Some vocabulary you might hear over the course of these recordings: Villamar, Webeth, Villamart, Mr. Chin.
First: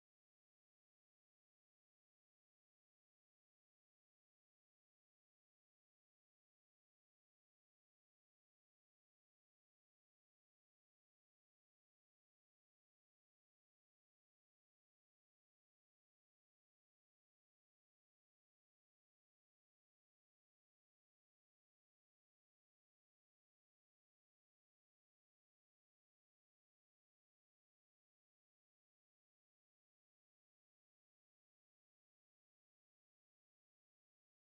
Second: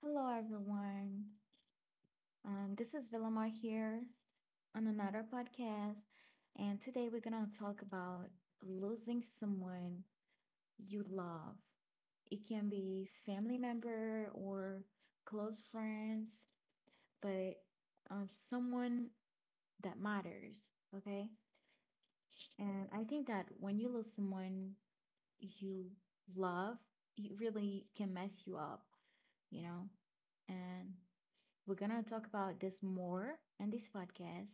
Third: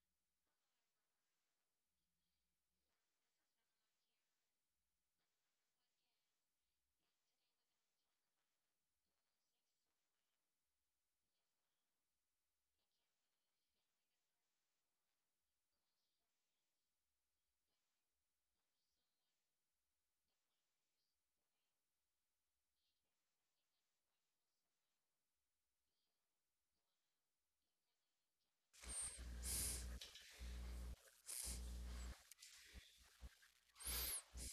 Hello, everyone. This is Villamar here on another podcast, and today we're gonna talk about losing someone you love. It can be family member or close friends, but someone that matters. Okay, and I think that when you lose someone you love, it really can mess you up, you know, and we're gonna talk about this more in this podcast.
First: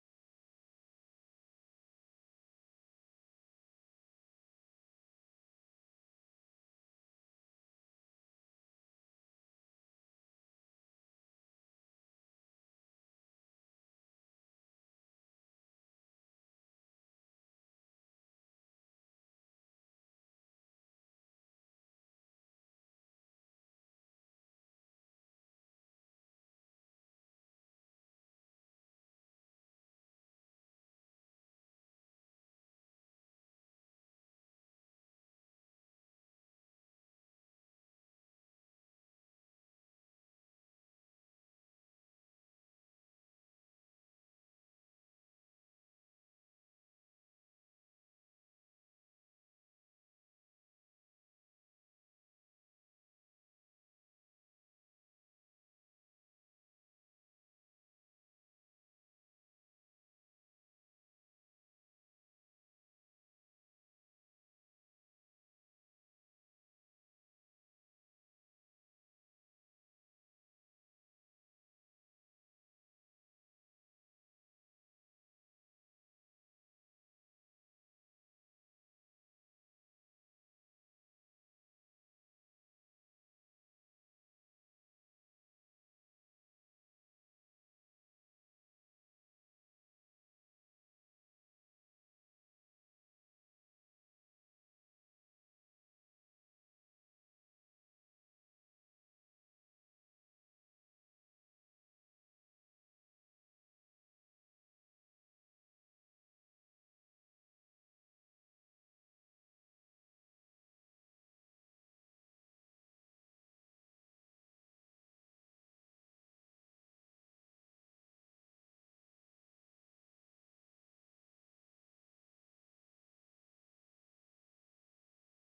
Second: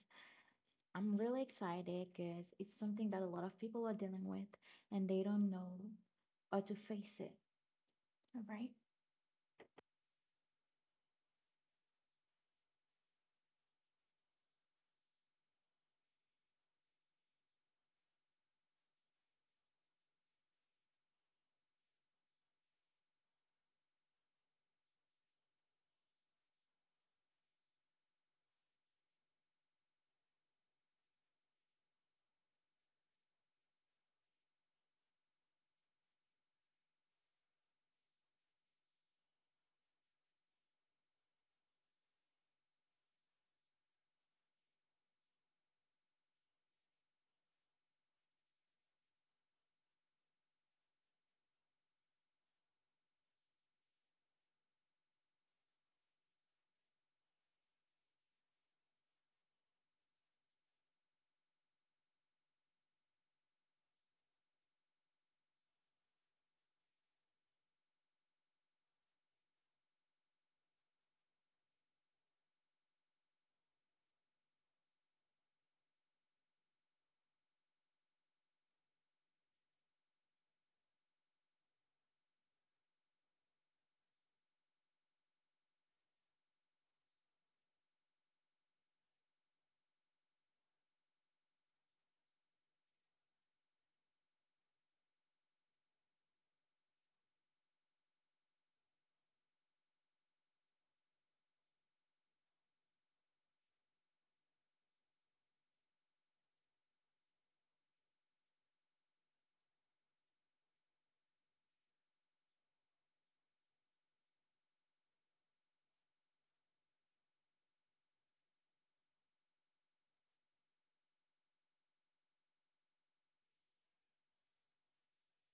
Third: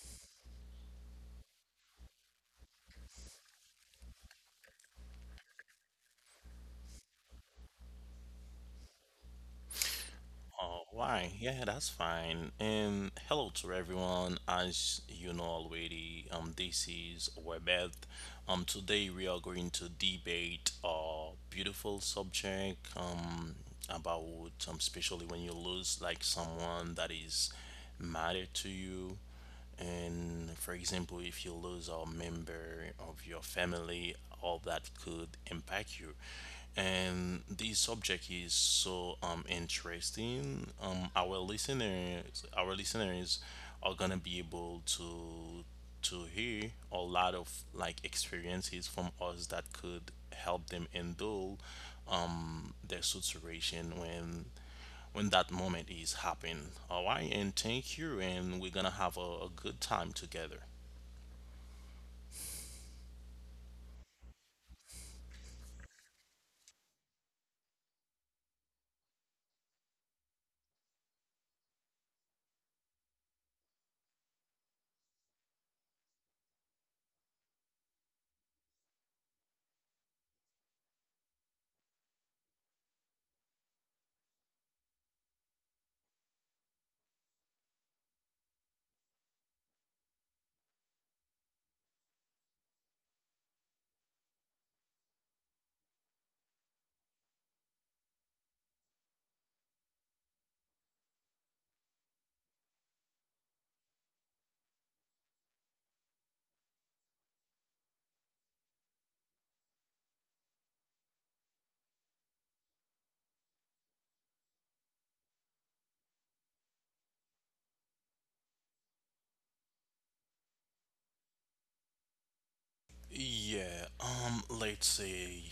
I'm really excited because it's something that a lot of people are dealing with and they don't know how to face it. All right. Oh, why? Yeah, that's fine. And hello to everyone. As you know already, this is Webeth. Today we are going to debate a beautiful subject. About Especially when you lose like someone that is matter to you. And for example, if you lose a member of your family, all that could impact you. And this subject is so interesting. Our listeners are gonna be able to hear a lot of like experiences from us that could help them endure their situation when that moment is happening. All right, and thank you, and we're gonna have a good time together. Yeah, let's say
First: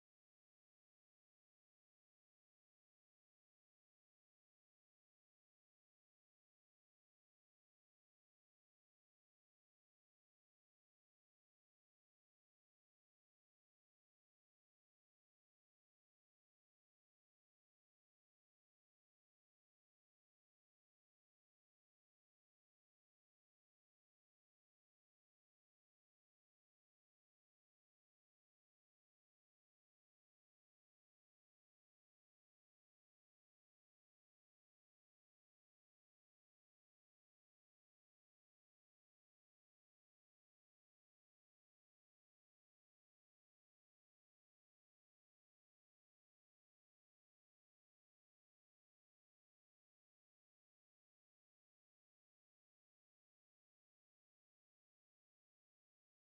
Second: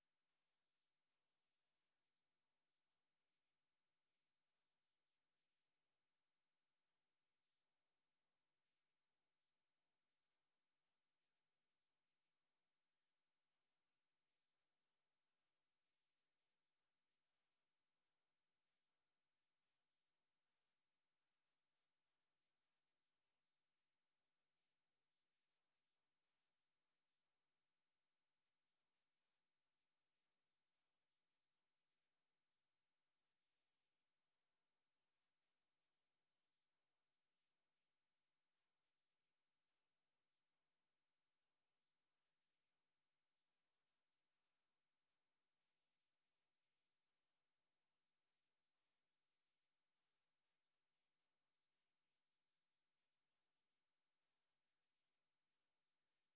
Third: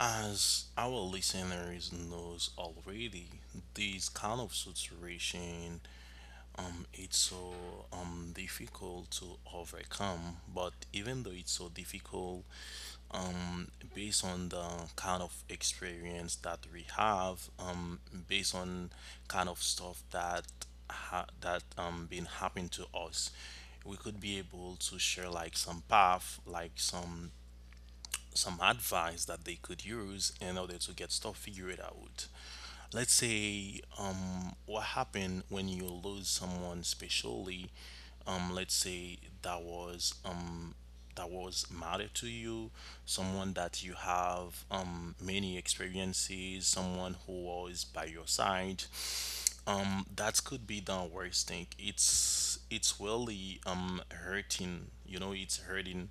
as our listeners knows already, this kind of situation it's so difficult to overcome. But even though it's so difficult, um based on the kind of experience that we have, based on kind of stuff that been happening to us, we could be able to share like some path, like some advice that they could use in order to get stuff figured out. Let's say what happened when you lose someone specially. Let's say that was matter to you, someone that you have many experiences, someone who was by your side, that could be the worst thing, it's really hurting, you know, it's hurting.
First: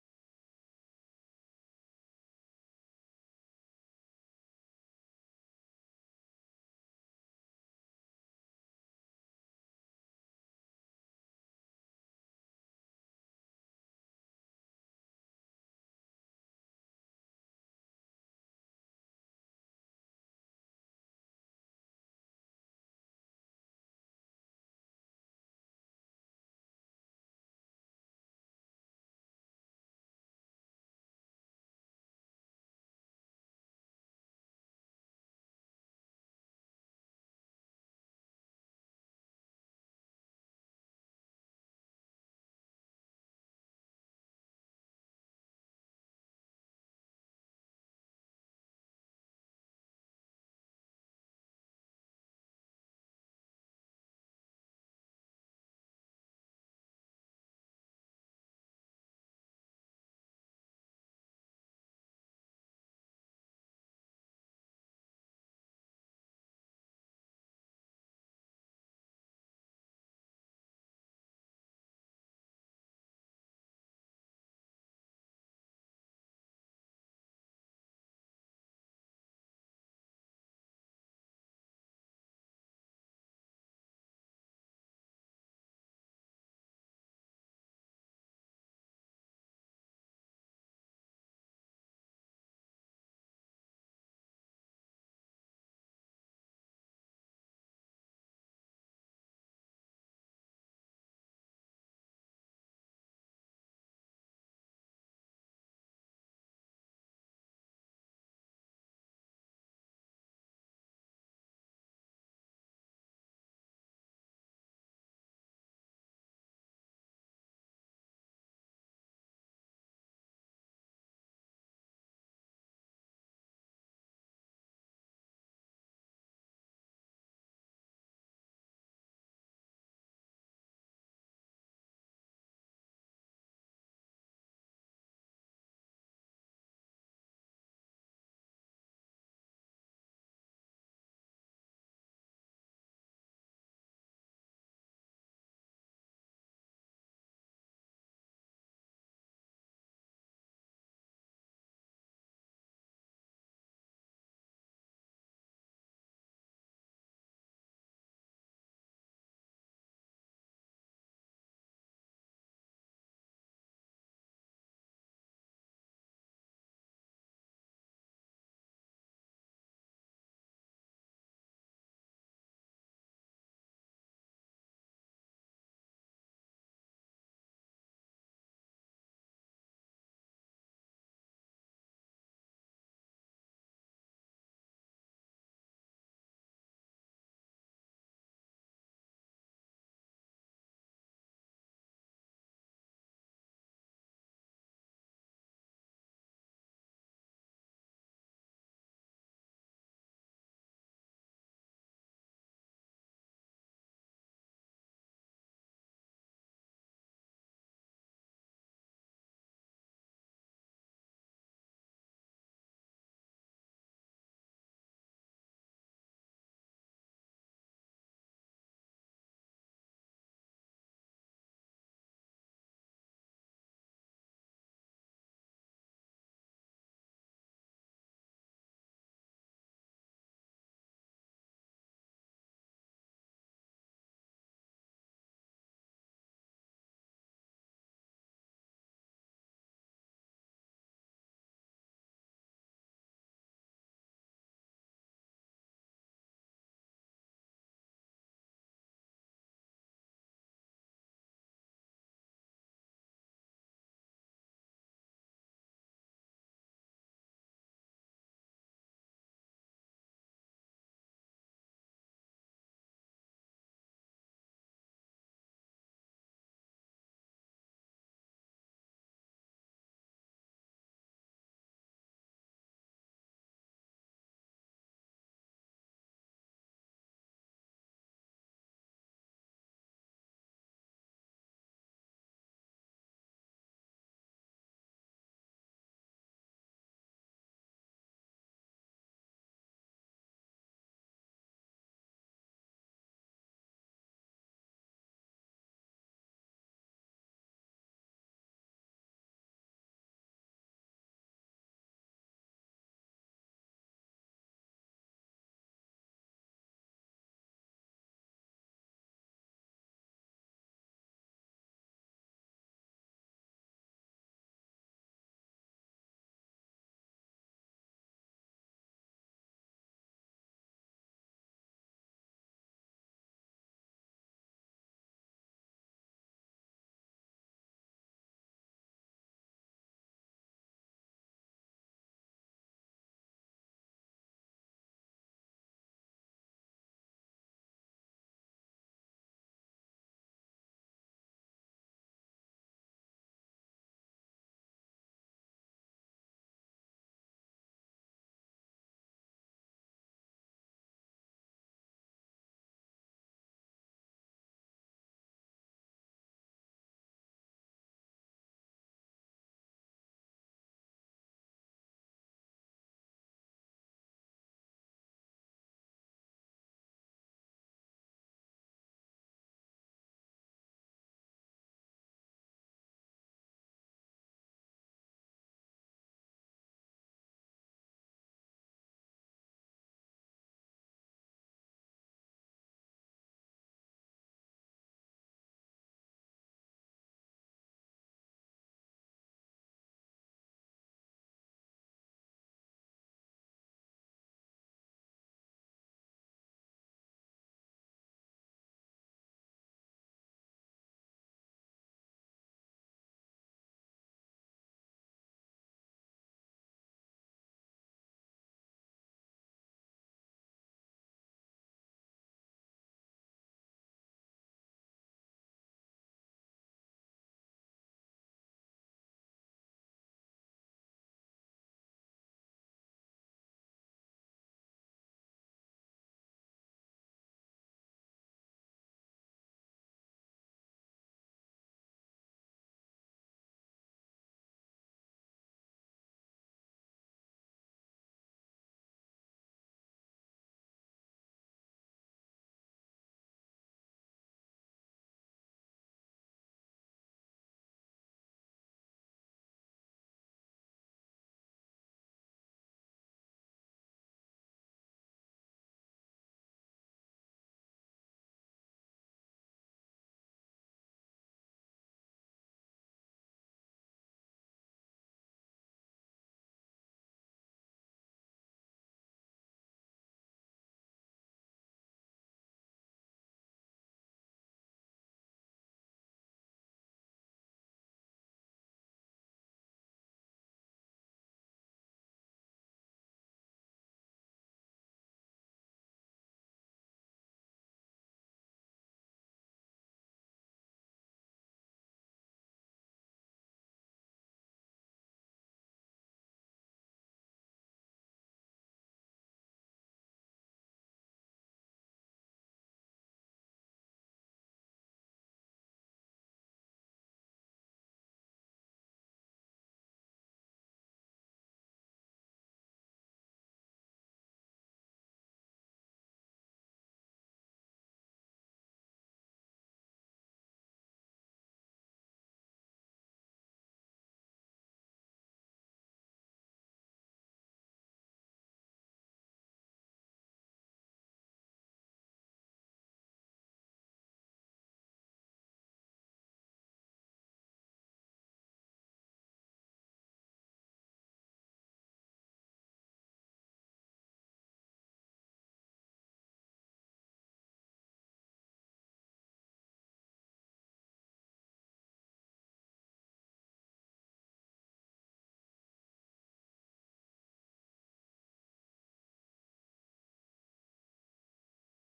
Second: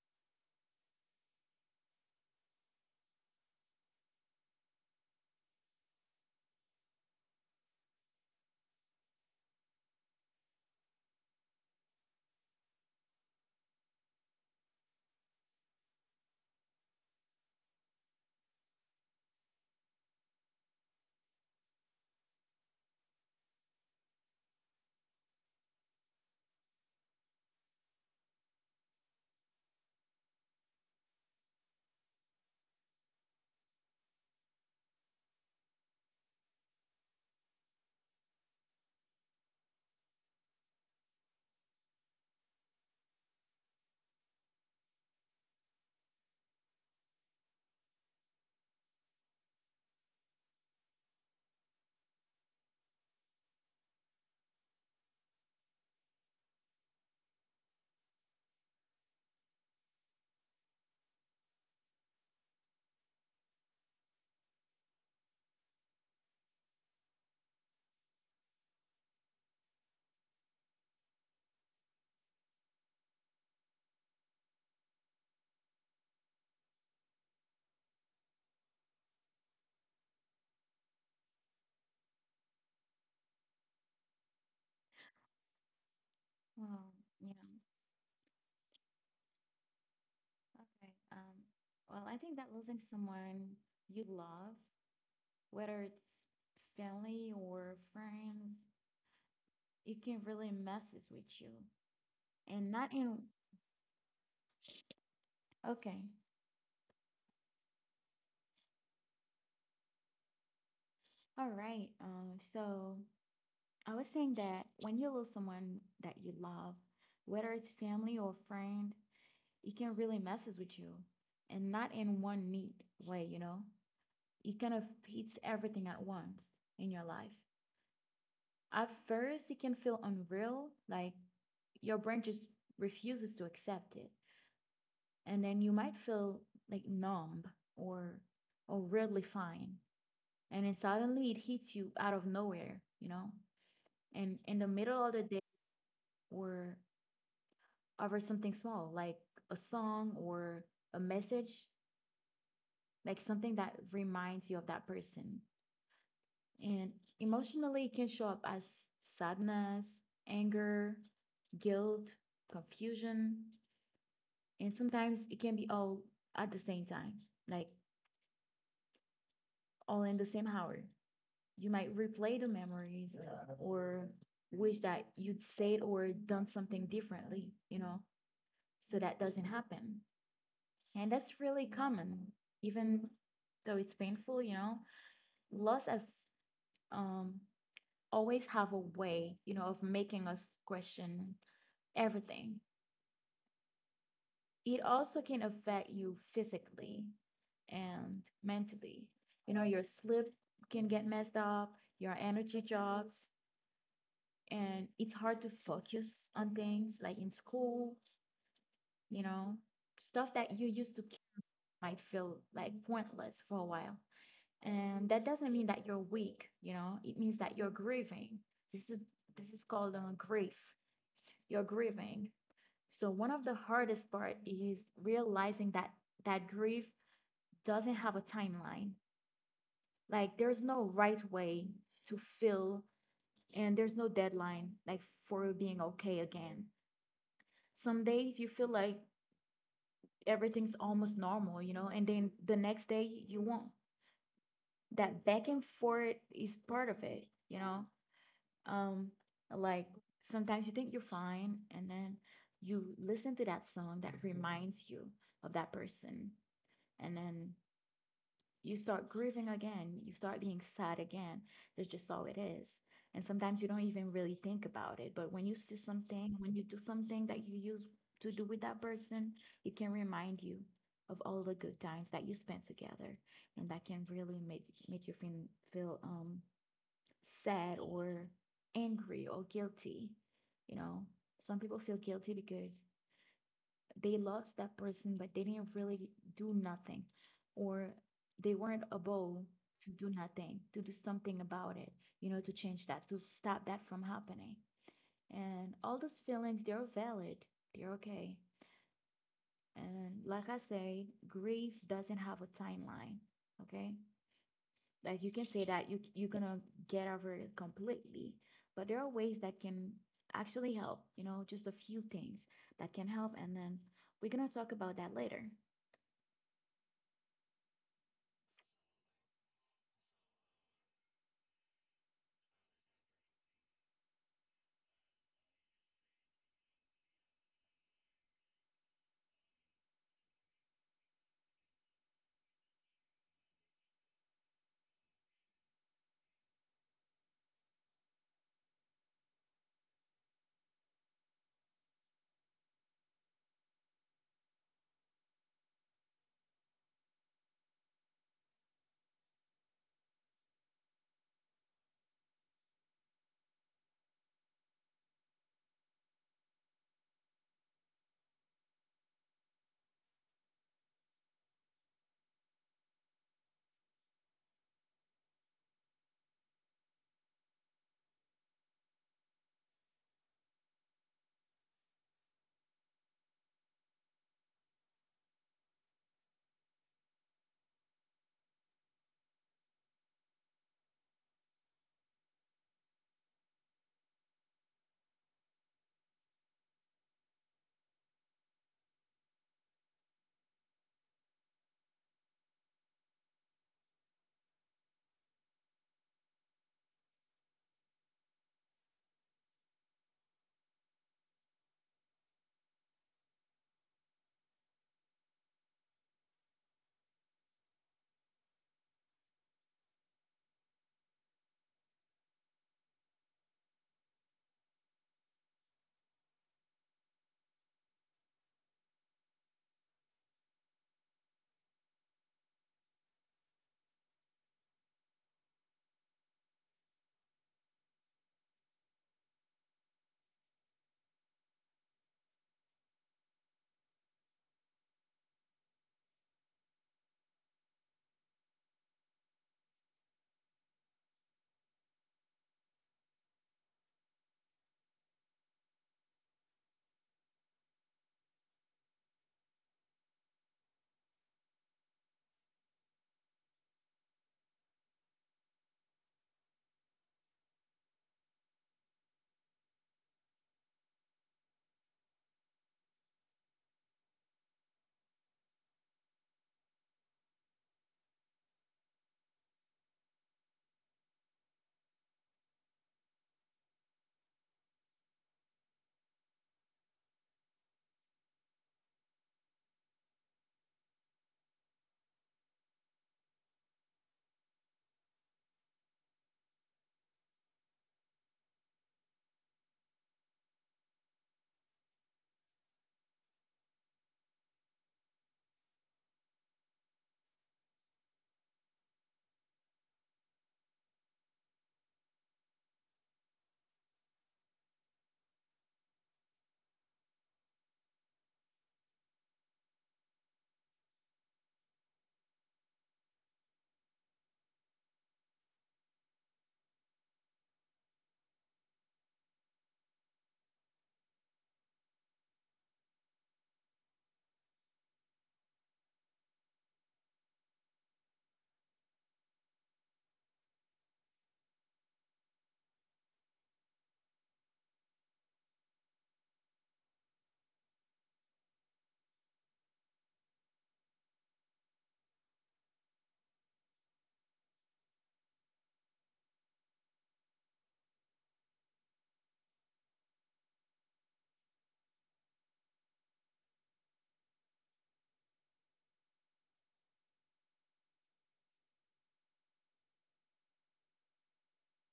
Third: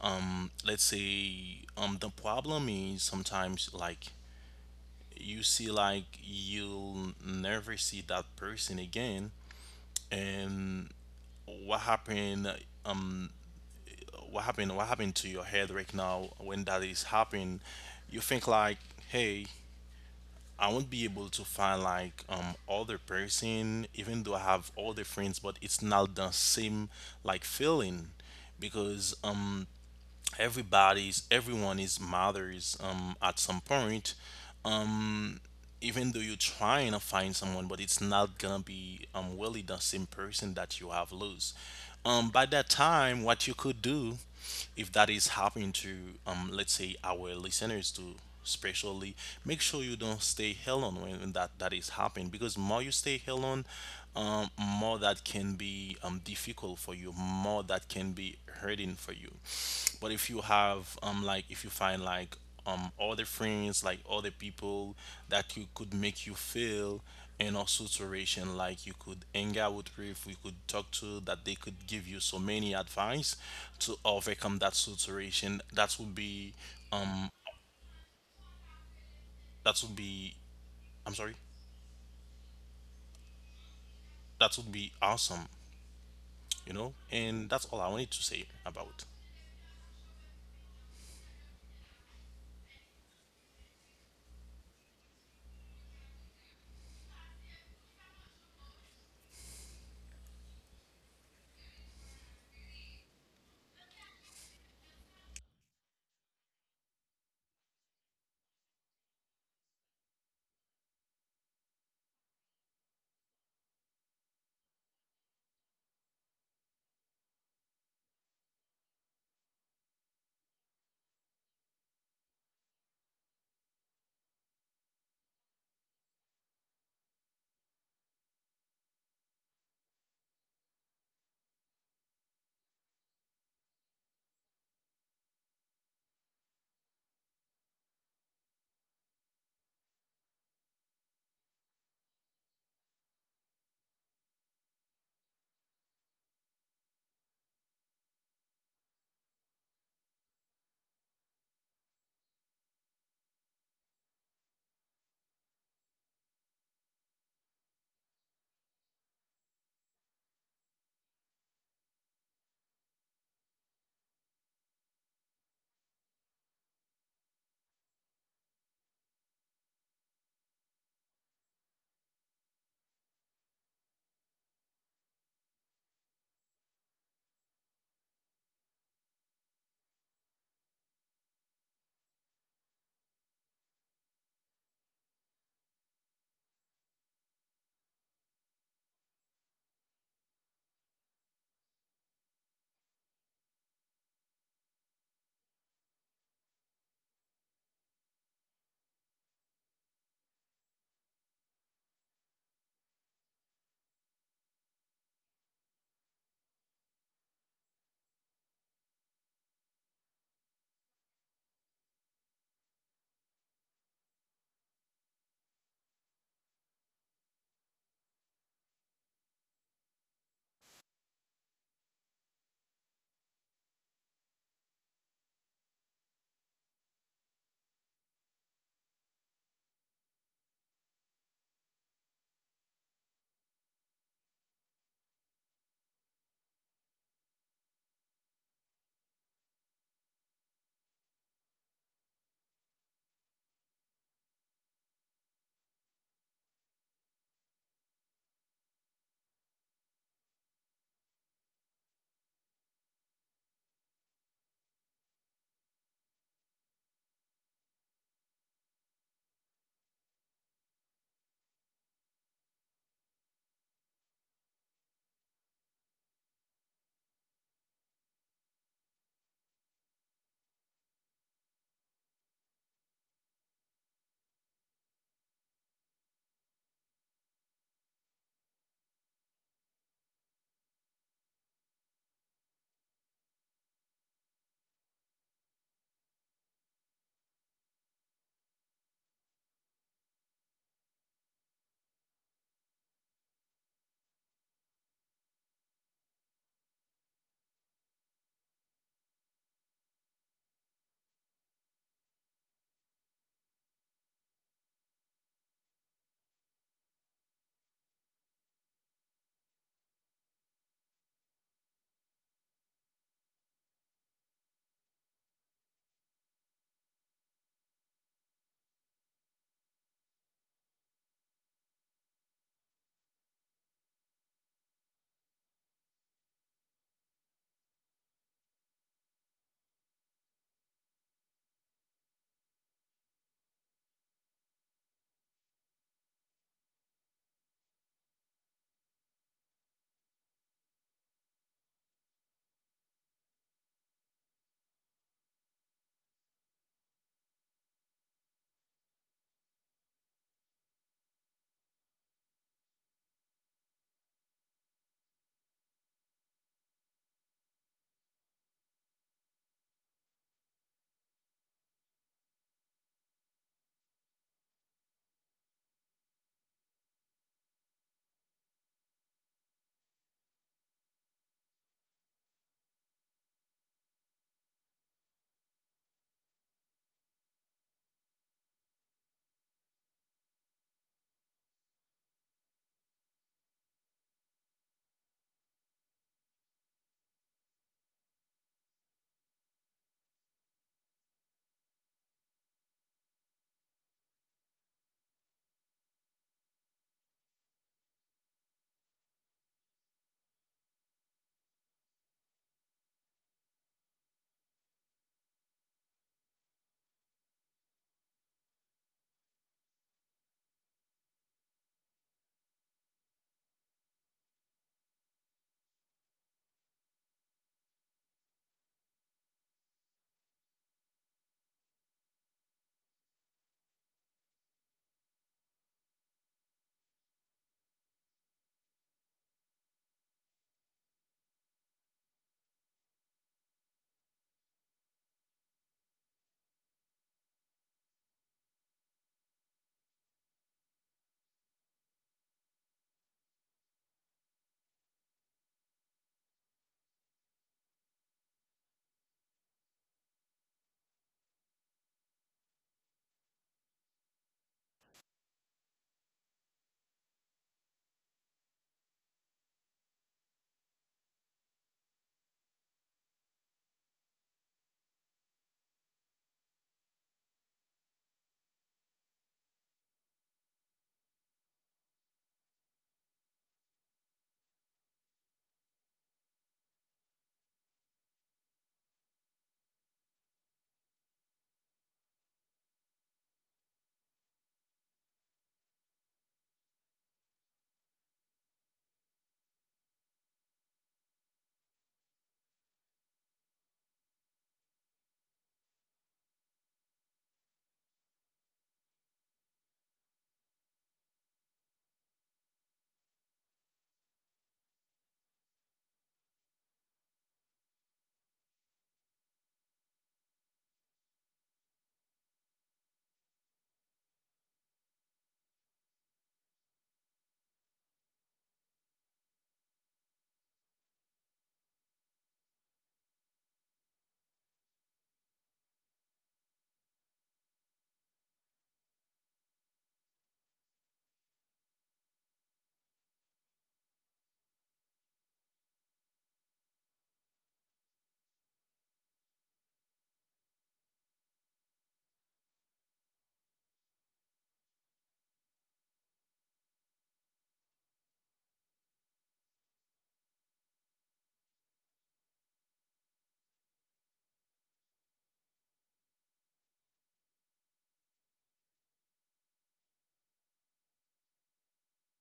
Let's say the problem is sometimes like you see, like you'll never see that person again. And what happened what happened to your head right now when that is happening? You think like, hey, I won't be able to find like other person. Even though I have other friends, but it's not the same like feeling, because everybody's everyone is mothers at some point. Even though you're trying to find someone, but it's not gonna be really the same person that you have lose. By that time, what you could do, if that is happening to let's say our listeners too, especially, make sure you don't stay hell on when that is happening, because more you stay hell on, more that can be difficult for you, more that can be hurting for you. But if you have like if you find like other friends, like other people that you could make you feel in a situation, like you could hang out with, if we could talk to, that they could give you so many advice to overcome that situation, that would be um that would be I'm sorry, that would be awesome, you Well, know. yeah. And that's all I wanted to say about. Okay. Well, I think that losing someone you love, whether it's family or friends, it can really messes with you. And not in, okay. All right. So I was saying that when you lose someone that you love, whether it's family or friend, it can really messes with you and not in one neat way, you know? It kind of hits everything at once in your life. At first, it can feel unreal, like your brain just refuses to accept it. And then you might feel like numb or or really fine. And then suddenly it hits you out of nowhere, you know? And in the middle of the day or over something small, like a song or a message, like something that reminds you of that person. And emotionally, it can show up as sadness, anger, guilt, confusion, and sometimes it can be all at the same time, like all in the same hour. You might replay the memories or wish that you'd said or done something differently, you know, so that doesn't happen. And that's really common, even though it's painful, you know. Loss has um, always have a way, you know, of making us question everything. It also can affect you physically and mentally. You know, your sleep can get messed up, your energy drops, and it's hard to focus on things like in school, you know, stuff that you used to might feel like pointless for a while. And that doesn't mean that you're weak, you know, it means that you're grieving. This is this is called grief. You're grieving. So one of the hardest part is realizing that that grief doesn't have a timeline. Like there's no right way to feel, and there's no deadline like for being okay again. Some days you feel like everything's almost normal, you know, and then the next day you won't. That back and forth is part of it, you know. um like sometimes you think you're fine and then you listen to that song that reminds you of that person, and then you start grieving again, you start being sad again. That's just all it is. And sometimes you don't even really think about it, but when you see something, when you do something that you used to do with that person, it can remind you of all the good times that you spent together. And that can really make you feel sad or angry or guilty. You know, some people feel guilty because they lost that person, but they didn't really do nothing, or they weren't able to do nothing, to do something about it, you know, to change that, to stop that from happening. And all those feelings, they're valid, they're okay. And like I say, grief doesn't have a timeline, okay? Like you can say that you're gonna get over it completely, but there are ways that can actually help, you know, just a few things that can help, and then we're gonna talk about that later.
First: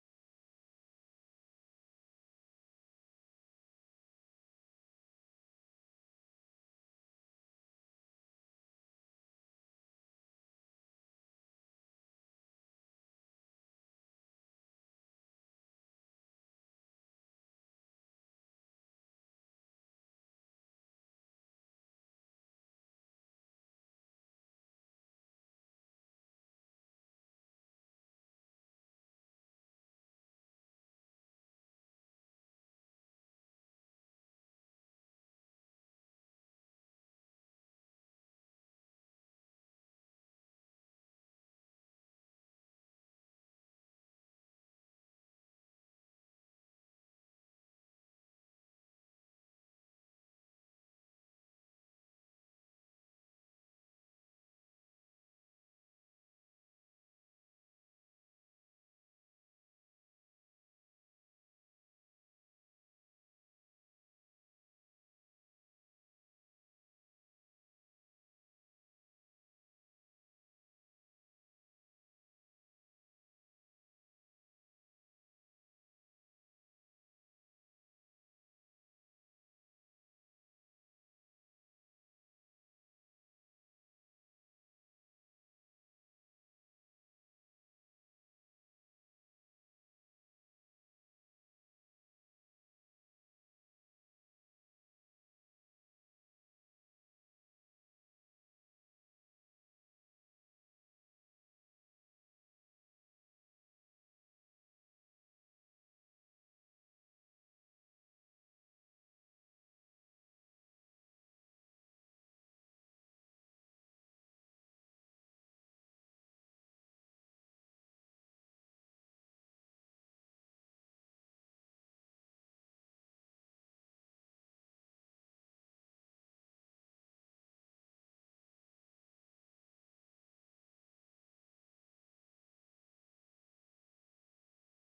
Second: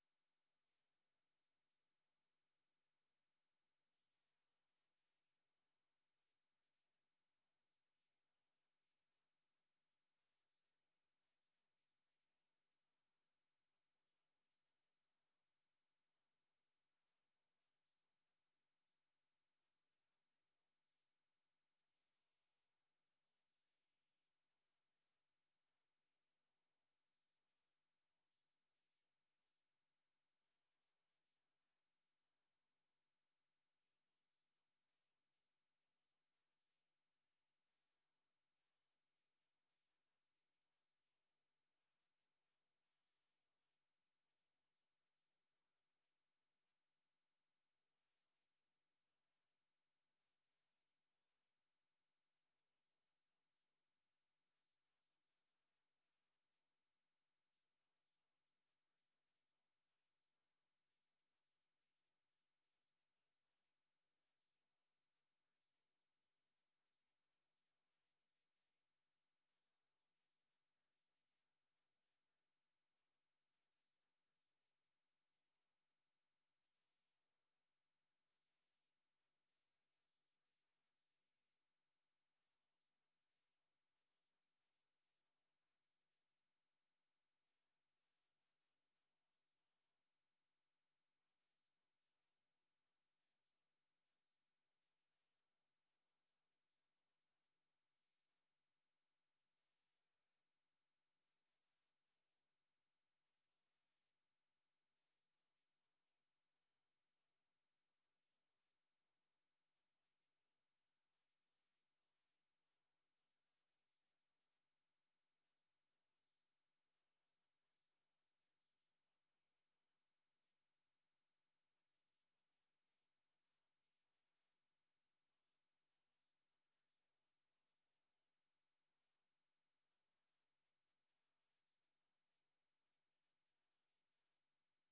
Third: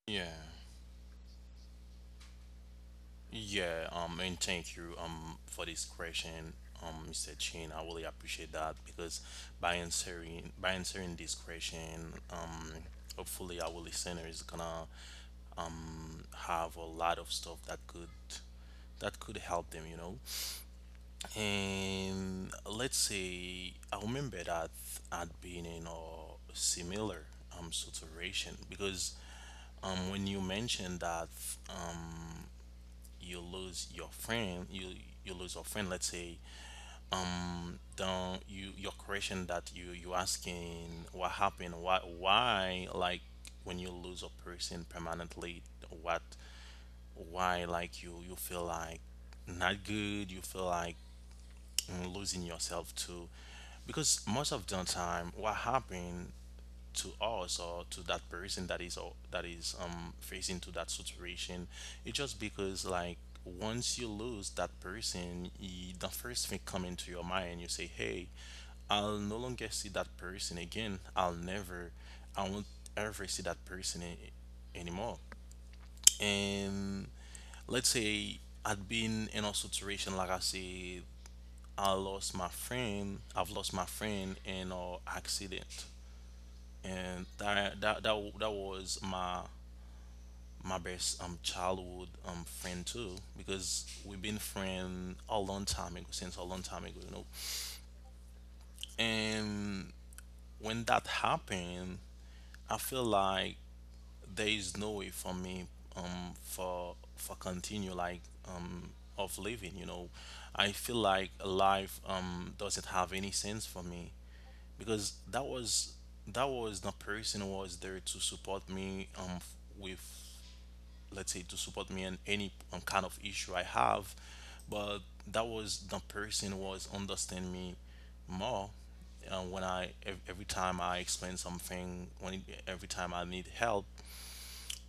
Yeah. Yeah, and thank you for this question, Mr. Chin. I really appreciate that, because by answering this question, hopefully our listener is gonna have a lot of stuff that could help them, you know. And let's say I remember that I had been in a similar situation, because when you mentioned that you lose your friend you you lose your friend, let's say, don't you, your question that you asking, what happened, why, like, when you lose a person permanently, what, why, like, you feel like not good, you feel like, mm, losing yourself too, because most of the time what happened to us, or to that person that is, or that is facing to that situation, it's just because, like, once you lose that person, y, the first thing come into your mind, you say, hey, I'll no longer see that person again, I'll never, I won't ever see that person anymore. And let's say I'd been in a situation, like I say, I've lost my friend in an accident, and that was my my best childhood friend too, because we've been friend a long time ago since a long time ago, you know. And when that happened, I feel like there is no way for me for continue like, um, of living, you know. I feel like life doesn't have any sense for me, because that was the person who was there to support me with, let's say, to support me in any, kind of issue I have. But that was the person was understand me more, when every time I explain something, when it, every time I need help.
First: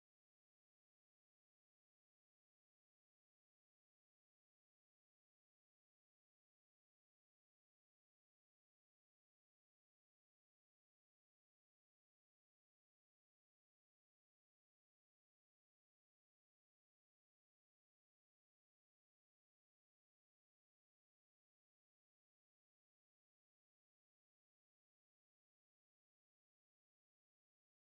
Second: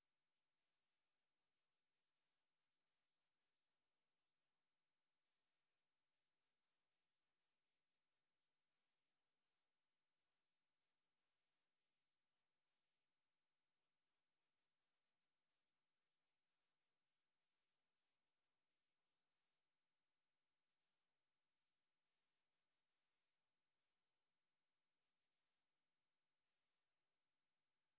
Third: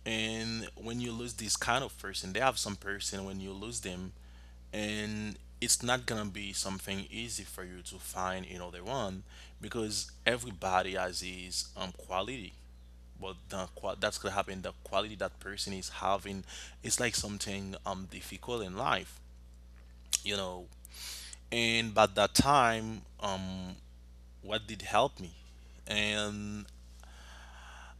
And when you lose this kind of person, they have some person, when you lose them, and it's not gonna be something easy for you to find another one, because everybody has his quality, but the quality that person is having is like something difficult in life, you know. And by that time, um, what did help me, and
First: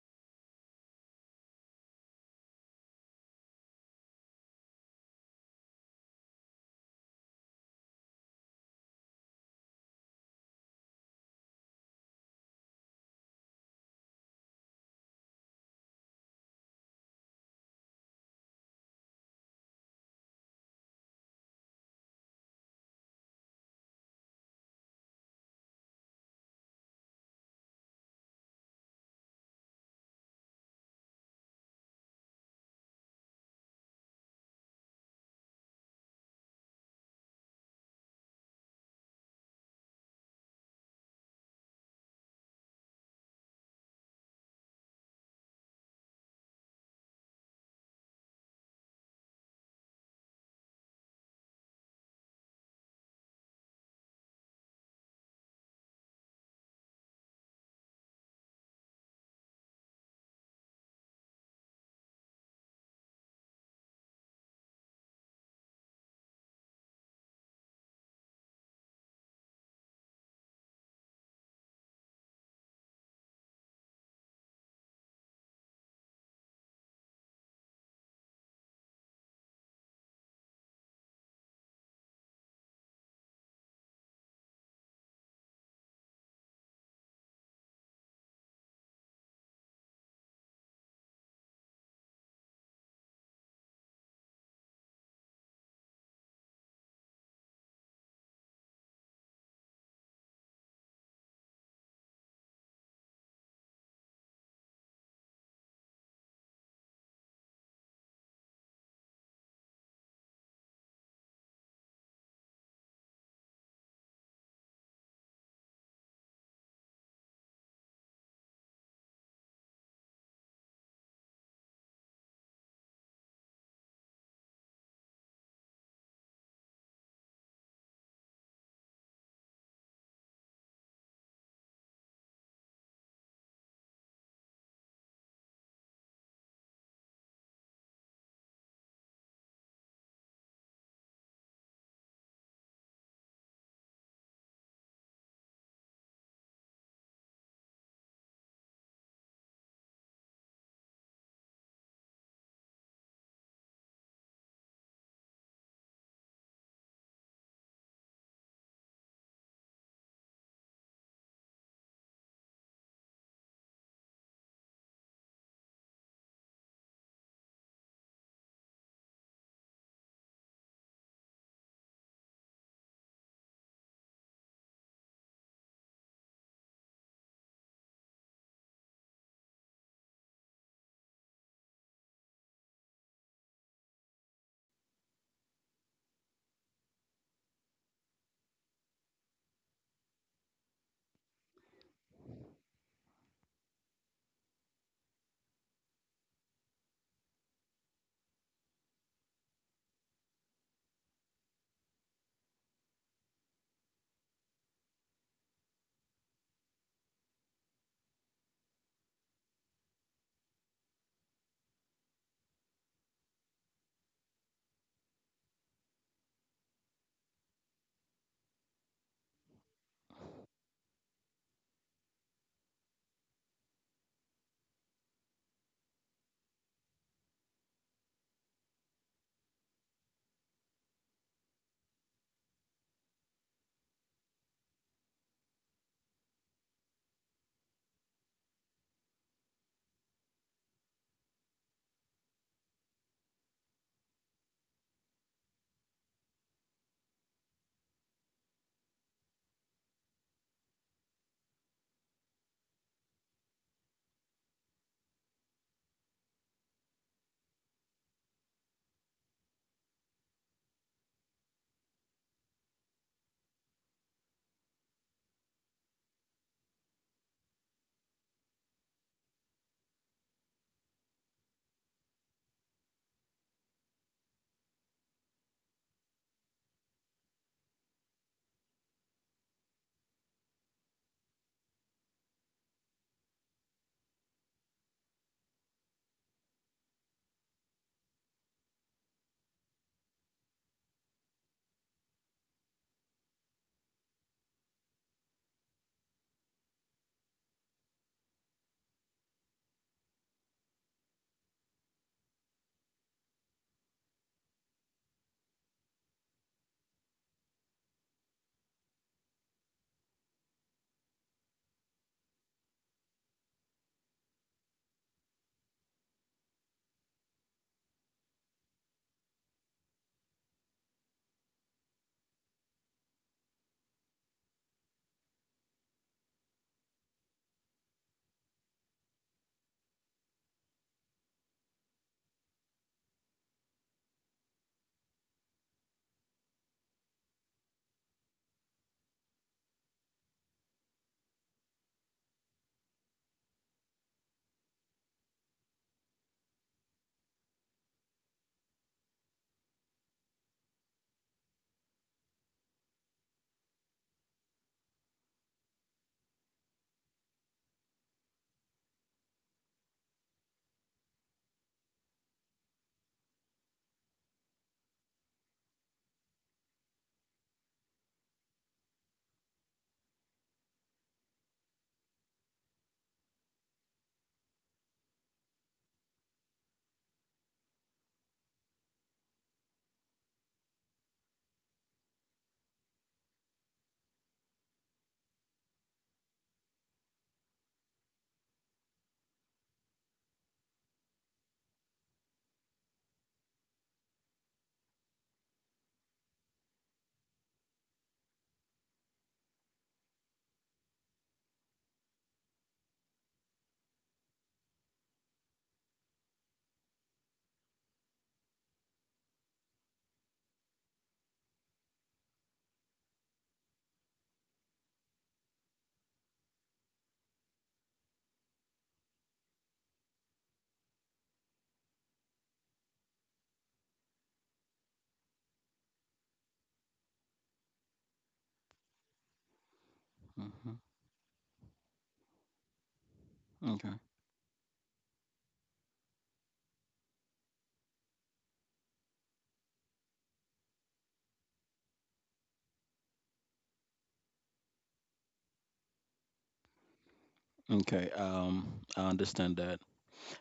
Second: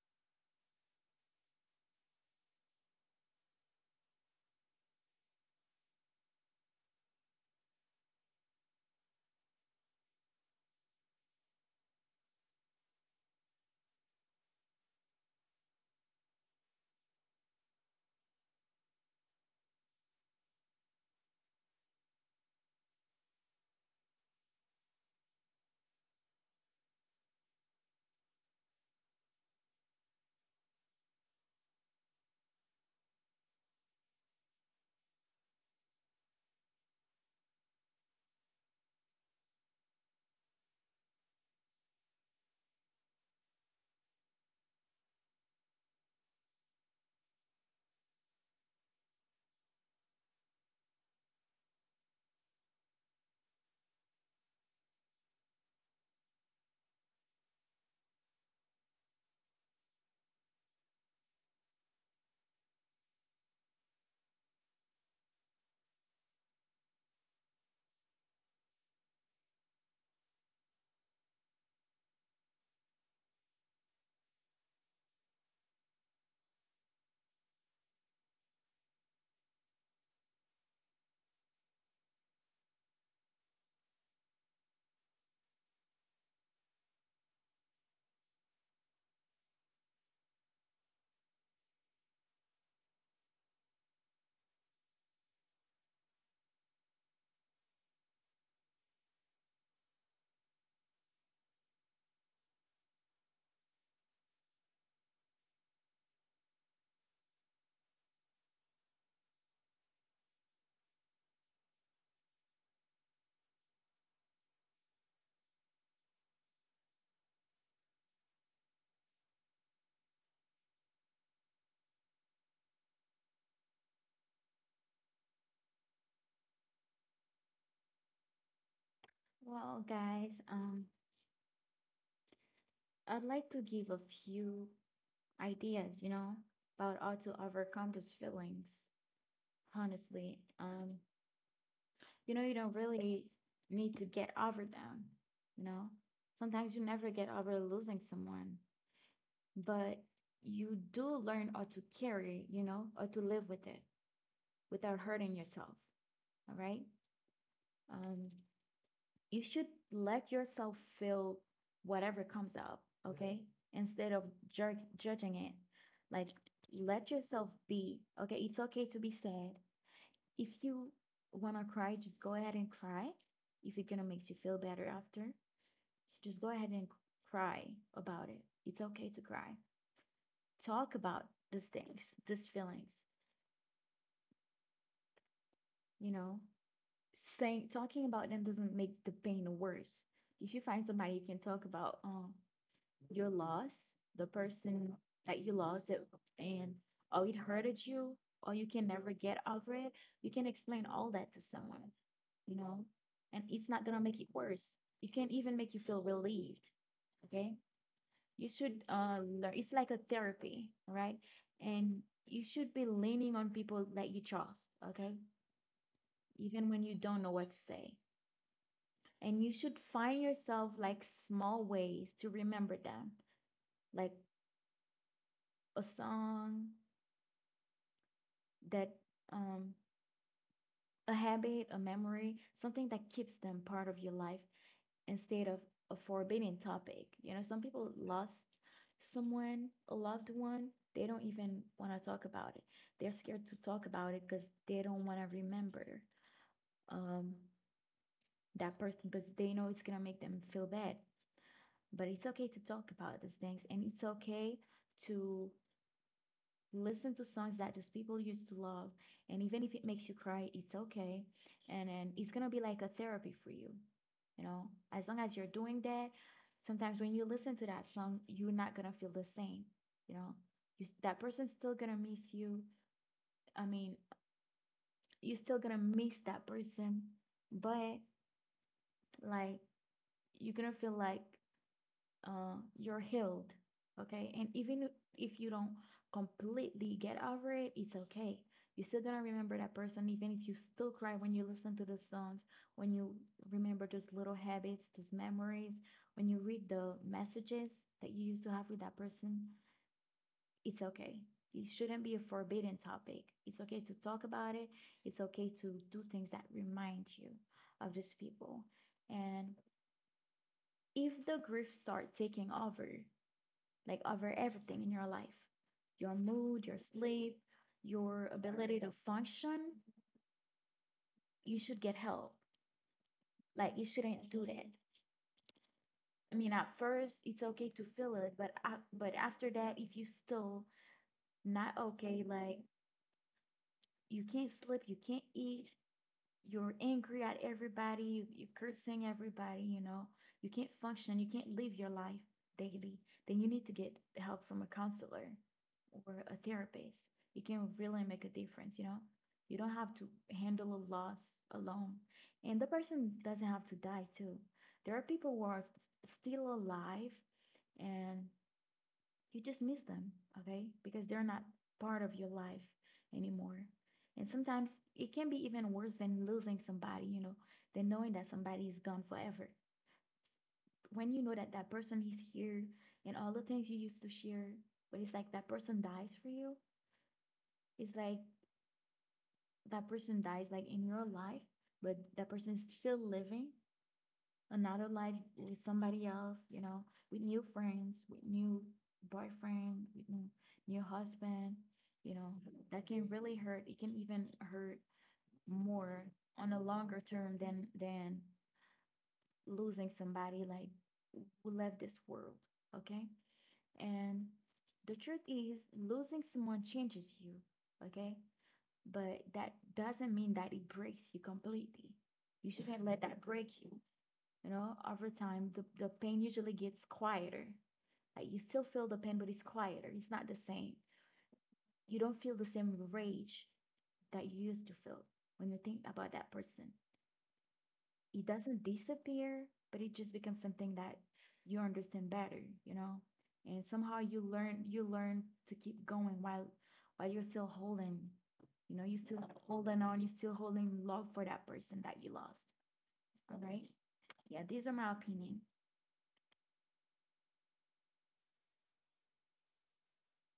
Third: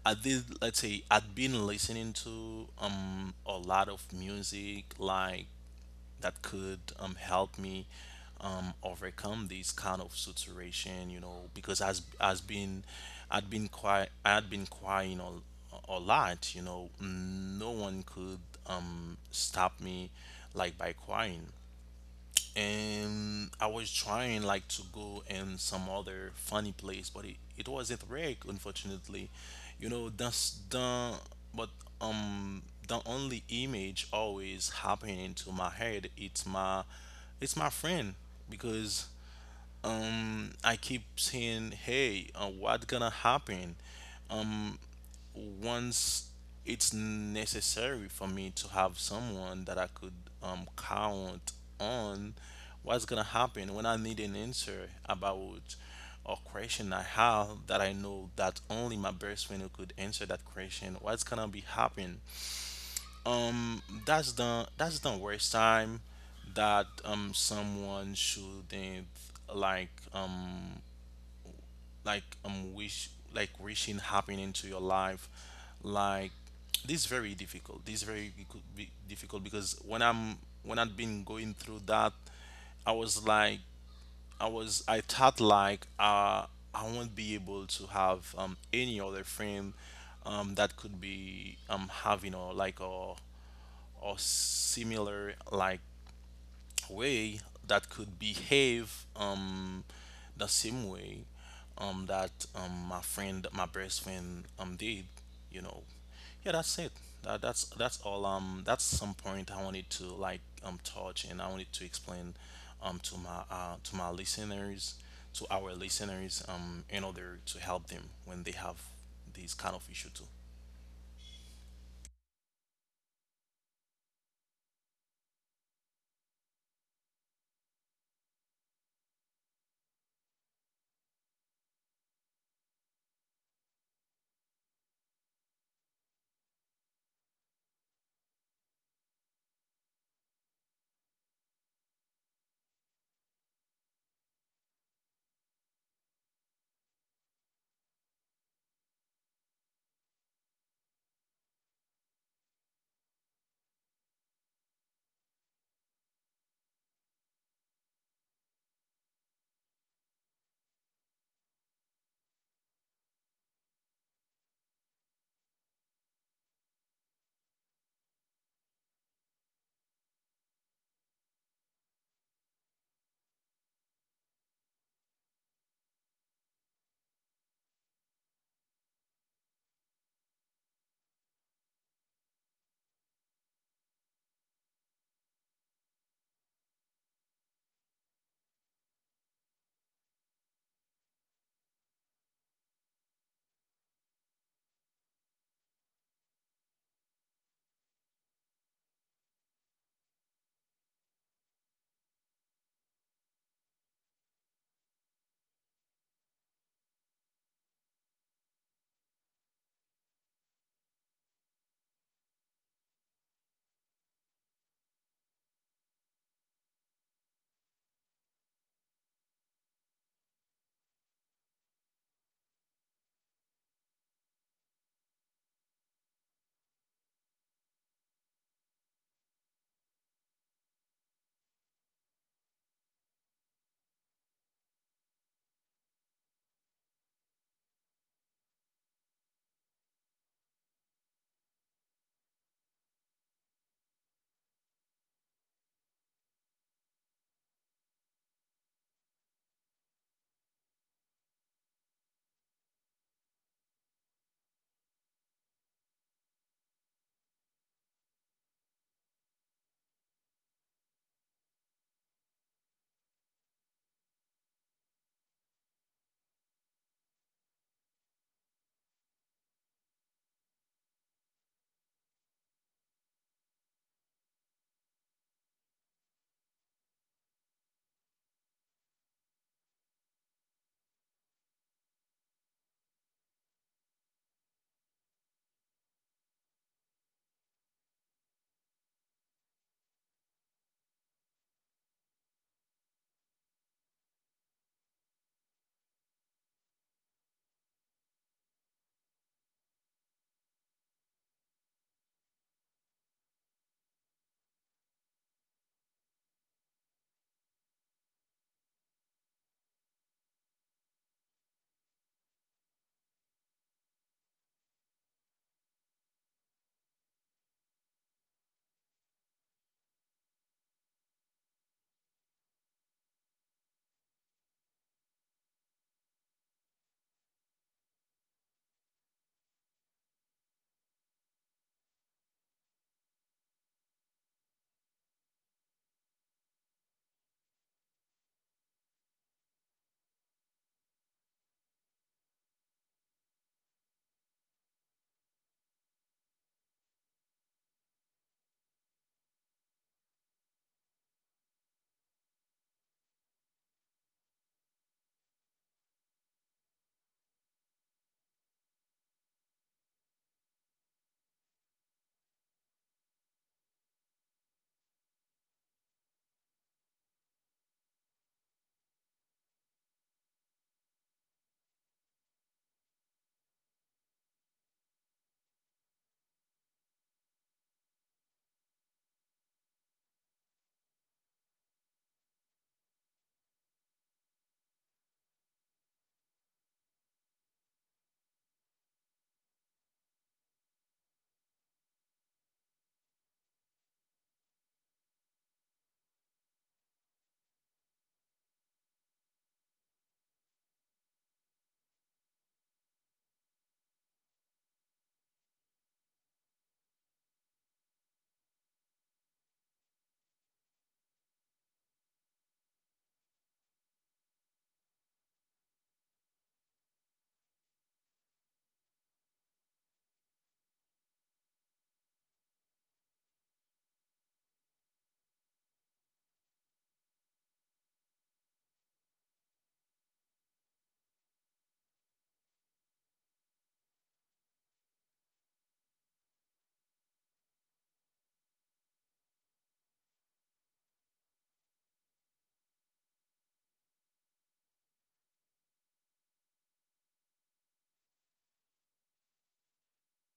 I did, let's say, I'd been listening to a lot of music like that could, help me, overcome this kind of situation, you know, because as been I'd been quite, I had been crying a lot, you know. No one could, stop me like by crying. And I was trying like to go in some other funny place, but it wasn't reg, unfortunately. You know, that's the, but, um, the only image always happening to my head, it's my, it's my friend, because, um, I keep saying, hey, what gonna happen once it's necessary for me to have someone that I could, count on? What's gonna happen when I need an answer about a question I have that I know that only my best friend could answer that question? What's gonna be happen? That's the, that's the worst time that someone shouldn't like um wish, like, wishing happening into your life, like, this is very difficult, this is very difficult, because when I'd been going through that, I was like, I thought like, uh, I won't be able to have any other friend that could be having or like a or similar like way that could behave the same way that my friend, my best friend, did, you know. Yeah, that's it. That's all, um, that's some point I wanted to like, um, touch, and I wanted to explain to my listeners, to our listeners, um, in order to help them when they have these kind of issue too. Well guys, I'd like to give a few ideas, you know, about how to overcome those feelings. Honestly, you know, you don't really need to get over them, you know. Sometimes you never get over losing someone, but you do learn how to carry, you know, how to live with it without hurting yourself. All right. Um, you should let yourself feel whatever comes up. Okay. Mm-hmm. Instead of jerk judging it, like let yourself be. Okay. It's okay to be sad. If you want to cry, just go ahead and cry. If it gonna makes you feel better after, just go ahead and cry about it. It's okay to cry. Talk about these things, these feelings, you know, saying talking about them doesn't make the pain worse. If you find somebody you can talk about your loss, the person that you lost it, and oh it hurted you, or you can never get over it, you can explain all that to someone, you know, and it's not gonna make it worse. It can even make you feel relieved. Okay. You should learn it's like a therapy, right? And you should be leaning on people that you trust, okay? Even when you don't know what to say. And you should find yourself like small ways to remember them, like a song that um a habit, a memory, something that keeps them part of your life instead of a forbidden topic. You know, some people lost someone, a loved one, they don't even want to talk about it. They're scared to talk about it because they don't want to remember um that person because they know it's gonna make them feel bad. But it's okay to talk about these things and it's okay to listen to songs that those people used to love. And even if it makes you cry, it's okay. And then it's gonna be like a therapy for you. You know, as long as you're doing that, sometimes when you listen to that song, you're not gonna feel the same. You know, that person's still gonna miss you. I mean, you're still gonna miss that person, but like you're gonna feel like you're healed. Okay. And even if you don't completely get over it, it's okay. You're still gonna remember that person, even if you still cry when you listen to those songs, when you remember those little habits, those memories, when you read the messages that you used to have with that person, it's okay. It shouldn't be a forbidden topic. It's okay to talk about it. It's okay to do things that remind you of these people. And if the grief start taking over, like over everything in your life, your mood, your sleep, your ability to function. You should get help. Like, you shouldn't do that. I mean, at first, it's okay to feel it, but, but after that, if you still not okay, like, you can't sleep, you can't eat, you're angry at everybody, you're cursing everybody, you know, you can't function, you can't live your life daily, then you need to get help from a counselor or a therapist. You can really make a difference, you know. You don't have to handle a loss alone. And the person doesn't have to die too. There are people who are still alive and you just miss them, okay? Because they're not part of your life anymore. And sometimes it can be even worse than losing somebody, you know, than knowing that somebody is gone forever. When you know that that person is here and all the things you used to share, but it's like that person dies for you, it's like that person dies like in your life, but that person is still living another life with somebody else, you know, with new friends, with new boyfriend, with new, new husband, you know, that can really hurt. It can even hurt more on a longer term than losing somebody like who left this world. Okay. And the truth is losing someone changes you, okay? But that doesn't mean that it breaks you completely. You shouldn't let that break you, you know, over time the pain usually gets quieter. Like you still feel the pain, but it's quieter, it's not the same. You don't feel the same rage that you used to feel when you think about that person. It doesn't disappear, but it just becomes Mhm. something that you understand better, you know. And Okay. somehow you learn to keep going while you're still holding, you know, you're still holding on, you're still holding love for that person that you lost. All right. Yeah, these are my opinion. Okay. I understand that.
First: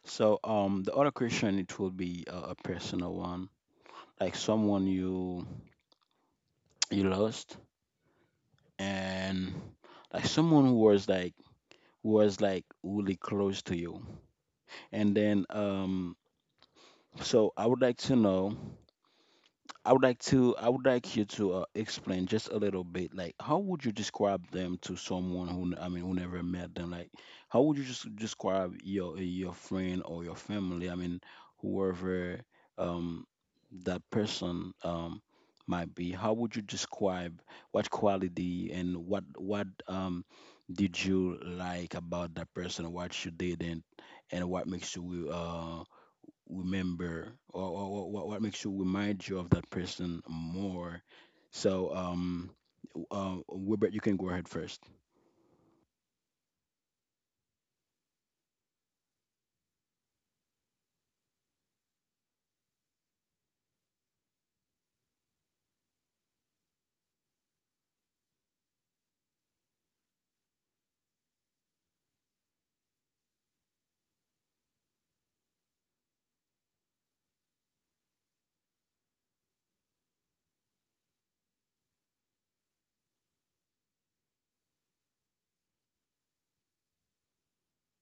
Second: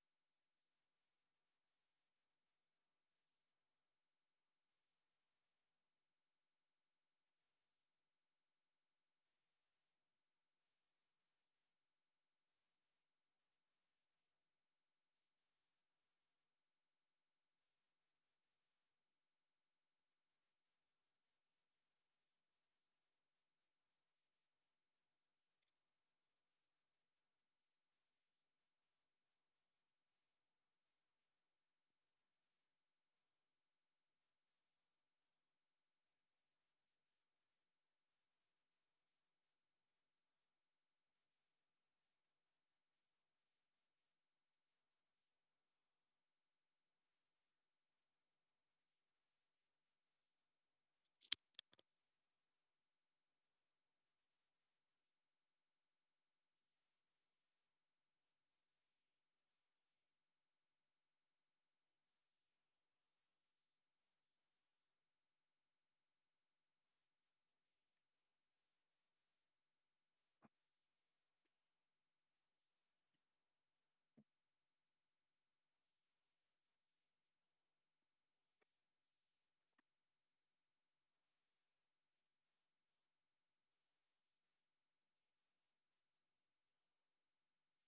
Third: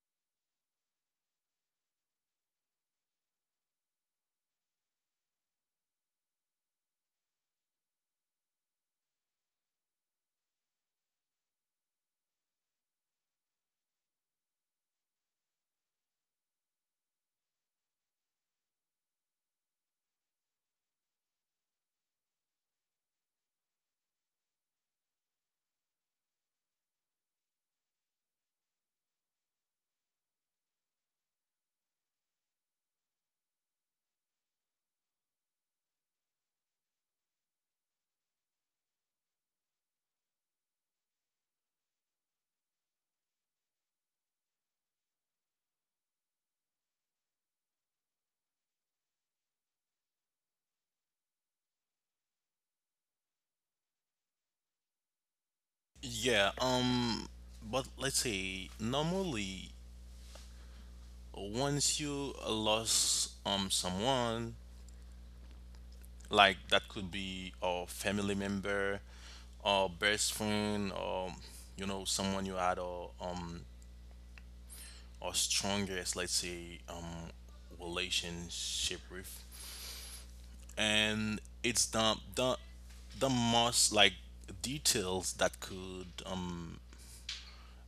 So the other question it will be a personal one, like someone you lost, and like someone who was like really close to you, and then so I would like to know. I would like you to explain just a little bit like how would you describe them to someone I mean who never met them, like how would you just describe your friend or your family, I mean whoever, um that person might be. How would you describe what quality and what did you like about that person, what you didn't, and what makes you remember, or what makes you remind you of that person more. So, Wilbert, you can go ahead first. Yeah, um, but let's say normally, once you, lost someone like that could be a family member or best friend, or, you know, someone you had a, um, a strongest, let's say, um, relationship with. And it's the most like details that could, um,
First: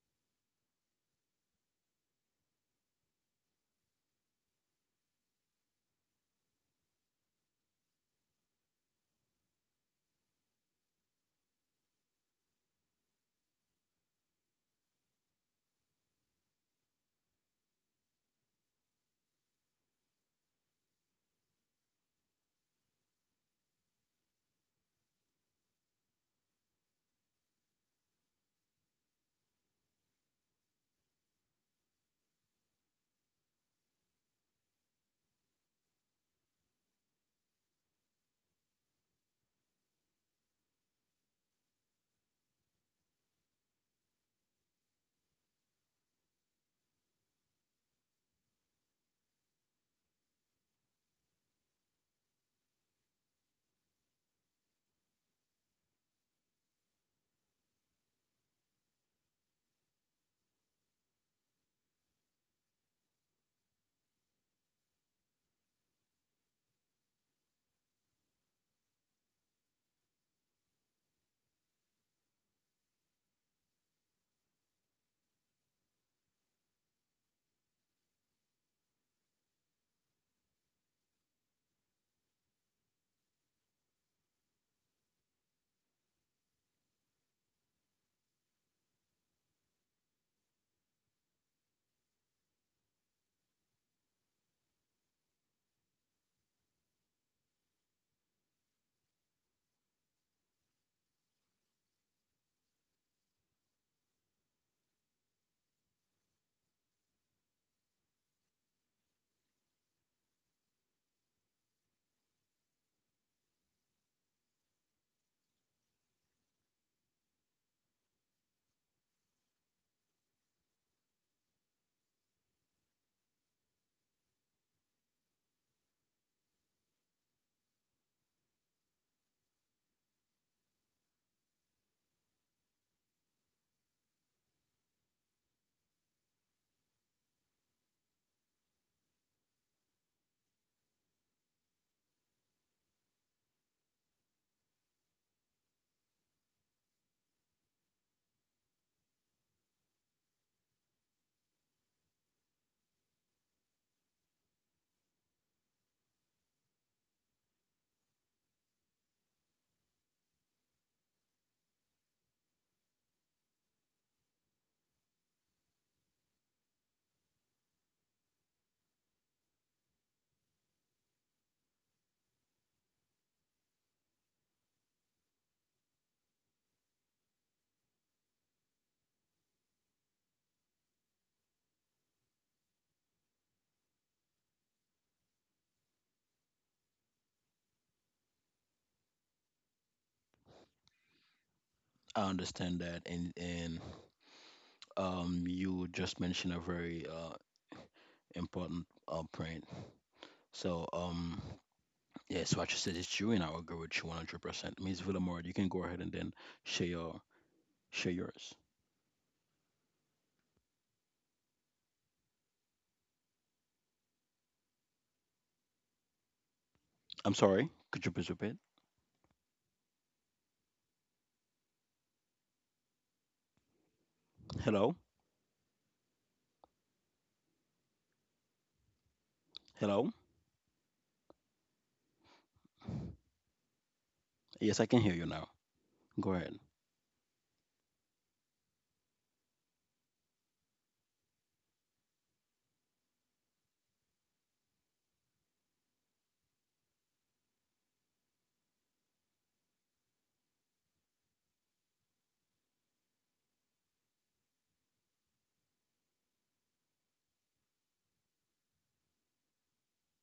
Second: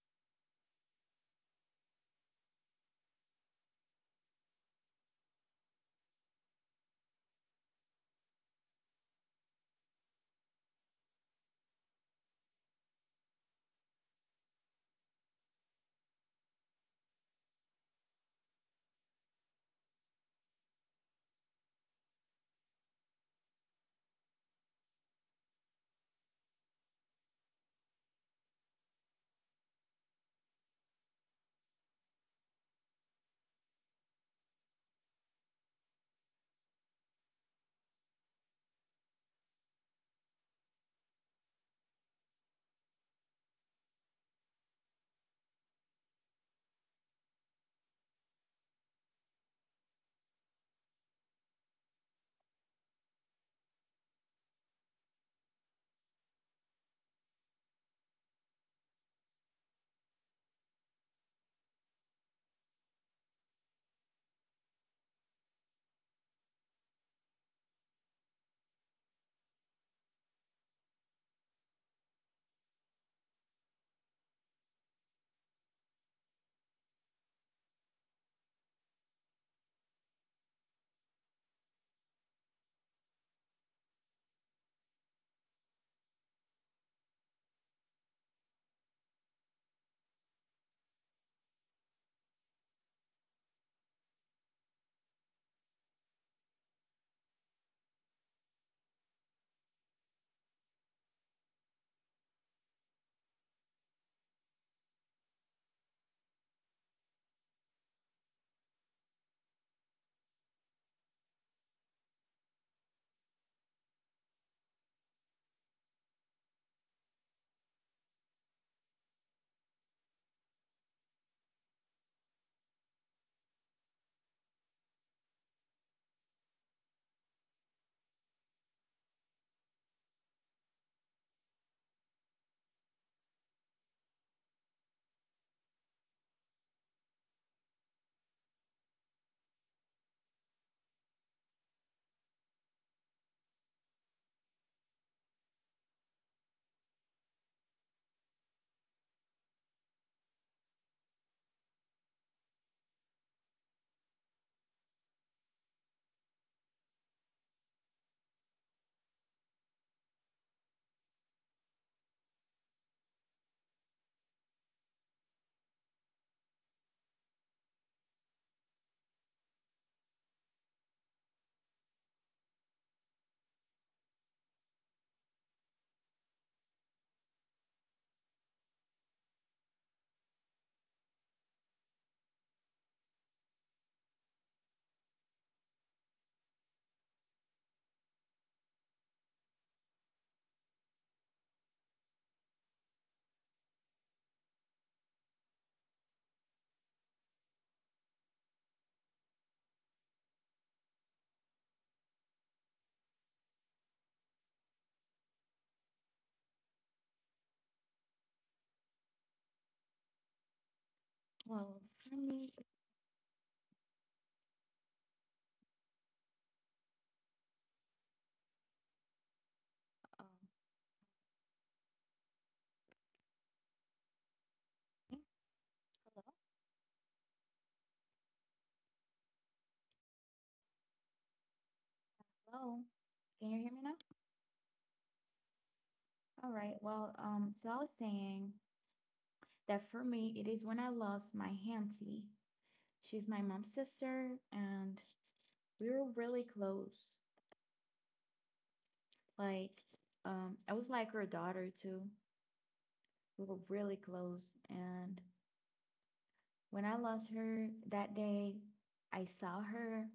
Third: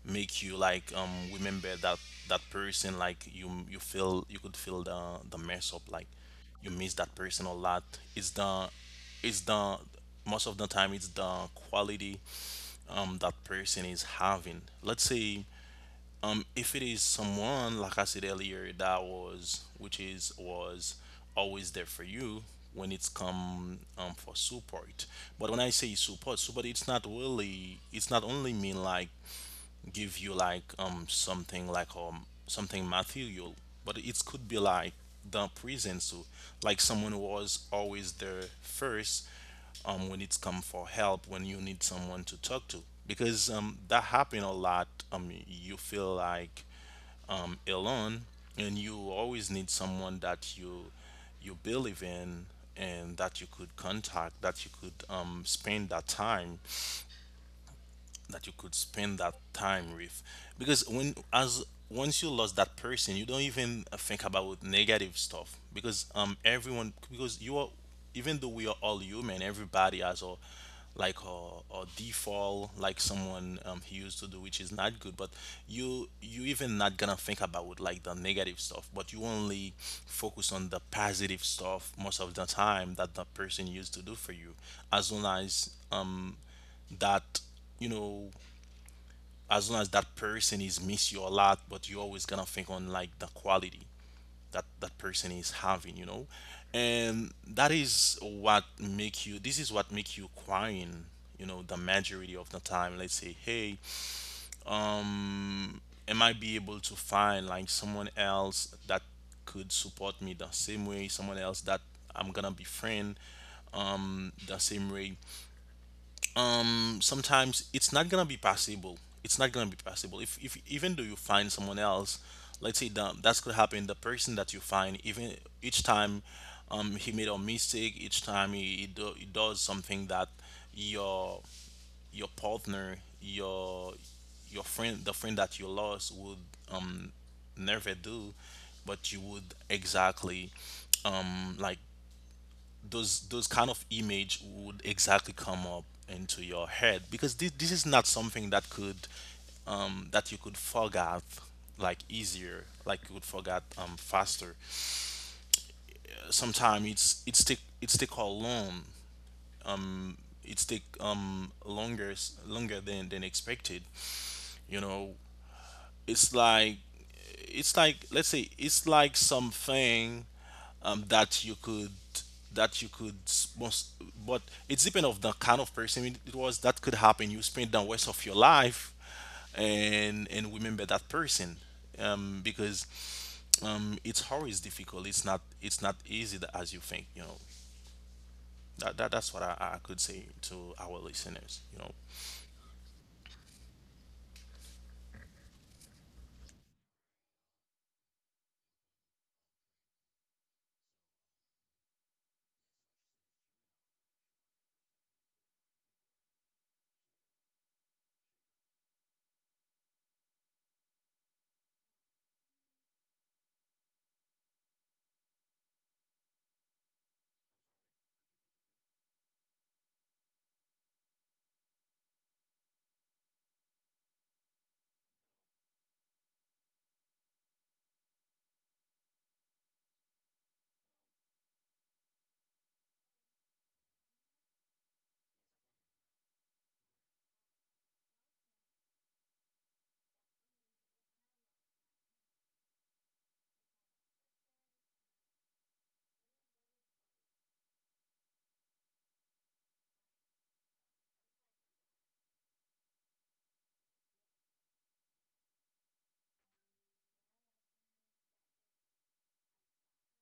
make you like, um, remember that person, like you feel you could feel the mess up, like you miss that person a lot. It's the it's the most of the time it's the quality that person is having. Let's say, um, if it is someone like I said earlier that was, which is, was always there for you when it's come, for support. But when I say support, it's not really, it's not only mean like give you like, um, something like, um, something material, but it could be like the presence to, like, someone who was always there first, um, when it's come for help, when you need someone to talk to, because, um, that happen a lot, um, you feel like, um, alone, and you always need someone that you believe in, and that you could contact, that you could, um, spend that time that you could spend that time with, because when, as once you lost that person, you don't even think about negative stuff, because everyone because you are, even though we are all human, everybody has a like a default, like someone, um, he used to do, which is not good, but you even not gonna think about like the negative stuff, but you only focus on the positive stuff most of the time that the person used to do for you. As long as, um, that, you know, as long as that person is miss you a lot, but you're always gonna think on like the quality that that person is having, you know. And that is what make you, this is what make you crying, you know, the majority of the time. Let's say, hey, am I be able to find like someone else that could support me the same way, someone else that I'm gonna befriend the same way, sometimes it's not gonna be possible. It's not gonna be possible. If even though you find someone else, let's say that that's gonna happen. The person that you find, even each time, he made a mistake. Each time he does something that your partner, your friend, the friend that you lost would never do, but you would exactly, um, like those kind of image would exactly come up into your head because this is not something that could that you could forget like easier, like you would forget faster. Sometimes it's take how long. It's take longer, longer than expected, you know. It's like, it's like, let's say it's like something that you could, that you could most, but it's depend of the kind of person it it was. That could happen, you spend the rest of your life and remember that person, because it's always difficult. It's not, it's not easy as you think, you know. That that's what I could say to our listeners, you know. I understand that, and you just mentioned a very important point. So, yes, what you said is true, and I agree with you 100%. Ms. Villamor, you can go ahead and then share your share yours. Well, for me, I'm sorry, could you please repeat? um, Hello, hello, hello. hello. Can you hear me now? Yes, I can hear you now. Go All ahead. right. Well, so I was saying that for me, it is when I lost my auntie. She's my mom's sister, and we were really close. Like, I was like her daughter too. We were really close, and when I lost her that day, I saw her.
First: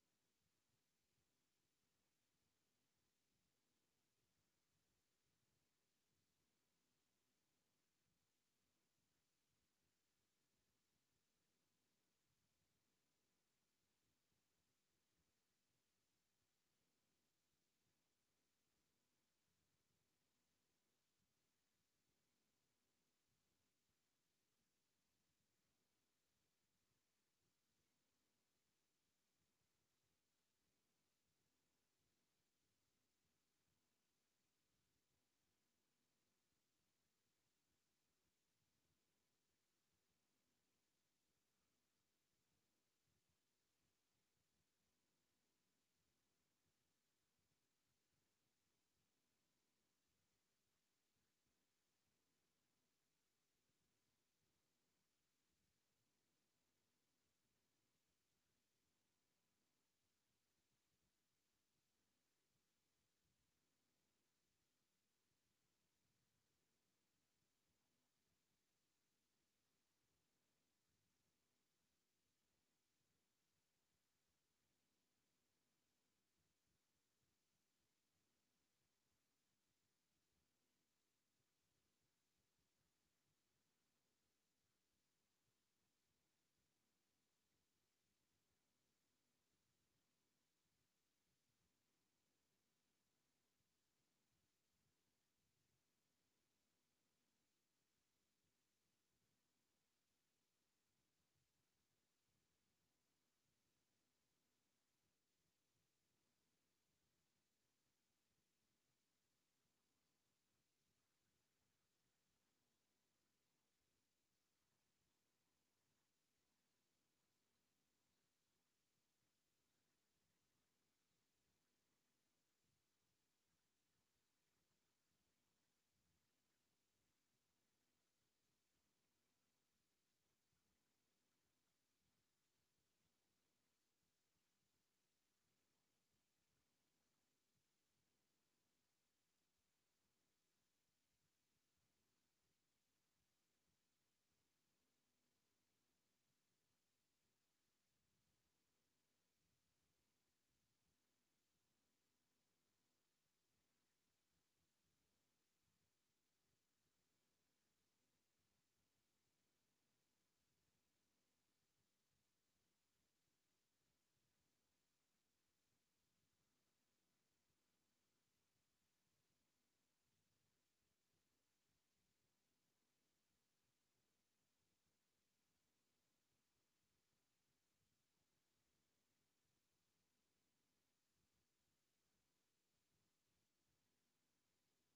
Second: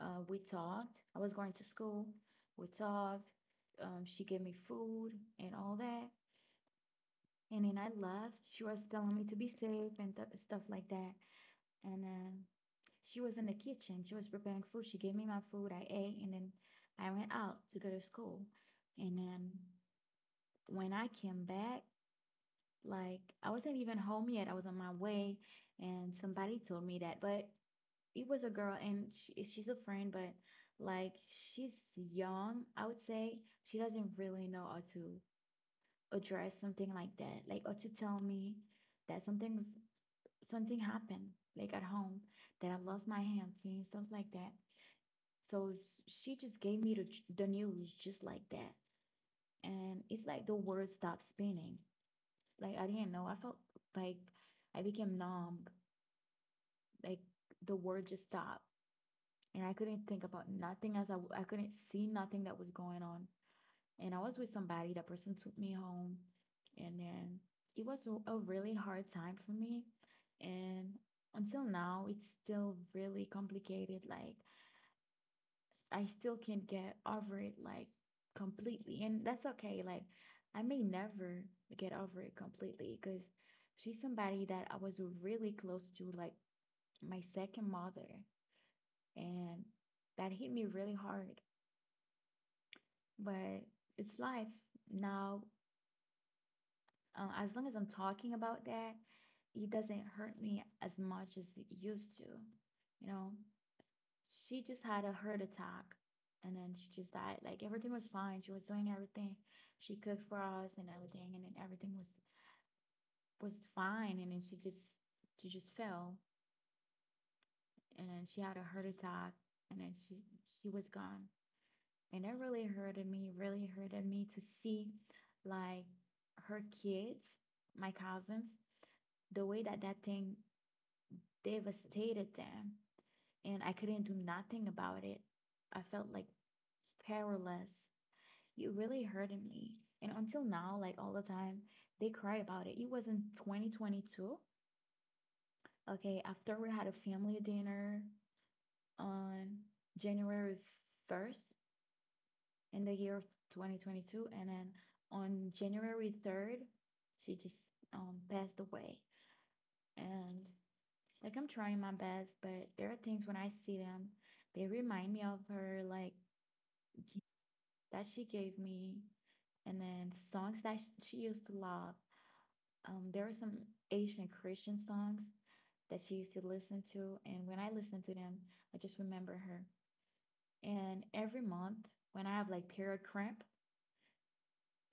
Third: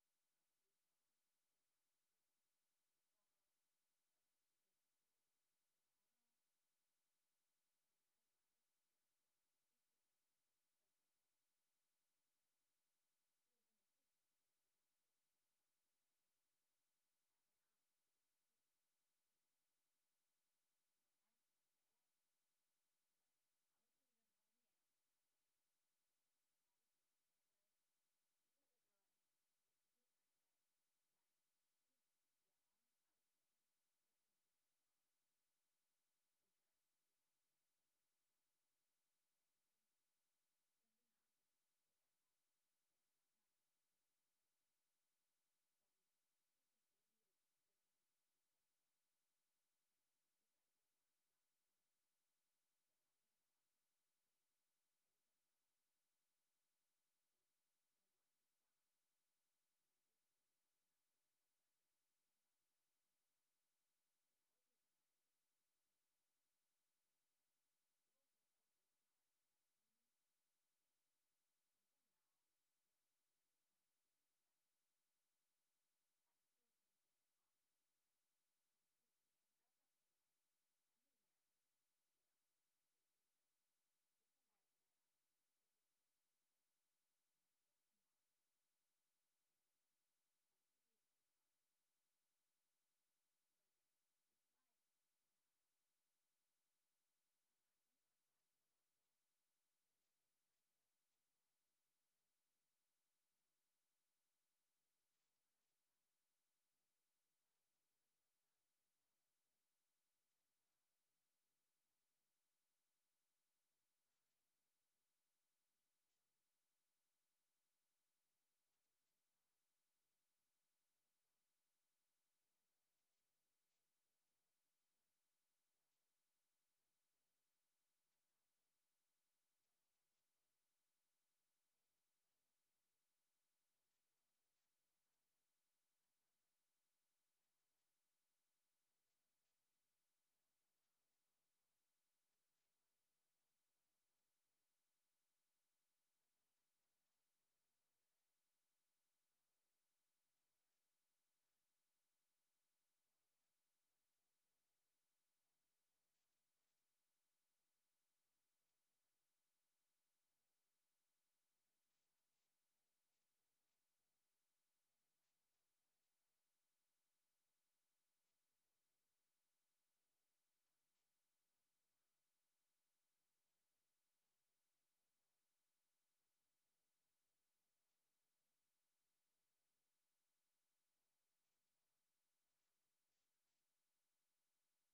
We talked. I was going to school. We talked. She gave me food and all that. And then I left. She was telling me to be safe and stuff like that. And she was in the kitchen. She was preparing food. She gave me my food. I ate, and then I went out to go to school. And then when I came back, like I wasn't even home yet. I was on my way, and somebody told me that. But it was a girl, and she's a friend, but like she's young. I would say she doesn't really know how to address something like that, like or to tell me that something happened like at home that I lost my auntie and stuff like that. So she just gave me the news just like that. And it's like the world stopped spinning. Like I didn't know. I felt like I became numb. Like the world just stopped. And I couldn't think about nothing as I couldn't see nothing that was going on. And I was with somebody. That person took me home, and then it was a really hard time for me. And until now, it's still really complicated. Like, I still can't get over it, like, completely. And that's okay. Like, I may never get over it completely because she's somebody that I was really close to, like, my second mother. And that hit me really hard. But it's life. Now as long as I'm talking about that, it doesn't hurt me as much as it used to. You know, she just had a heart attack and then she just died. Like everything was fine. She was doing everything. She cooked for us and everything and then everything was fine and then she just fell and then she had a heart attack and then she was gone. And it really hurted me to see like her kids, my cousins, the way that that thing devastated them and I couldn't do nothing about it. I felt like powerless. It really hurted me. And until now, like all the time, they cry about it. It was in 2022. Okay, after we had a family dinner on January 1st in the year of 2022, and then on January 3rd, she just passed away. And like I'm trying my best, but there are things when I see them, they remind me of her, like gifts that she gave me, and then songs that she used to love. There were some Asian Christian songs that she used to listen to, and when I listen to them, I just remember her. And every month, when I have like period cramp,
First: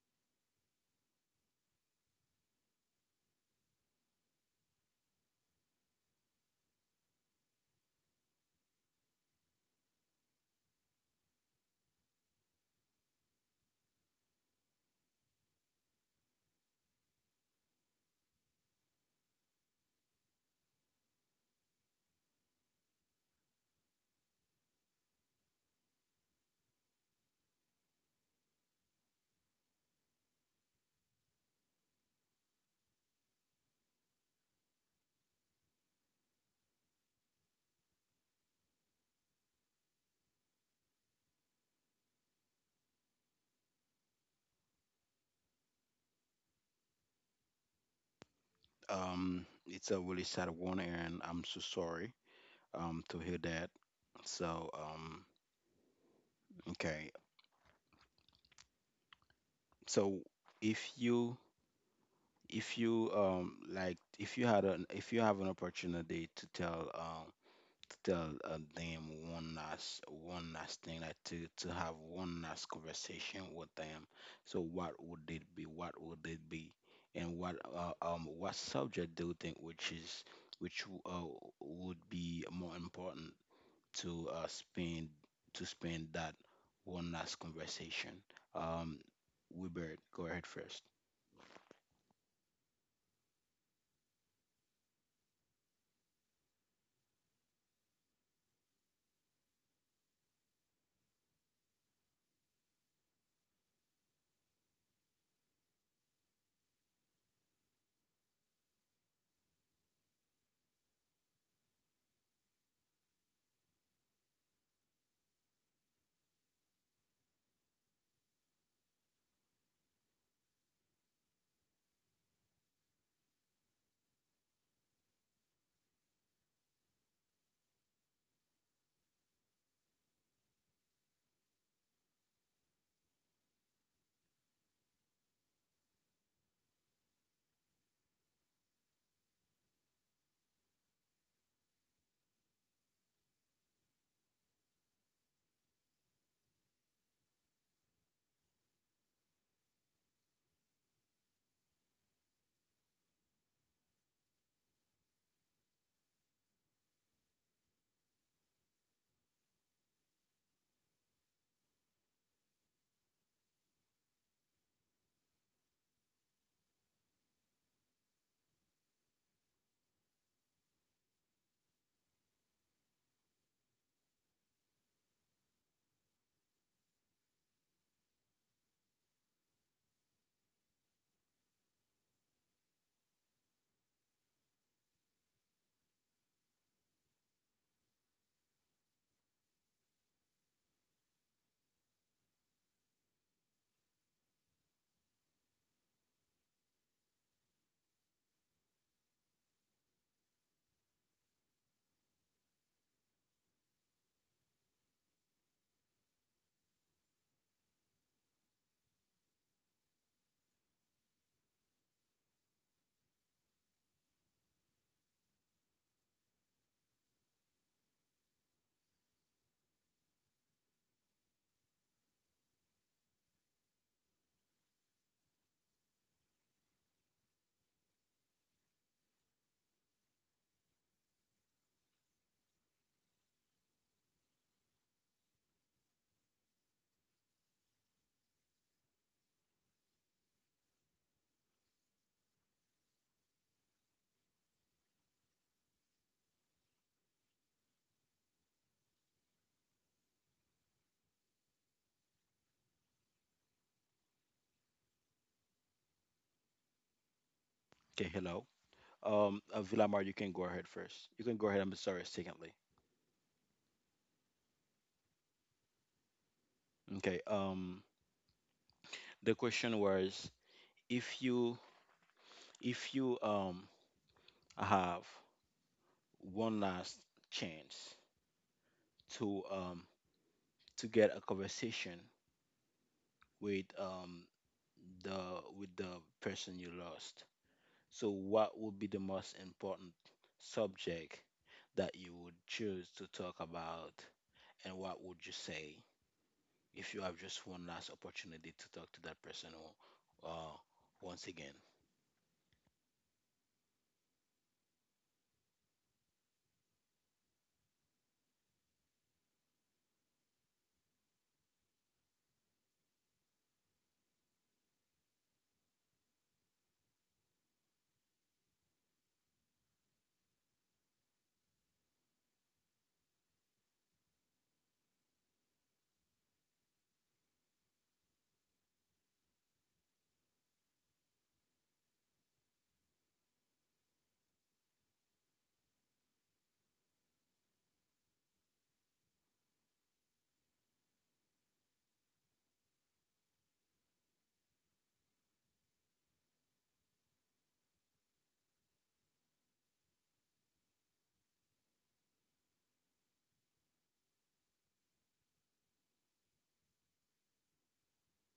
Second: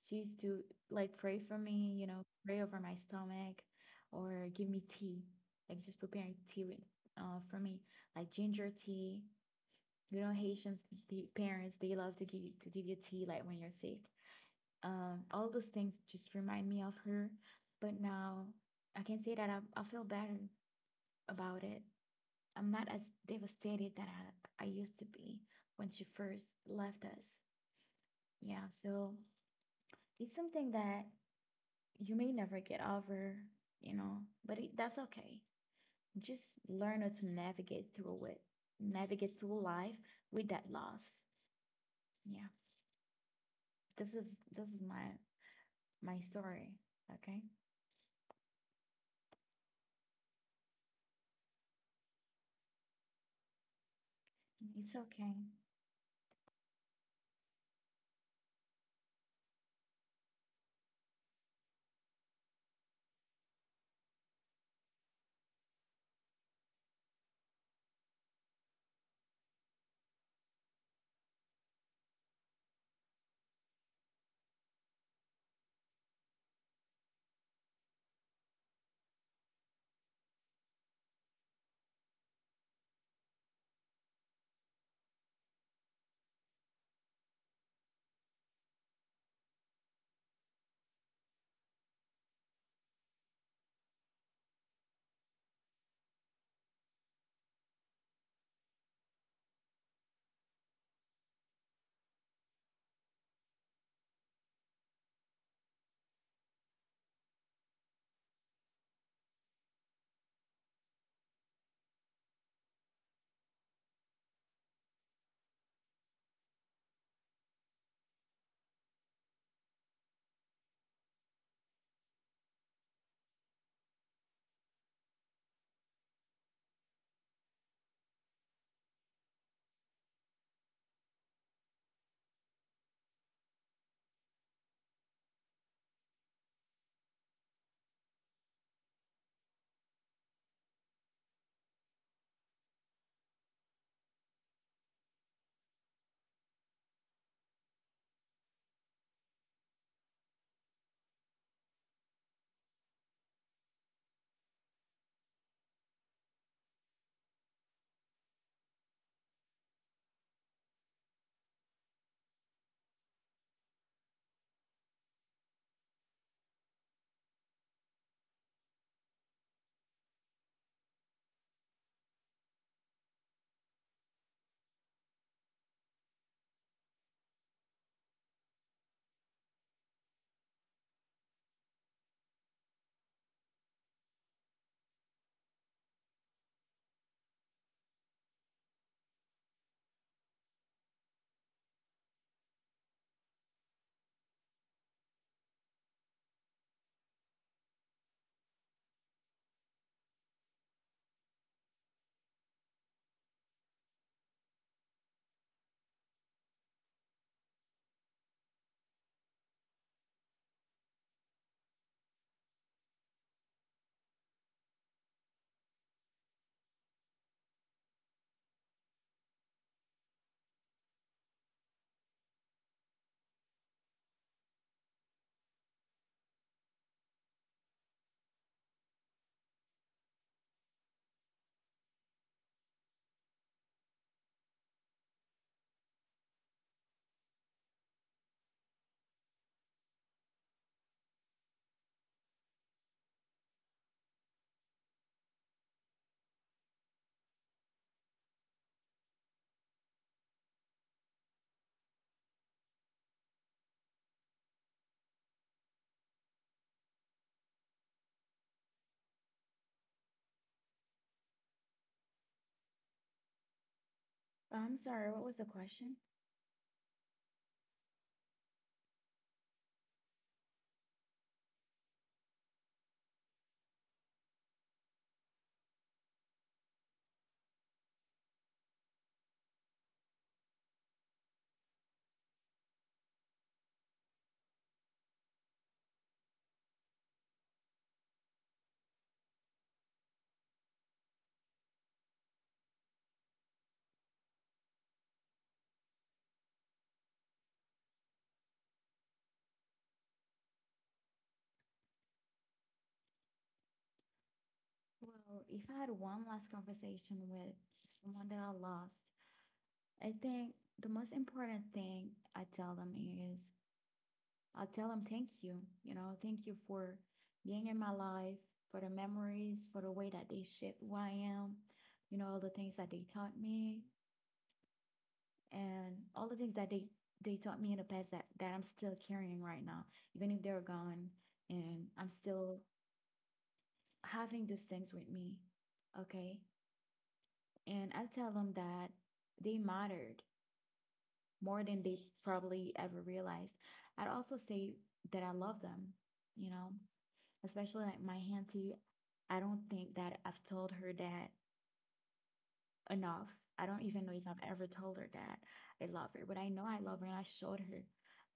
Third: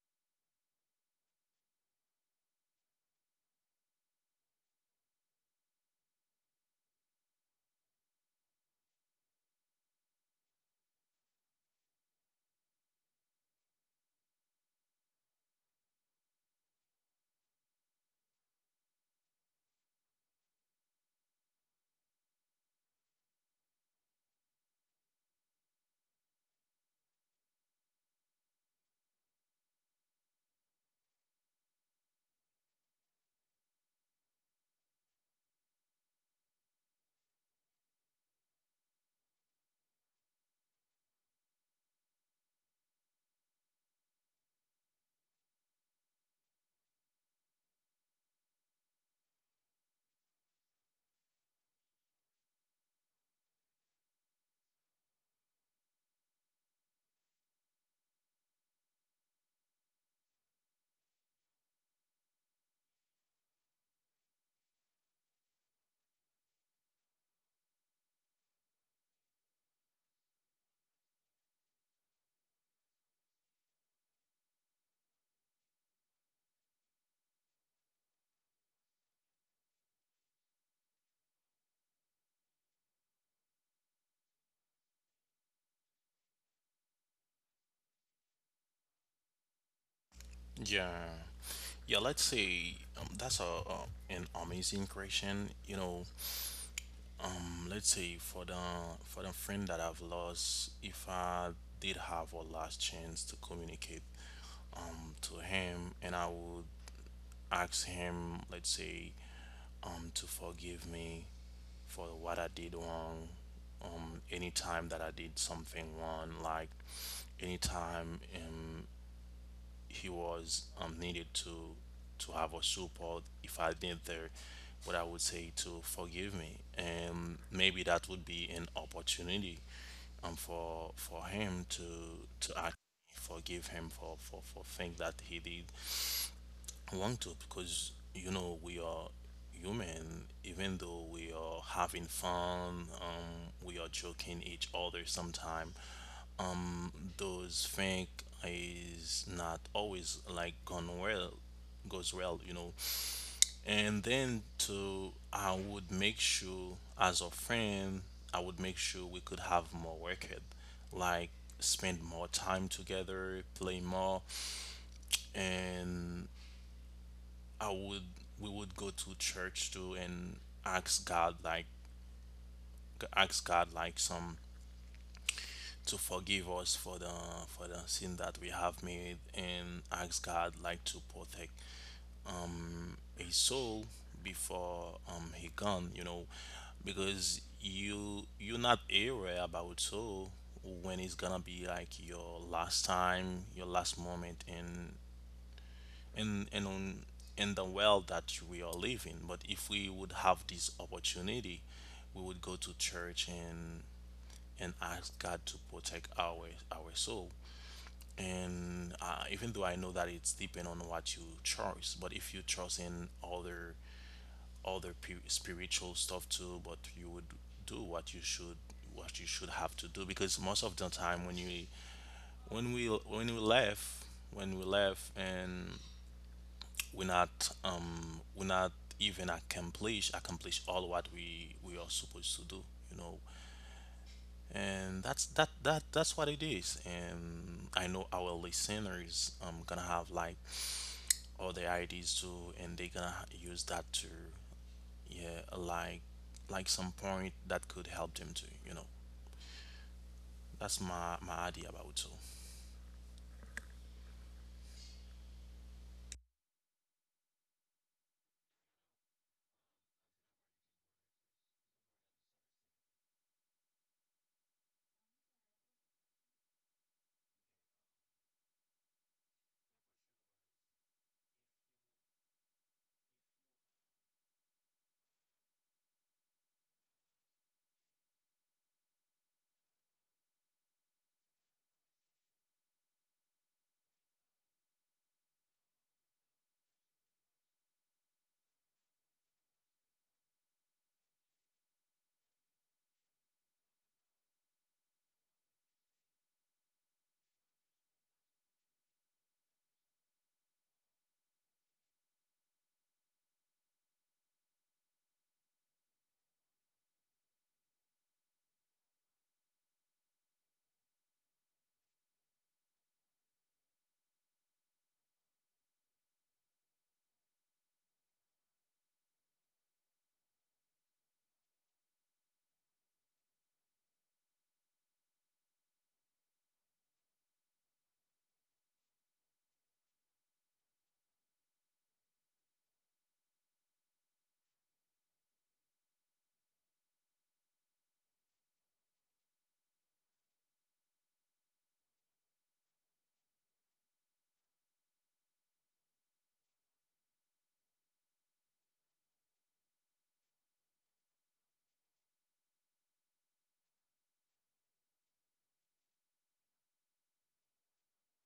she used to like pray for me, you know, pray over my stomach, or give me tea, like just preparing tea with, for me, like ginger tea. You know, Haitians, the parents, they love to give you tea like when you're sick. All those things just remind me of her. But now I can say that I feel better about it. I'm not as devastated that I used to be when she first left us. Yeah, so it's something that you may never get over, you know, but that's okay. Just learn how to navigate through it, navigate through life with that loss. Yeah, this is this is my story. Okay. It's a really sad one, and I'm so sorry to hear that. So It's um, okay. okay. So if you if you like if you had an if you have an opportunity to tell them one last thing, like to have one last conversation with them, so what would it be? What would it be? And what subject do you think which is which would be more important? To spend to spend that one last conversation. Um, Wilbert, go ahead first. Yeah. Yeah, let's say that's a an amazing question. You know, let's say for the, for the friend that I've lost, if I did have a last chance to communicate to him, and I would ask him, let's say, to forgive me for what I did wrong. Anytime that I did something wrong, like anytime he was needed to have a support if I did there, what I would say to forgive me, and maybe that would be an opportunity for him to actually forgive him for for things that he did want to, because you know we are human, even though we are having fun, we are joking each other sometime. Those things is not always like gone well, goes well, you know. And then to, I would make sure as a friend, I would make sure we could have more worked, like spend more time together, play more. And I would, we would go to church too, and ask God like, ask God like some to forgive us for the, for the sin that we have made, and ask God like to protect a soul before he gone, you know. Because you you're not aware about soul when it's gonna be like your last time, your last moment in in in on- in the world that we are living. But if we would have this opportunity, we would go to church and ask God to protect our soul. And even though I know that it's depend on what you trust, but if you trust in other spiritual stuff too, but you would do what you should, what you should have to do, because most of the time when you, when we left, when we left and we not, even accomplish, accomplish all what we are supposed to do, you know. And that's that that that's what it is. And I know our listeners gonna have like other ideas too, and they gonna use that to, yeah, like some point that could help them too, you know. That's my my idea about it too. Okay, hello. Villamar, you can go ahead first. You can go ahead. I'm sorry. Secondly, I'm sorry. What was the question? okay. The question was if you if you um have one last chance to um to get a conversation with the with the person you lost. So, what would be the most important subject that you would choose to talk about, and what would you say if you have just one last opportunity to talk to that person once again? Well, if I had one last conversation with someone that I lost, I think the most important thing I tell them is I tell them thank you. You know, thank you for being in my life, for the memories, for the way that they shaped who I am, you know, all the things that they taught me and all the things that they taught me in the past that I'm still carrying right now, even if they're gone and I'm still having those things with me, okay? And I tell them that they mattered more than they probably ever realized. I'd also say that I love them, you know, especially like my auntie. I don't think that I've told her that enough. I don't even know if I've ever told her that I love her, but I know I love her and I showed her,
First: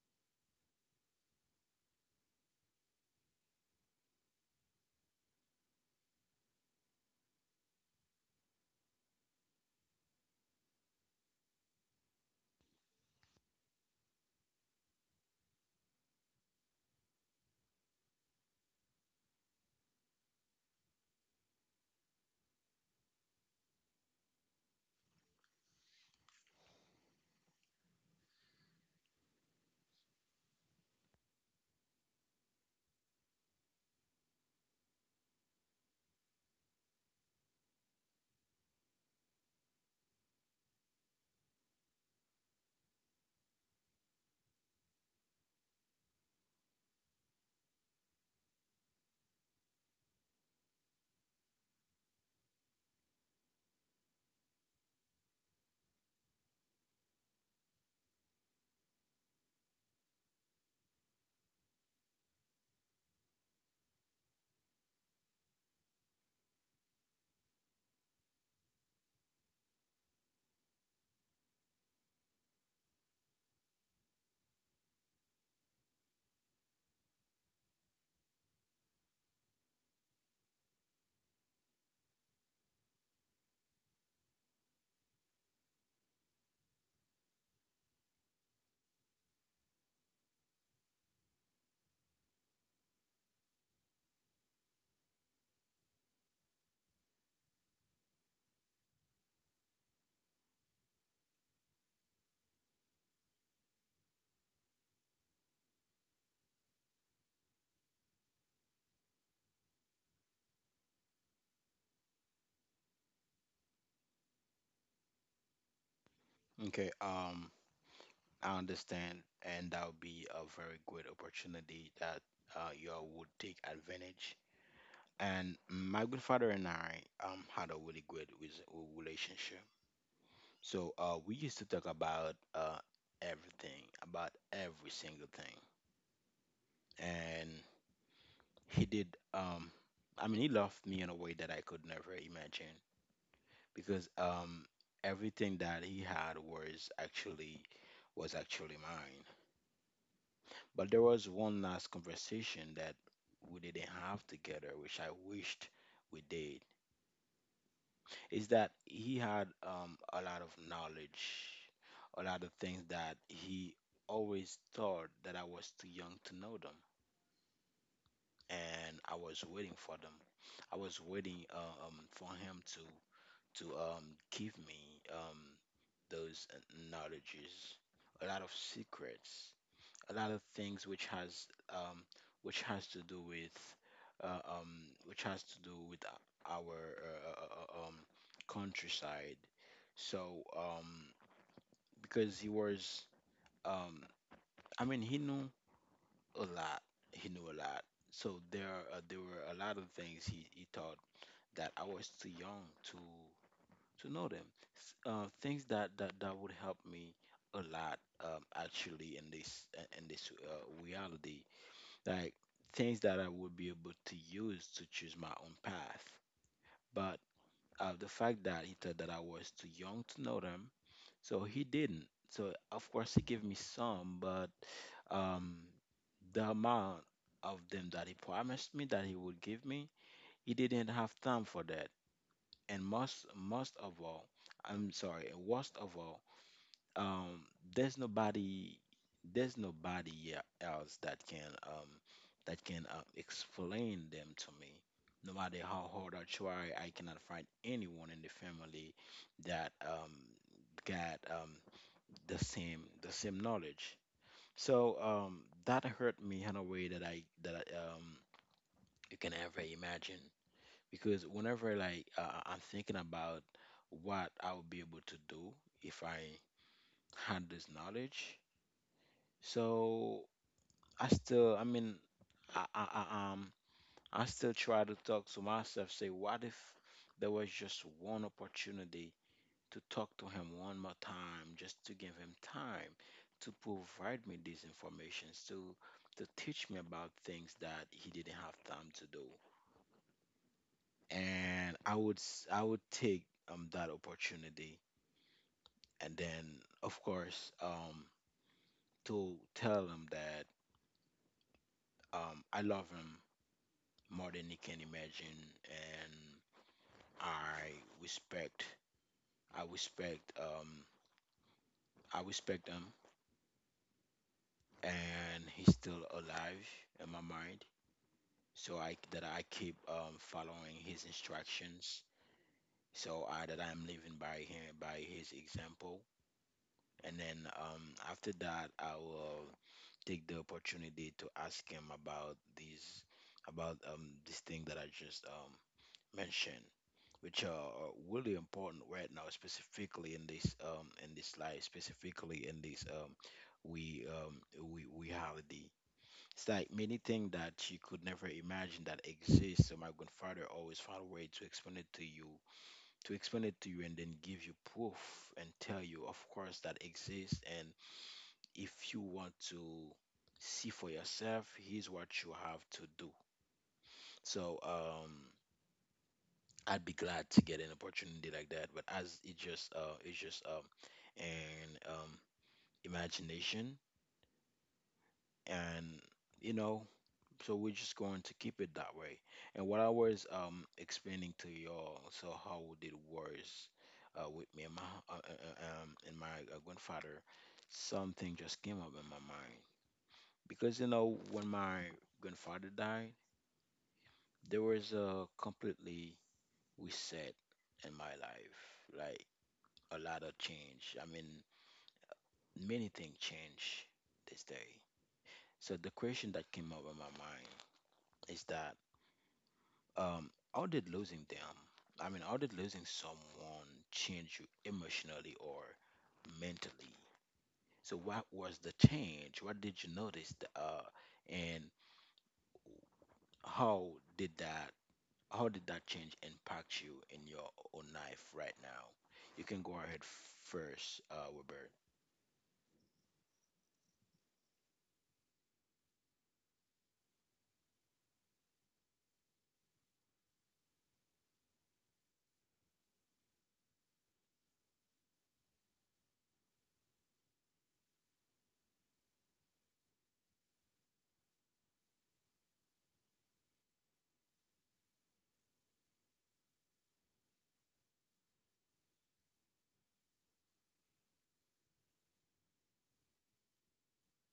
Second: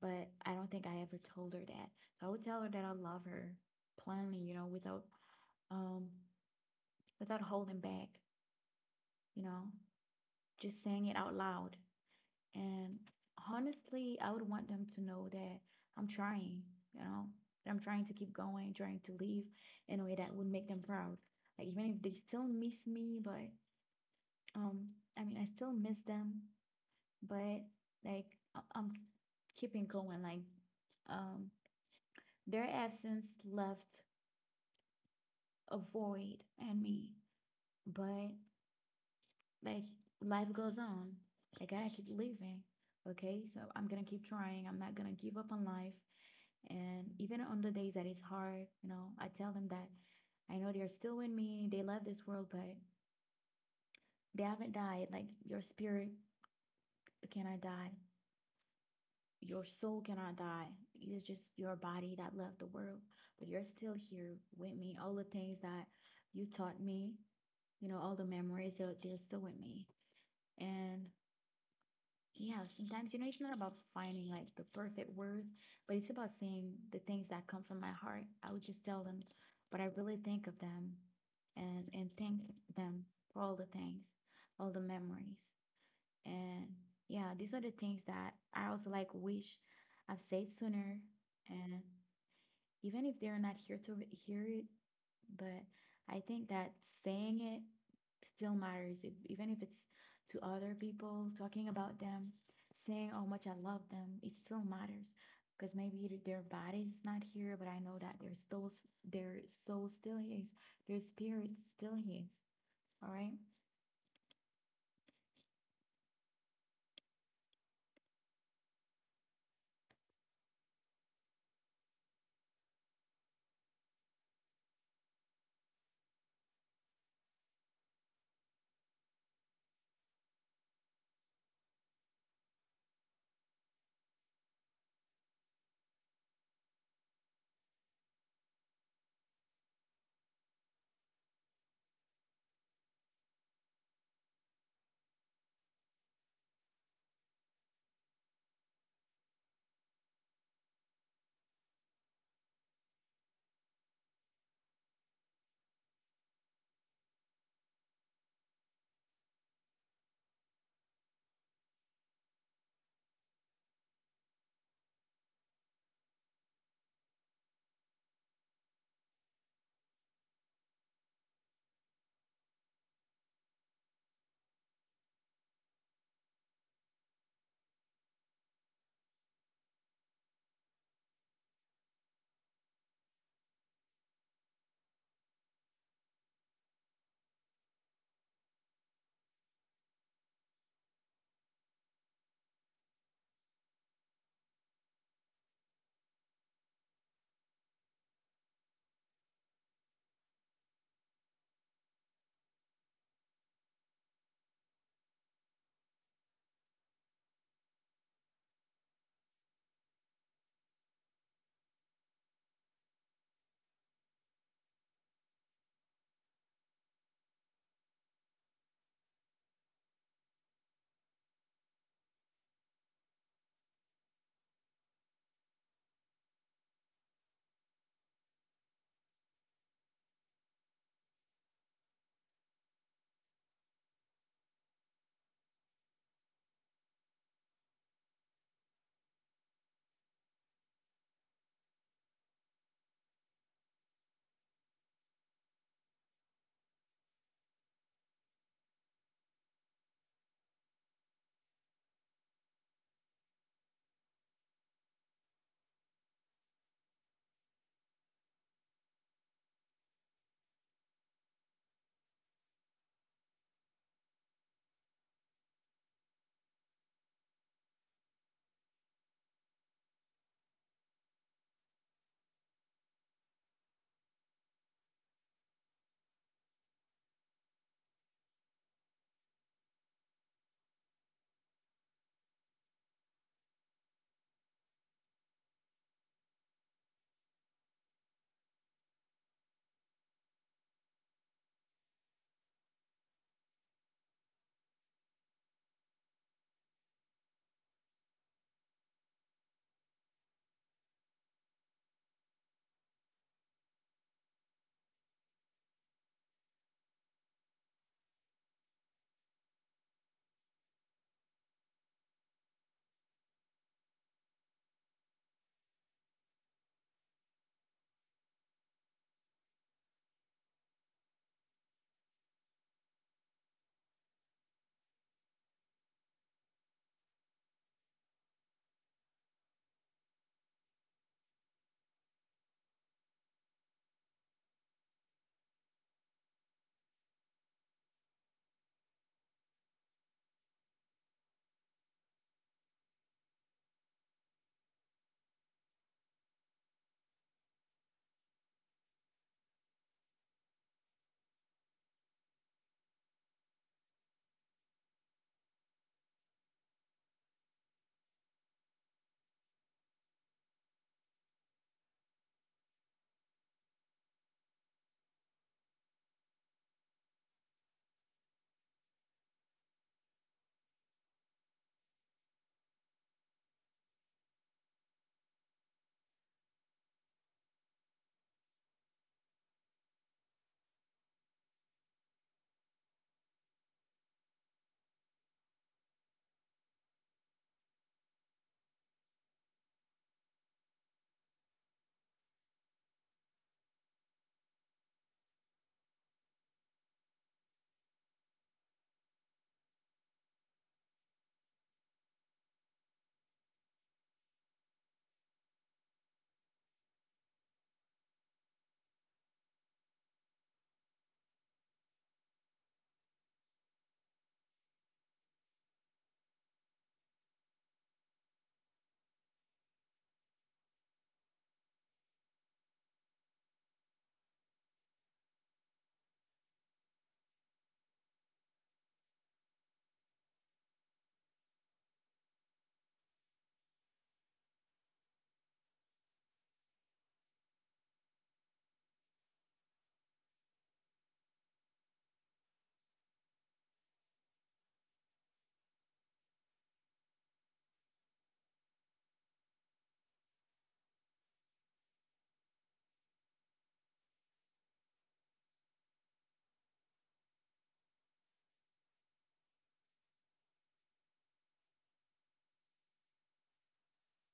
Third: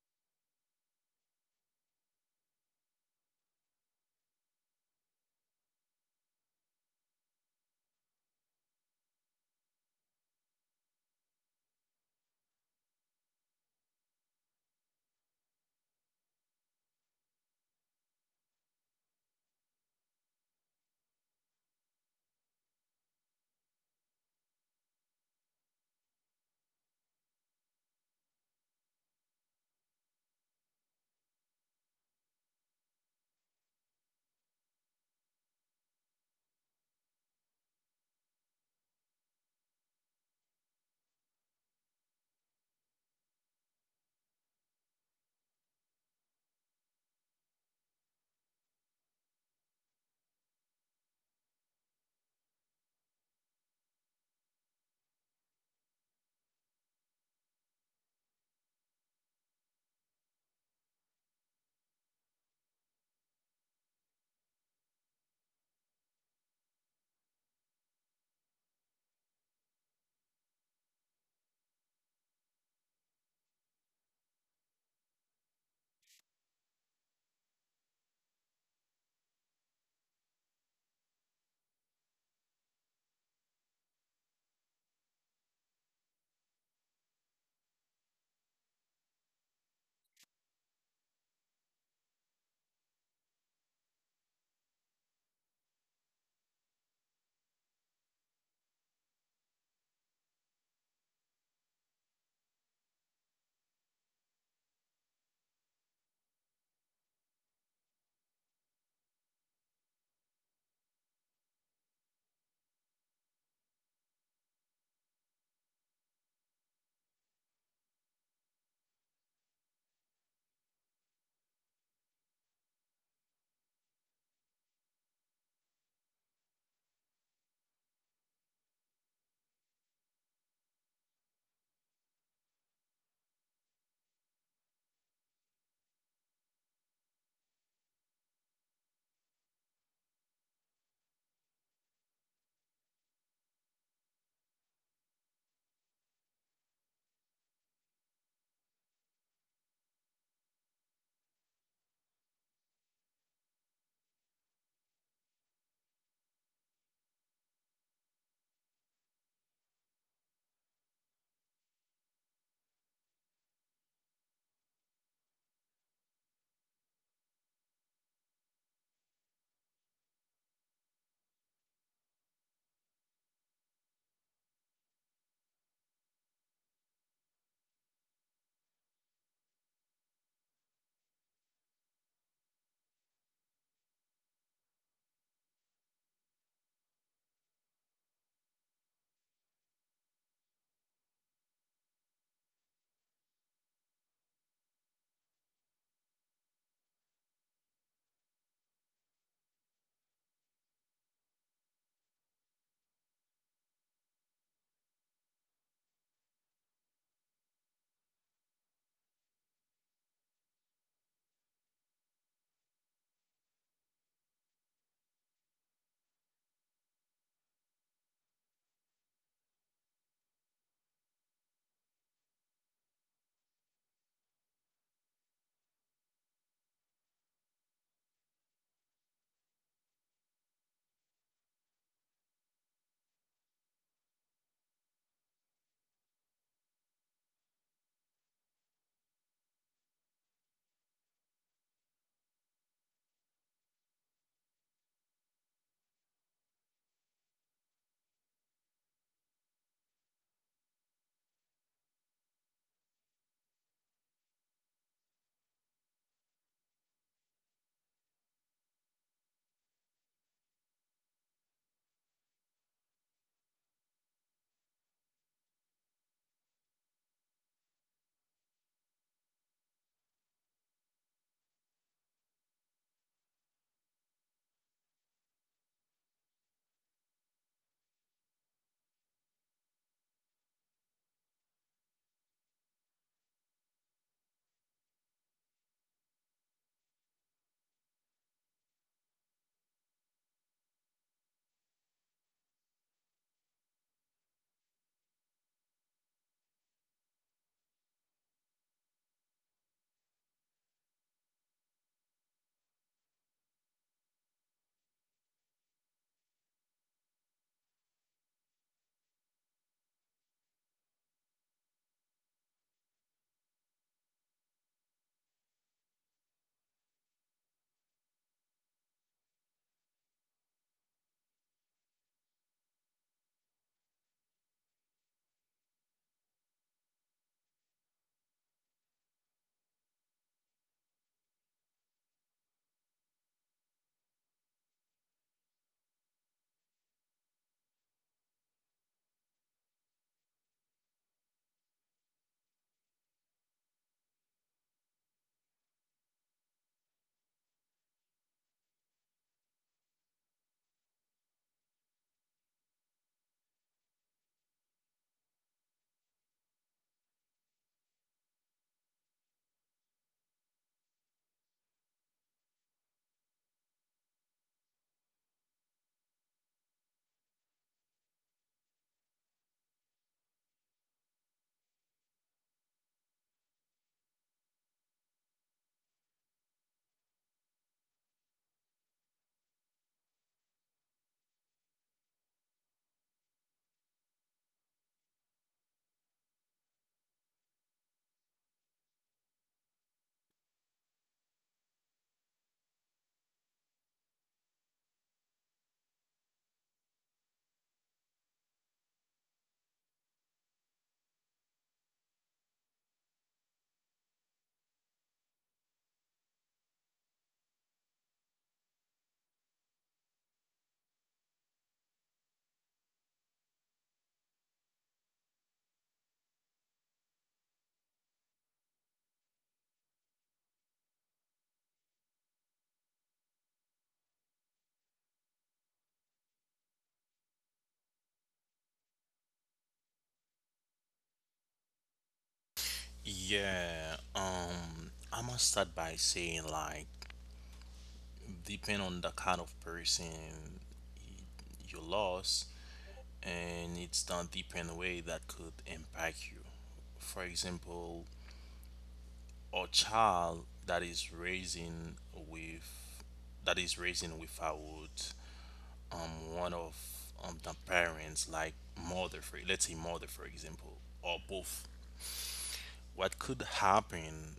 but I don't think I ever told her that. So I would tell her that I love her plainly, you know, without um without holding back, you know, just saying it out loud. And honestly, I would want them to know that I'm trying, you know, I'm trying to keep going, trying to leave in a way that would make them proud. Like even if they still miss me, but um, I mean, I still miss them, but like I'm keeping going. Like um, their absence left a void in me, but like life goes on. Like, I gotta keep living. Okay, so I'm gonna keep trying. I'm not gonna give up on life. And even on the days that it's hard, you know, I tell them that I know they're still with me. They love this world, but they haven't died. Like your spirit cannot die. Your soul cannot die. It is just your body that left the world, but you're still here with me. All the things that you taught me, you know, all the memories, they're still with me. And yeah, sometimes, you know, it's not about finding like the perfect words, but it's about saying the things that come from my heart. I would just tell them what I really think of them and thank them for all the things, all the memories. And yeah, these are the things that I also like wish I've said sooner. And even if they're not here to hear it, but I think that saying it still matters, if, even if it's to other people, talking about them, saying how much I love them, it still matters. Because maybe their body's not here, but I know that their souls, their soul still is, their spirit still is. All right. Okay, I understand, and that would be a very good opportunity that you all would take advantage. And my good father and I had a really good relationship. So we used to talk about everything, about every single thing, and he did. Um, I mean, he loved me in a way that I could never imagine, because everything that he had was actually mine. But there was one last conversation that we didn't have together, which I wished we did. Is that he had a lot of knowledge, a lot of things that he always thought that I was too young to know them, and I was waiting for them. I was waiting for him to give me those knowledges, a lot of secrets, a lot of things um, which has to do with which has to do with our countryside. so, um, because he was, um, I mean, he knew a lot. He knew a lot. So there, are, there were a lot of things he taught that I was too young to know them. Things that would help me a lot, actually, in this reality, like things that I would be able to use to choose my own path. But the fact that he thought that I was too young to know them, so he didn't. So of course he gave me some, but um, the amount of them that he promised me that he would give me, he didn't have time for that. And I'm sorry, worst of all, um, there's nobody, there's nobody else that can explain them to me. No matter how hard I try, I cannot find anyone in the family that got the same knowledge. So that hurt me in a way that I you can ever imagine, because whenever like I'm thinking about what I would be able to do if I had this knowledge, so I still, I mean, I I still try to talk to myself, say what if there was just one opportunity to talk to him one more time, just to give him time to provide me these informations, to teach me about things that he didn't have time to do. And I would take that opportunity, and then of course to tell him that I love him more than he can imagine, and I respect, I respect him, and he's still alive in my mind, so I that I keep following his instructions. So I that I'm living by him, by his example. And then after that, I will take the opportunity to ask him about these, about this thing that I just mentioned, which are really important right now, specifically in this life, specifically in this we um, we holiday. It's like many things that you could never imagine that exist. So my grandfather always found a way to explain it to you, and then give you proof and tell you, of course, that exists. And if you want to see for yourself, here's what you have to do. So I'd be glad to get an opportunity like that. But as it just, it's just an imagination, and you know, so we're just going to keep it that way. And what I was explaining to y'all, so how it was with me and my grandfather, something just came up in my mind, because you know when my grandfather died, there was a completely reset in my life, like a lot of change. I mean, many things change this day. So the question that came up in my mind is that, how did losing them, I mean, how did losing someone change you emotionally or mentally? So, what was the change? What did you notice? And how did that, how did that change impact you in your own life right now? You can go ahead first, Robert. Yeah, I must start by saying like, depend on the kind of person you lost, and it's done different way that could impact you. For example, a child that is raising with, that is raising without one of the parents, like mother, for let's say mother for example, or both. What could happen,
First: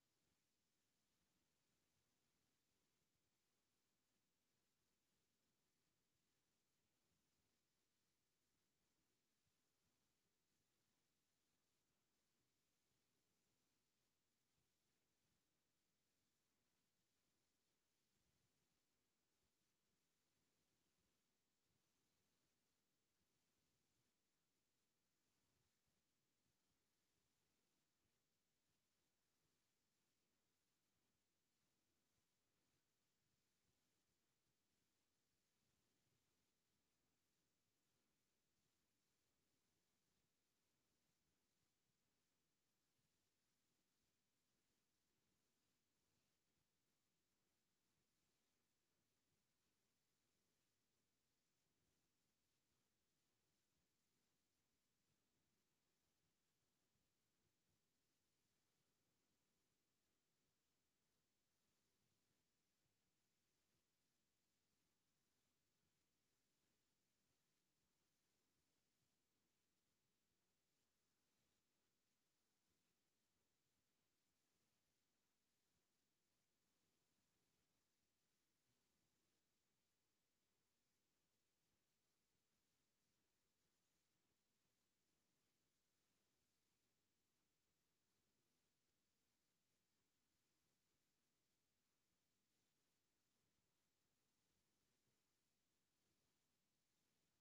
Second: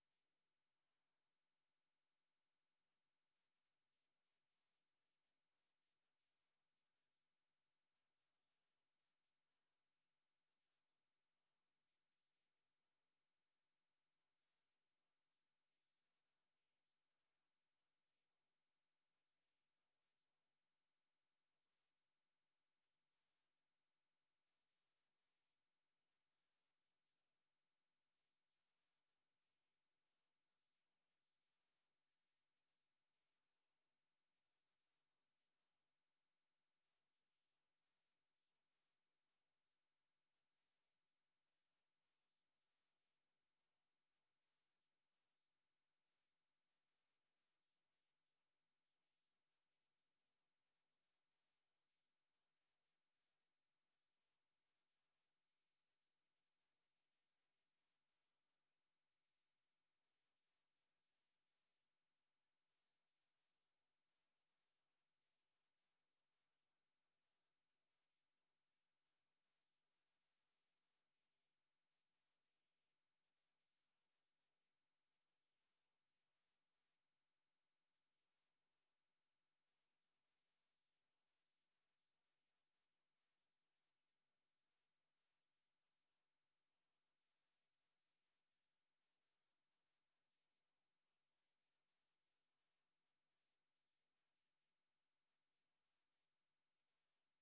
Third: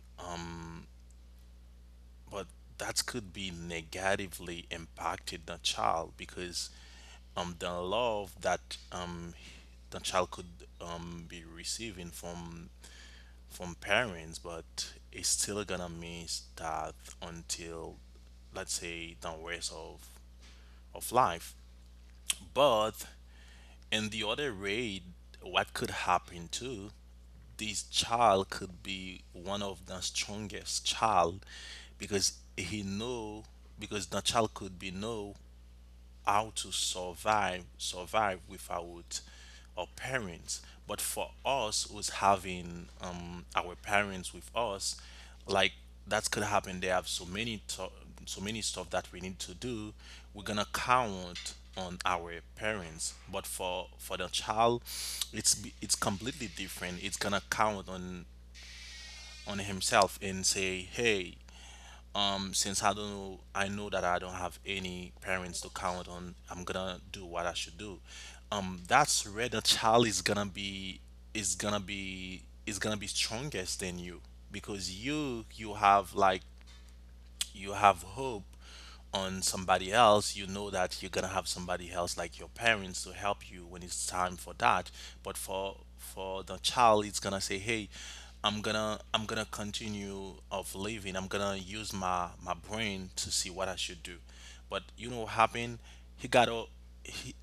but that could be negatively impacted the child, because the love that the child could be receiving from parents, but it's still gonna miss that until, let's say, the rest of life. But in the other way, what could happen too, this child could be one of the strongest child, because he know, because the child could be know how to survive without our parents. But for us who's having our parents with us, like, that could happen, they have so many stuff that we need to do. We're gonna count on our parents, but for the child it's completely different. It's gonna count on himself and say, hey, since I don't know, I know that I don't have any parents to count on, I'm gonna do what I should do. That's where the child is gonna be, is gonna be, is gonna be strongest than you, because you have like, you have hope on somebody else, you know that you're gonna have somebody else like your parents to help you when it's time for that. But for the child, it's gonna say, "Hey, I'm gonna continue of living. I'm gonna use my my brain to see what I should do." But you know what happened? He got a, he.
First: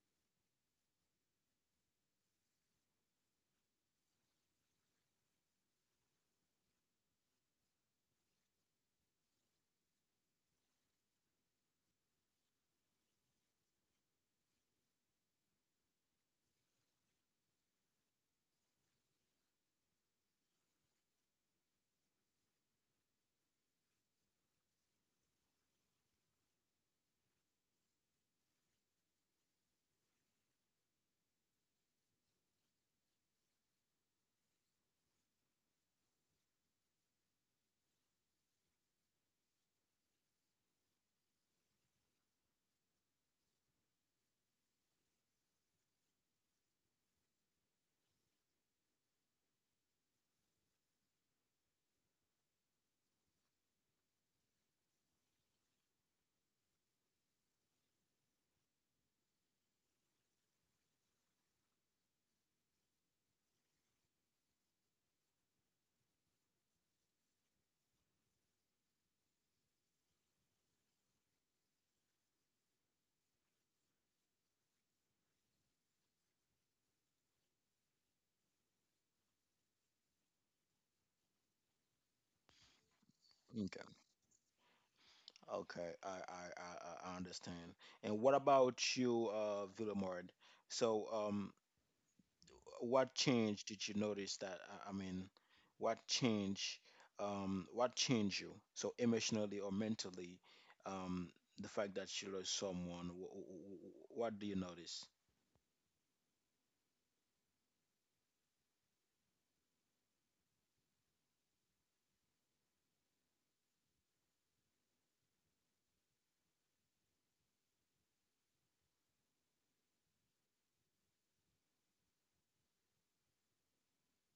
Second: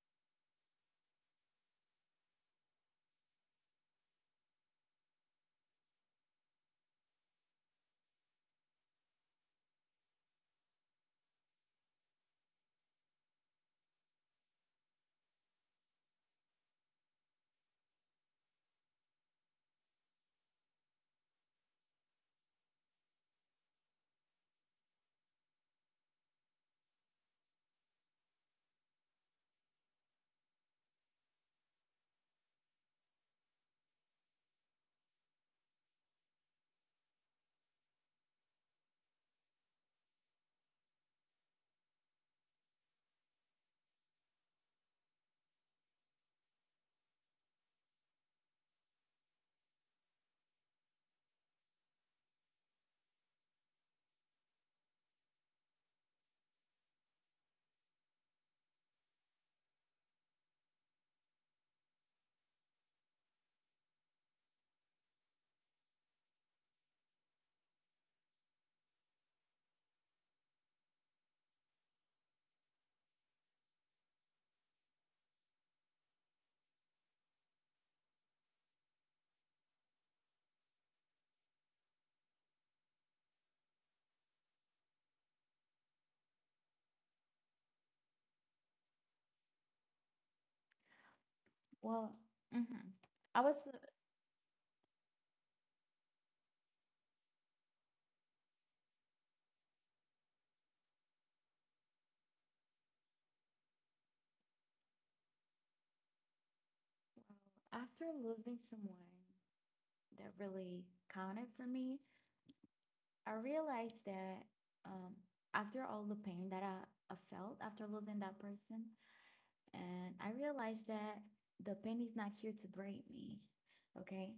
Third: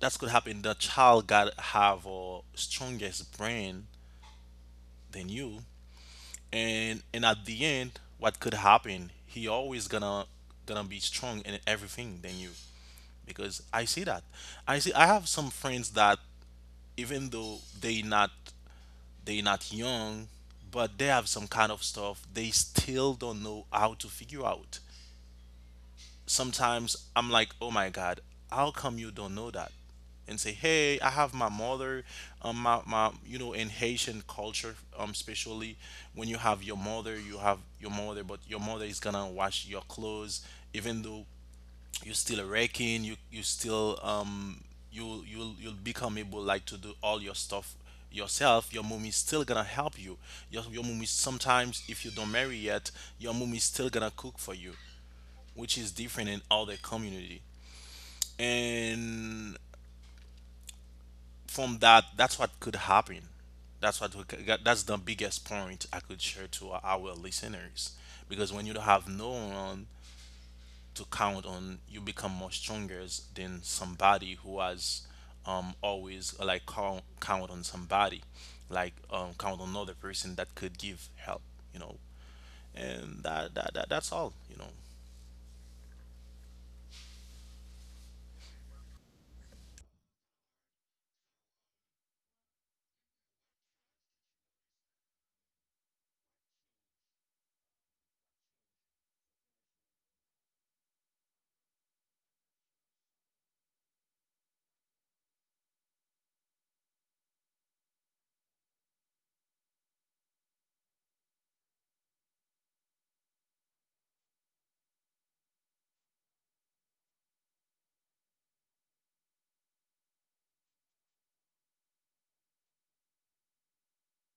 That's what happened. The child got have a strongest brain than you. And at the end, what could happen, he always gonna gonna be strong in everything than you. Because I see that, I see I have some friends that, even though they not, they not young, but they have some kind of stuff they still don't know how to figure out. Sometimes I'm like, oh my God, how come you don't know that? And say, hey, I have my mother, you know, in Haitian culture, especially when you have your mother, you have your mother, but your mother is gonna wash your clothes, even though you're still a wrecking, you still, you'll become able like to do all your stuff yourself, your mom is still gonna help you. Your mom is, sometimes if you don't marry yet, your mom is still gonna cook for you, which is different in other community. And from that, that's what could happen. That's what we, that's the biggest point I could share to our listeners. Because when you don't have no one to count on, you become more stronger than somebody who has always like count on somebody, like count on another person that could give help, you know. And Okay. That's all, you know. Okay. I understand. And what about you, Villamard? So, Well, mhm. what I was change did you notice that I mean, what change, what changed you? So emotionally or mentally, um, the fact that you lost someone, what do you notice? After losing someone that really counted for me, I realized that um, after all the pain that I felt after losing that person, and I realized that the pain is not here to break me, okay?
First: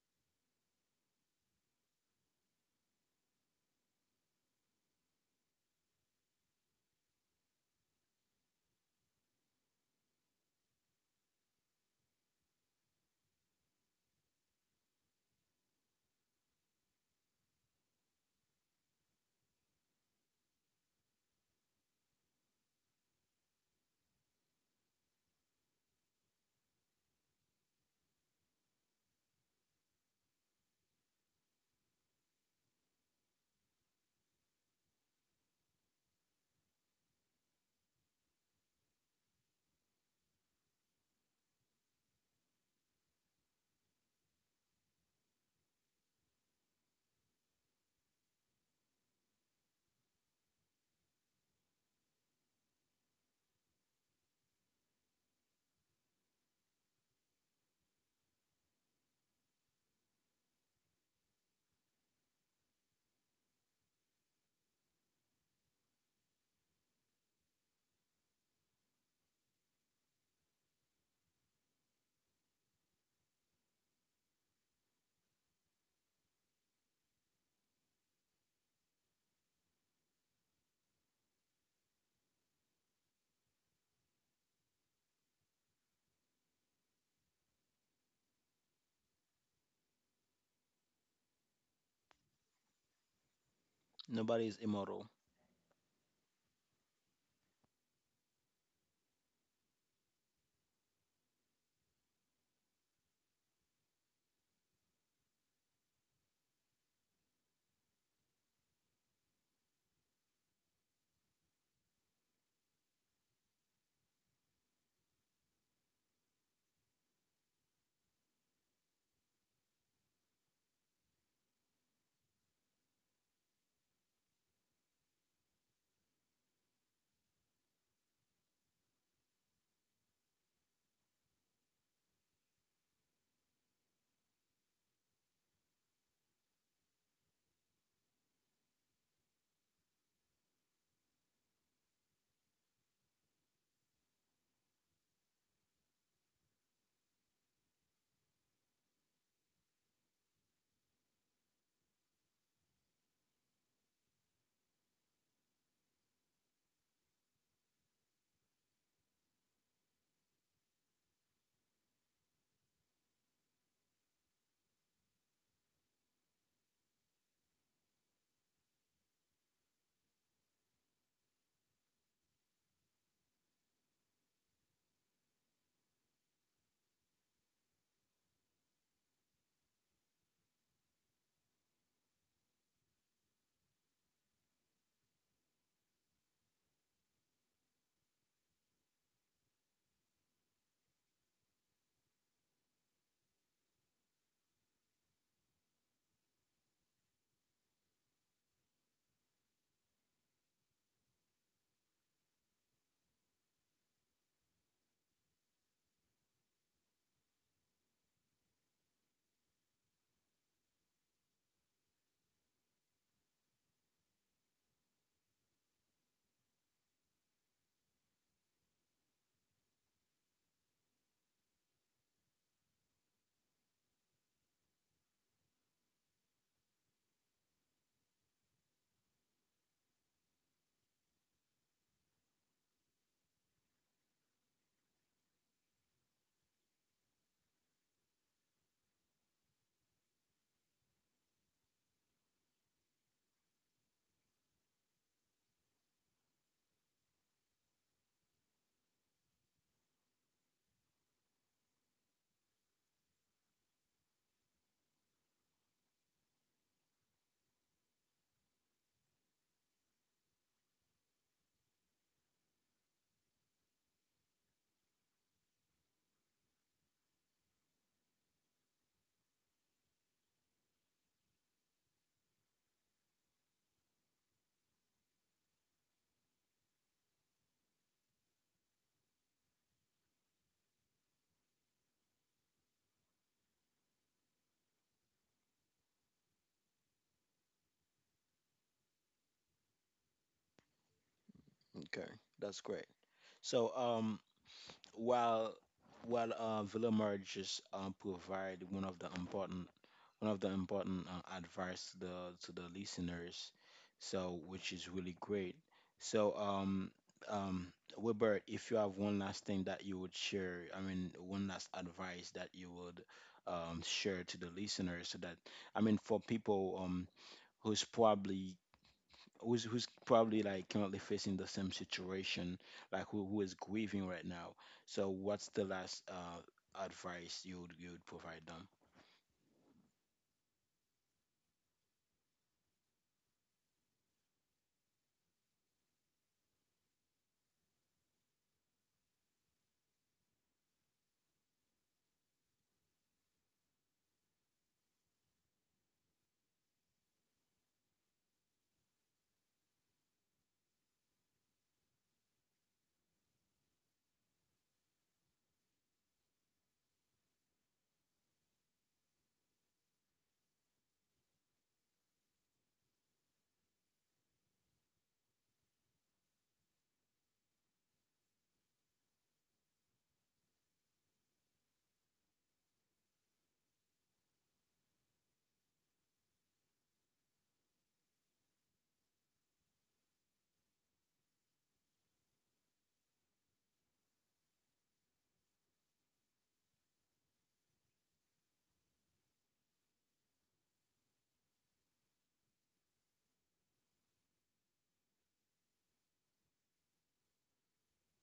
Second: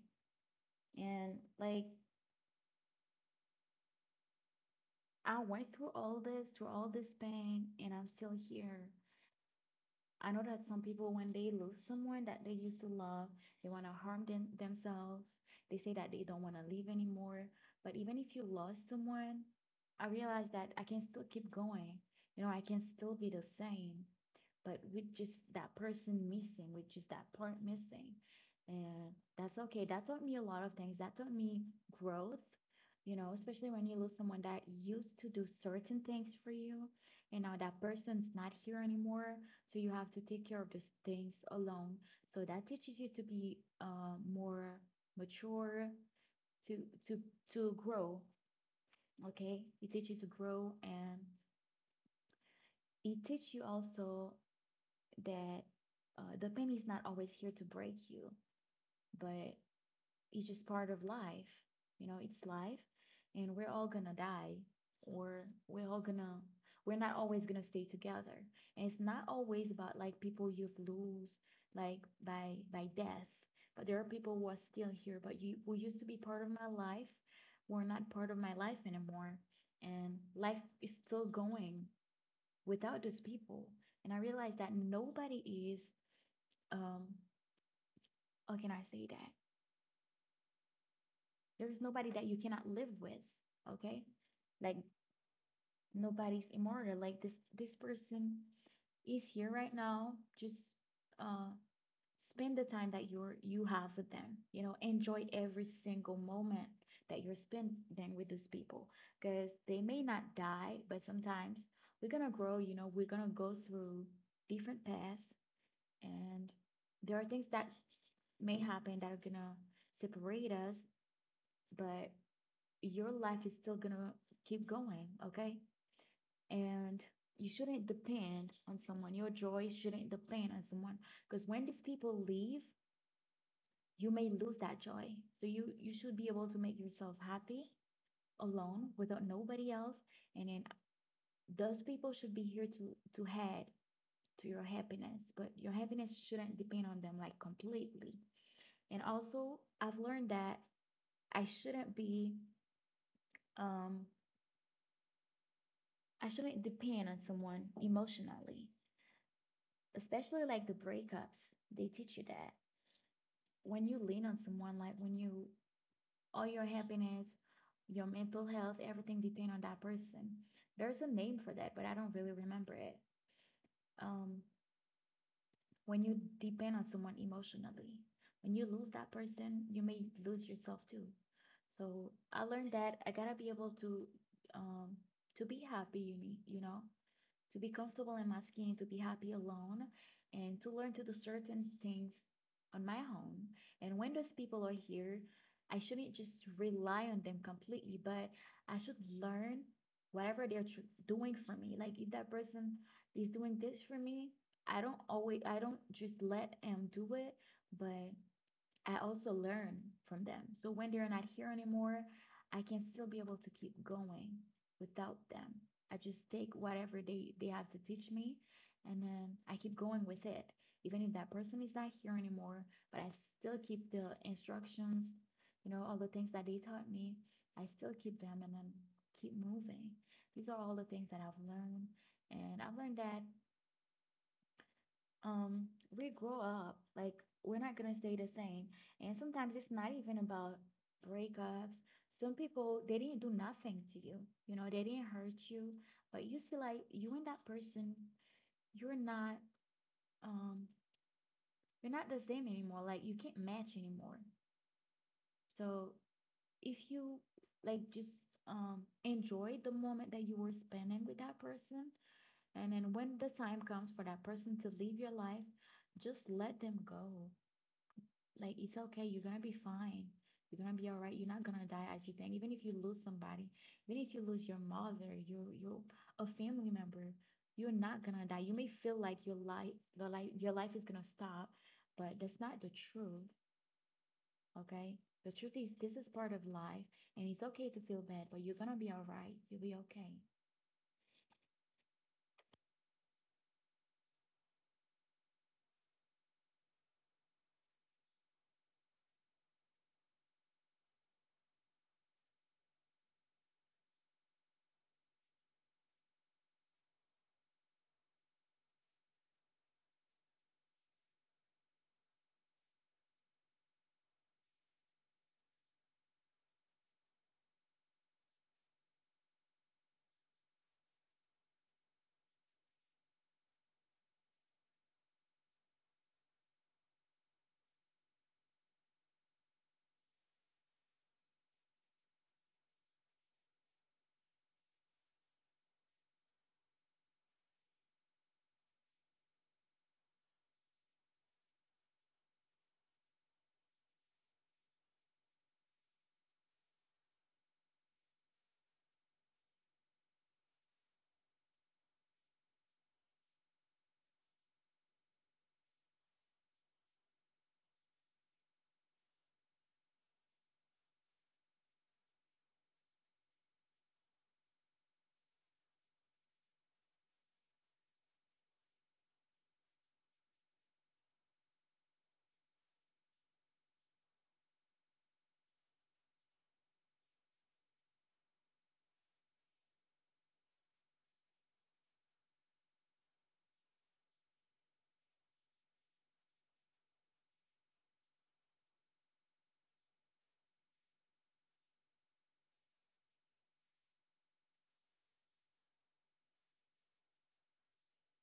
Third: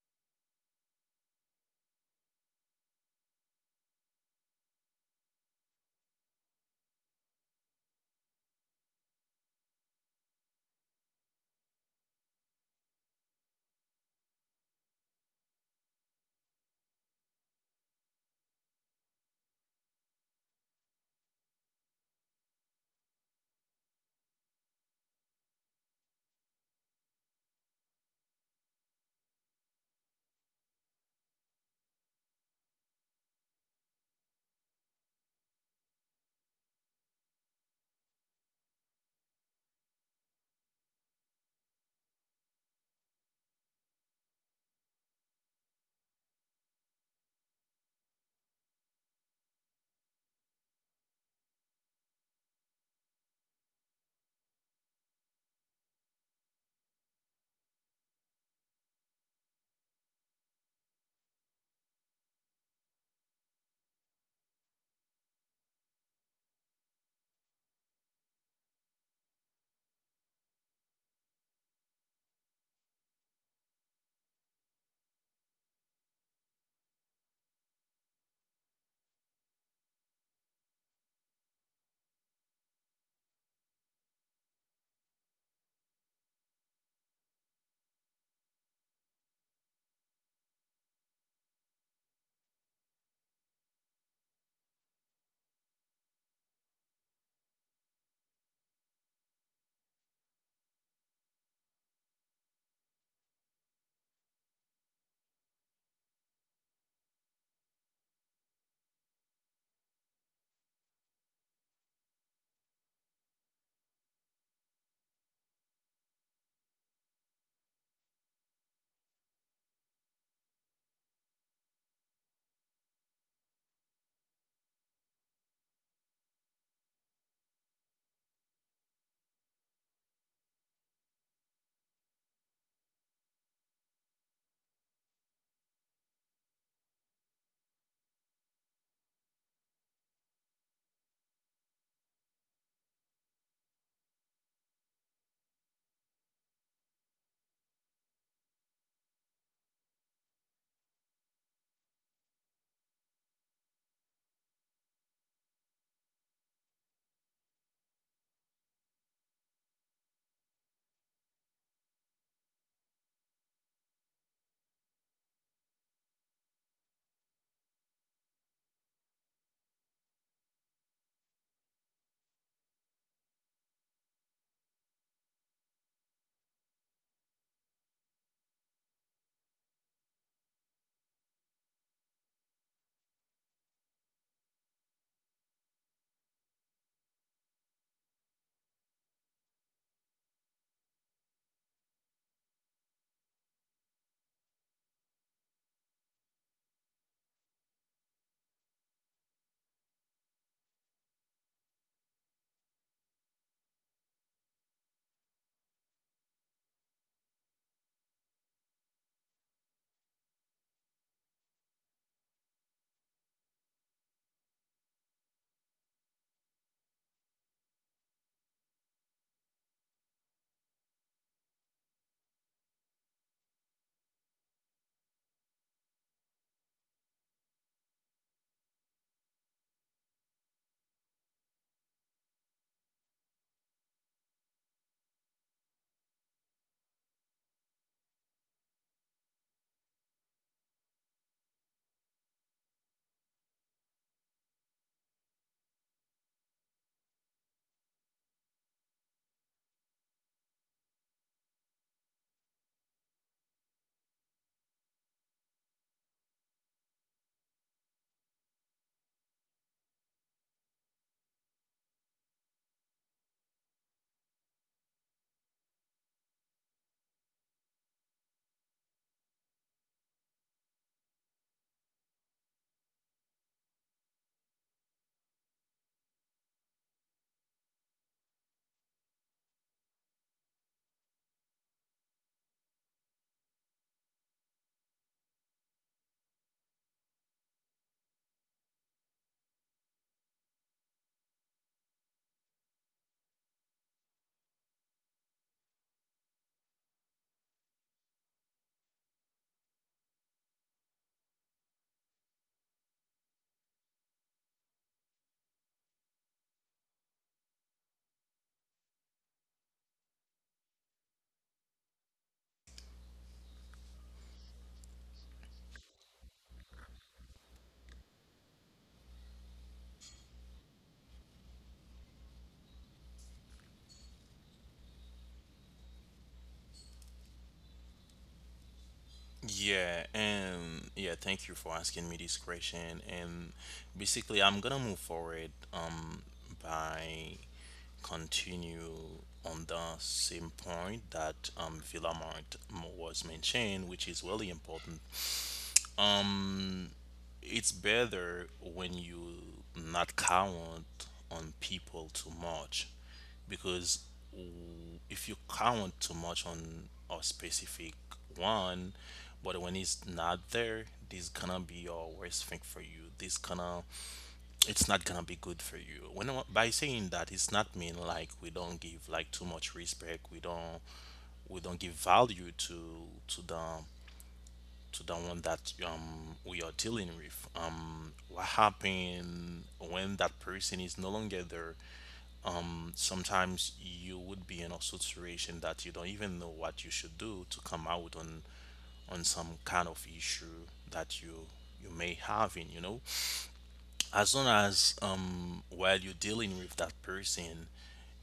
And like I went through all this pain, and I'm still here. I know that some people, when they lose someone that they used to love, they want to harm themselves. They say that they don't want to live anymore. But even if you lost someone, I realize that I can still keep going. You know, I can still be the same but with just that person missing, with just that part missing. And that's okay. That taught me a lot of things. That taught me growth, you know, especially when you lose someone that used to do certain things for you. And now that person's not here anymore. So you have to take care of those things alone. So that teaches you to be more mature, to to to grow. Okay. It teaches you to grow and it teaches you also that the pain is not always here to break you, but it's just part of life. You know, it's life, and we're all gonna die, or we're all gonna, we're not always gonna stay together. And it's not always about like people you lose, like by death, but there are people who are still here, but you who used to be part of my life, were not part of my life anymore, and life is still going without those people. And I realized that nobody is um how can I say that? There is nobody that you cannot live with, okay? Nobody is Like immortal. nobody's immortal. Like this person is here right now. Just uh spend the time that you have with them. You know, enjoy every single moment that you're spending with those people because they may not die, but sometimes we're gonna grow, you know, we're gonna go through different paths and there are things that may happen that are gonna separate us but your life is still gonna keep going, okay? And you shouldn't depend on someone. Your joy shouldn't depend on someone because when these people leave, you may lose that joy. So you should be able to make yourself happy alone without nobody else. And then those people should be here to add to your happiness, but your happiness shouldn't depend on them like completely. And also, I've learned that I shouldn't be um I shouldn't depend on someone emotionally, especially like the breakups. They teach you that. When you lean on someone, like when you, all your happiness, your mental health, everything depend on that person. There's a name for that, but I don't really remember it. Um, when you depend on someone emotionally, when you lose that person, you may lose yourself too. So I learned that I gotta be able um, to be happy. You need, you know, to be comfortable in my skin, to be happy alone, and to learn to do certain things on my own. And when those people are here, I shouldn't just rely on them completely, but I should learn whatever doing for me. Like if that person is doing this for me, I don't just let them do it, but I also learn from them. So when they're not here anymore, I can still be able to keep going without them. I just take whatever they have to teach me and then I keep going with it. Even if that person is not here anymore, but I still keep the instructions, you know, all the things that they taught me, I still keep them and then keep moving. These are all the things that I've learned. And I've learned that um we grow up, like we're not gonna stay the same, and sometimes it's not even about breakups. Some people, they didn't do nothing to you, you know, they didn't hurt you, but you see like you and that person, you're not um you're not the same anymore, like you can't match anymore. So if you like just enjoy the moment that you were spending with that person and then when the time comes for that person to leave your life, just let them go. Like it's okay, you're gonna be fine, you're gonna be all right, you're not gonna die as you think. Even if you lose somebody, even if you lose your mother, your a family member, you're not gonna die. You may feel like your life is gonna stop, but that's not the truth. Okay, the truth is this is part of life, and it's okay to feel bad but you're gonna be all right, you'll be okay. Okay, that's great. So while while Villemar just provide one of the important advice to the listeners, so which is really great. So um Wilbert, if you have one last thing that you would share, I mean one last advice that you would share to the listeners, so that I mean for people who's probably who's who's probably like currently facing the same situation, like who is grieving right now. So what's the last advice you would provide them? Yeah, and yeah, thank you for asking me this question. And basically, I'm gonna move forward by continue on the same point that Villamart was mentioned, which is really important. It's better when you not count on people too much, because if you count too much on a specific one, but when it's not there, this gonna be your worst thing for you. This gonna, it's not gonna be good for you. When I- by saying that, it's not mean like we don't give like too much respect, we don't, we don't give value to the, to the one that we are dealing with. What happens when that person is no longer there? Sometimes you would be in a situation that you don't even know what you should do to come out on some kind of issue that you may have in, you know, as long as while you're dealing with that person,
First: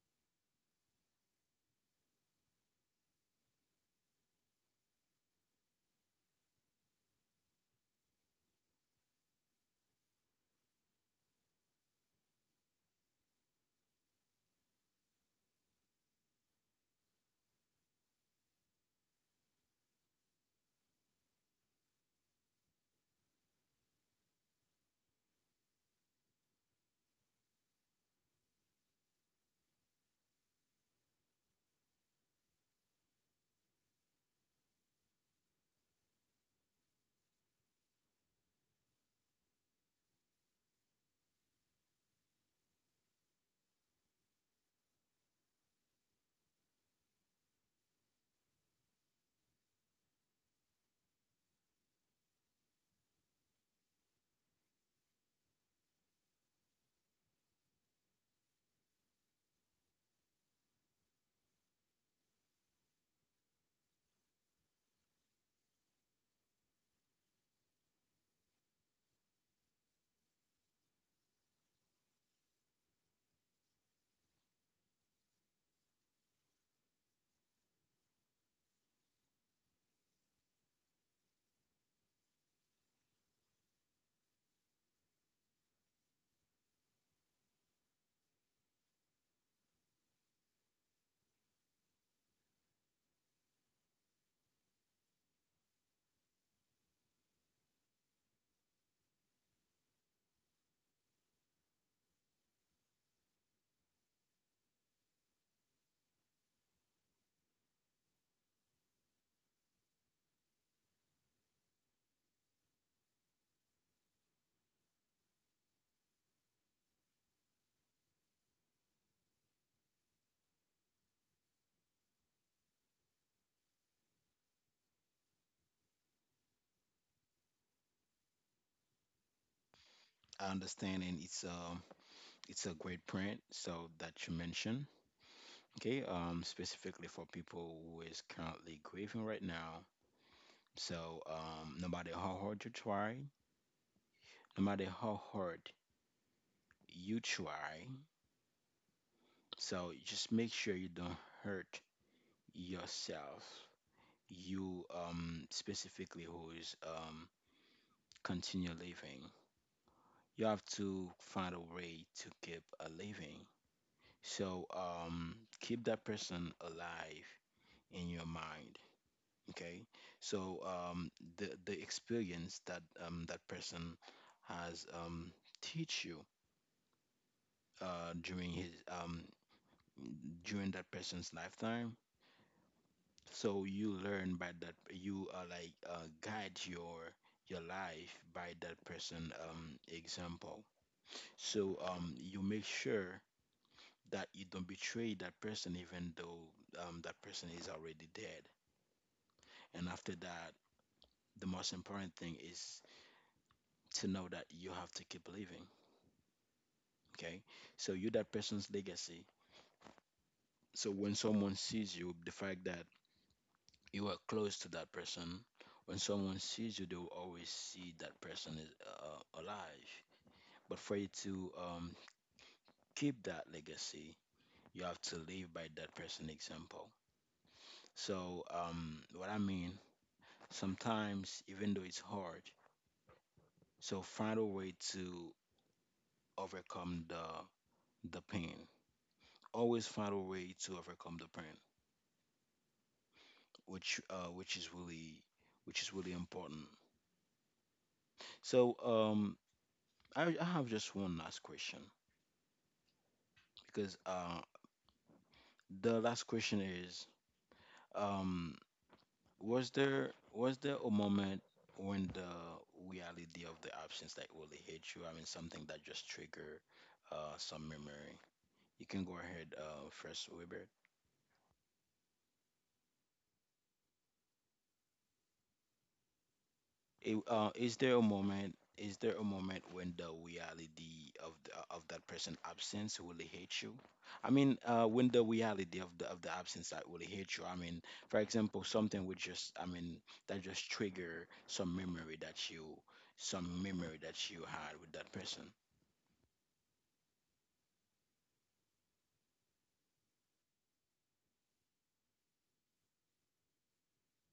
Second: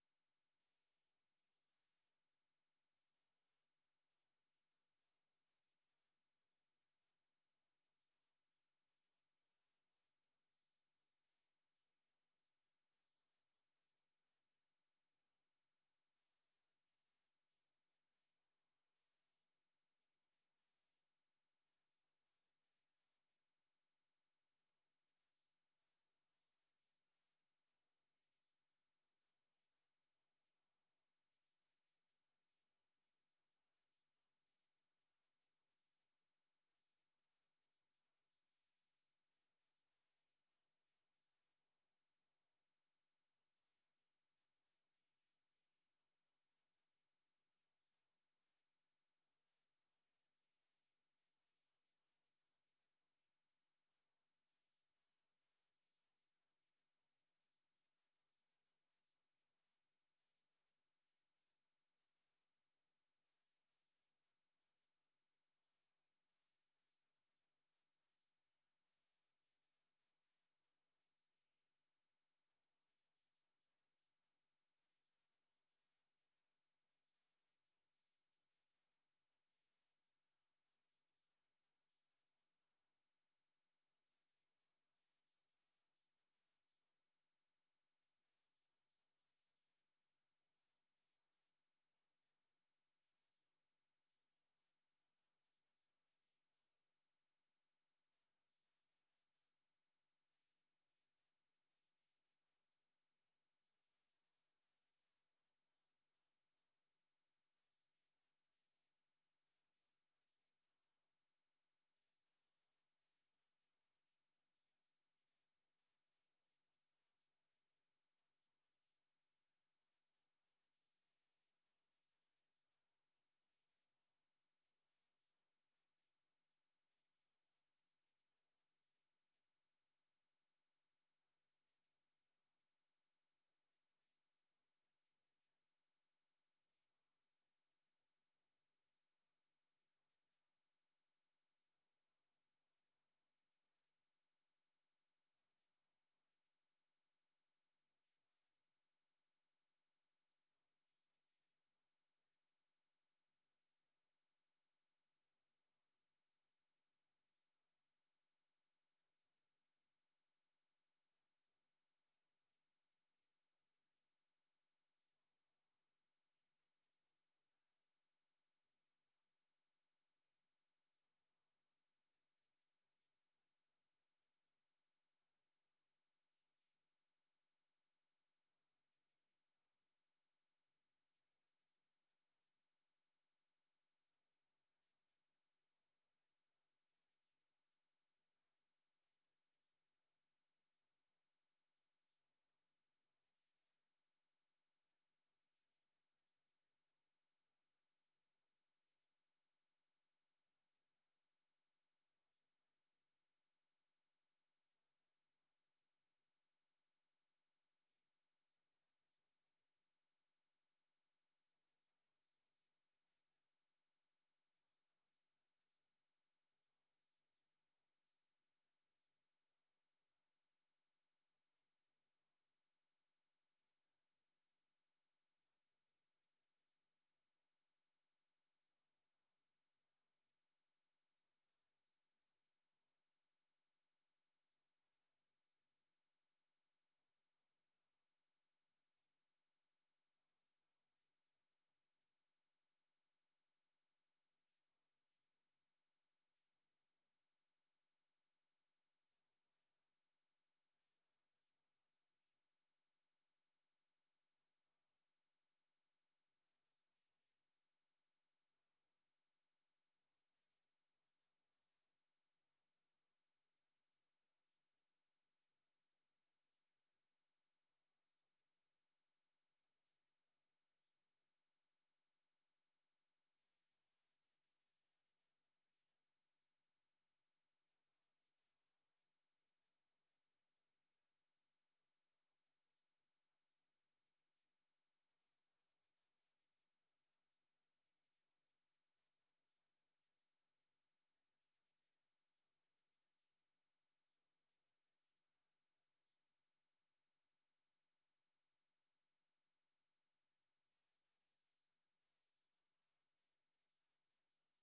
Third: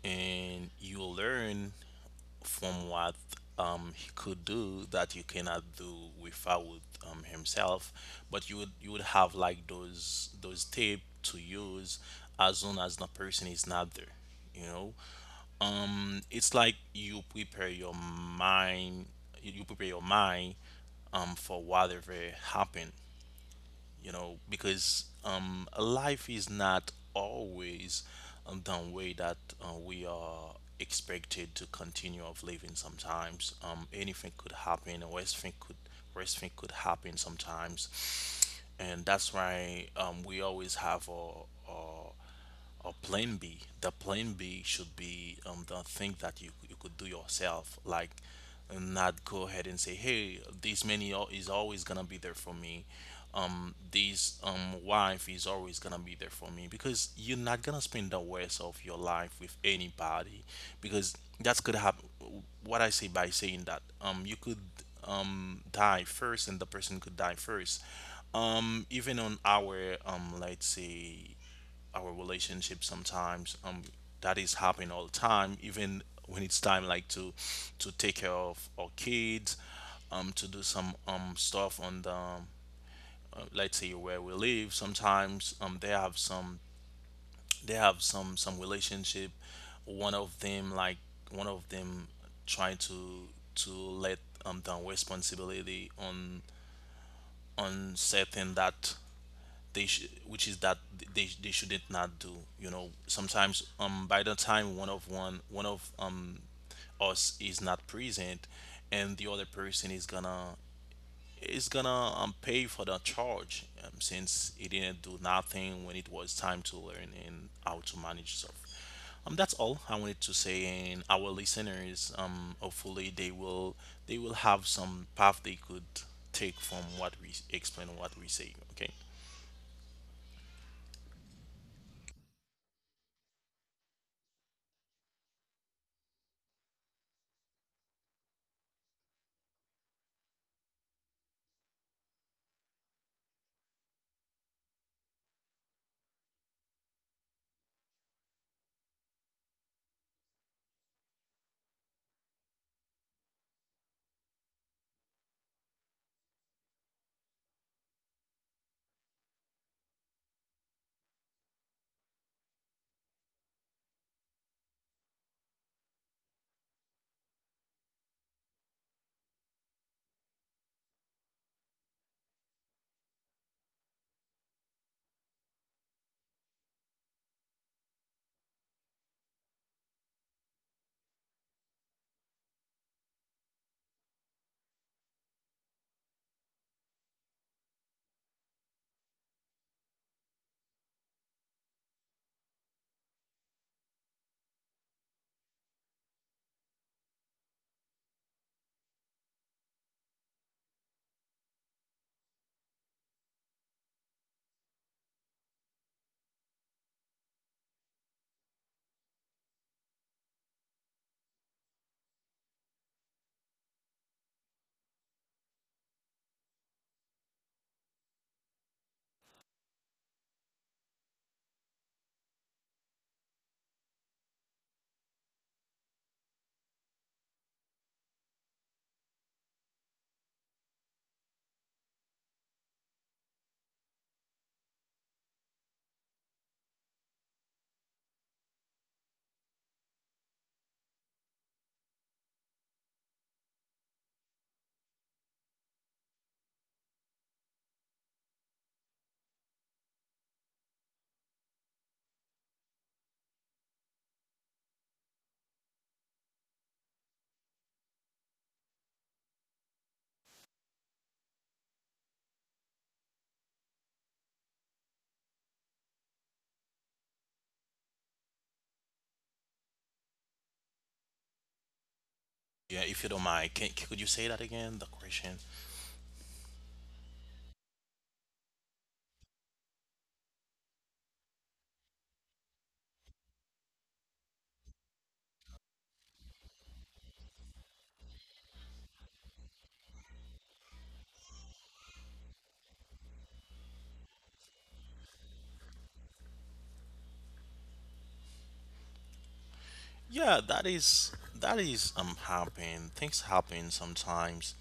and you learn from what he could do that you cannot do without himself. But you would, you would have like those tape to use as long as the person is not there. You know, it's like you prepare your mind. You prepare your mind for whatever happened, you know, because life is not always the way that we are expected to continue of living. Sometimes anything could happen, or worst thing could, worst thing could happen sometimes, and that's why we always have a or plan B. The plan B should be the thing that you could do yourself, like, not go ahead and say, hey, this money is always gonna be there for me. This wife is always gonna be there for me, because you're not gonna spend the rest of your life with anybody, because that's could happen. What I say by saying that you could die first, and the person could die first, even on our let's say our relationship, sometimes that is happening all the time, even when it's time like to take care of our kids, to do some stuff on the let's say where we live. Sometimes they have some, they have some relationship, one of them like, one of them trying to let the responsibility on certain that which is that they shouldn't not do. You know, sometimes by the time one of one of us is not present, and the other person is gonna, is gonna pay for the charge, since he didn't do nothing when it was time to learn and how to manage stuff. That's all I wanted to say, and our listeners, hopefully they will, they will have some path they could take from what we explain, what we say. Okay. I understand, and it's a great print so that you mentioned. Okay, um, specifically for people who is currently grieving right now. So, no matter how hard you try, no matter how hard you try, so just make sure you don't hurt yourself, you specifically who is continue living. You have to find a way to keep a living. So, keep that person alive in your mind. Okay. So, the experience that that person has teach you during his um during that person's lifetime, so you learn by that, you guide your life by that person example. So, you make sure that you don't betray that person, even though that person is already dead. And after that, the most important thing is to know that you have to keep living. Okay. So you that person's legacy, so when someone sees you, the fact that you are close to that person, when someone sees you, they will always see that person is alive. But for you to keep that legacy, you have to live by that person example. What I mean, sometimes even though it's hard, so find a way to overcome the pain. Always find a way to overcome the pain, which is really important. So I have just one last question, because the last question is, um, was there, was there a moment when the reality of the absence like really hit you? I mean, something that just triggered some memory. You can go ahead first, Weber. Yeah, if you don't mind, could you say that again, the question? Is there a moment? Is there a moment when the reality of the, of that person absence really hit you? I mean, when the reality of the absence that really hit you. I mean, for example, something would just, I mean, that just trigger some memory that you, some memory that you had with that person. Yeah, that is, that is happen. Things happen sometimes.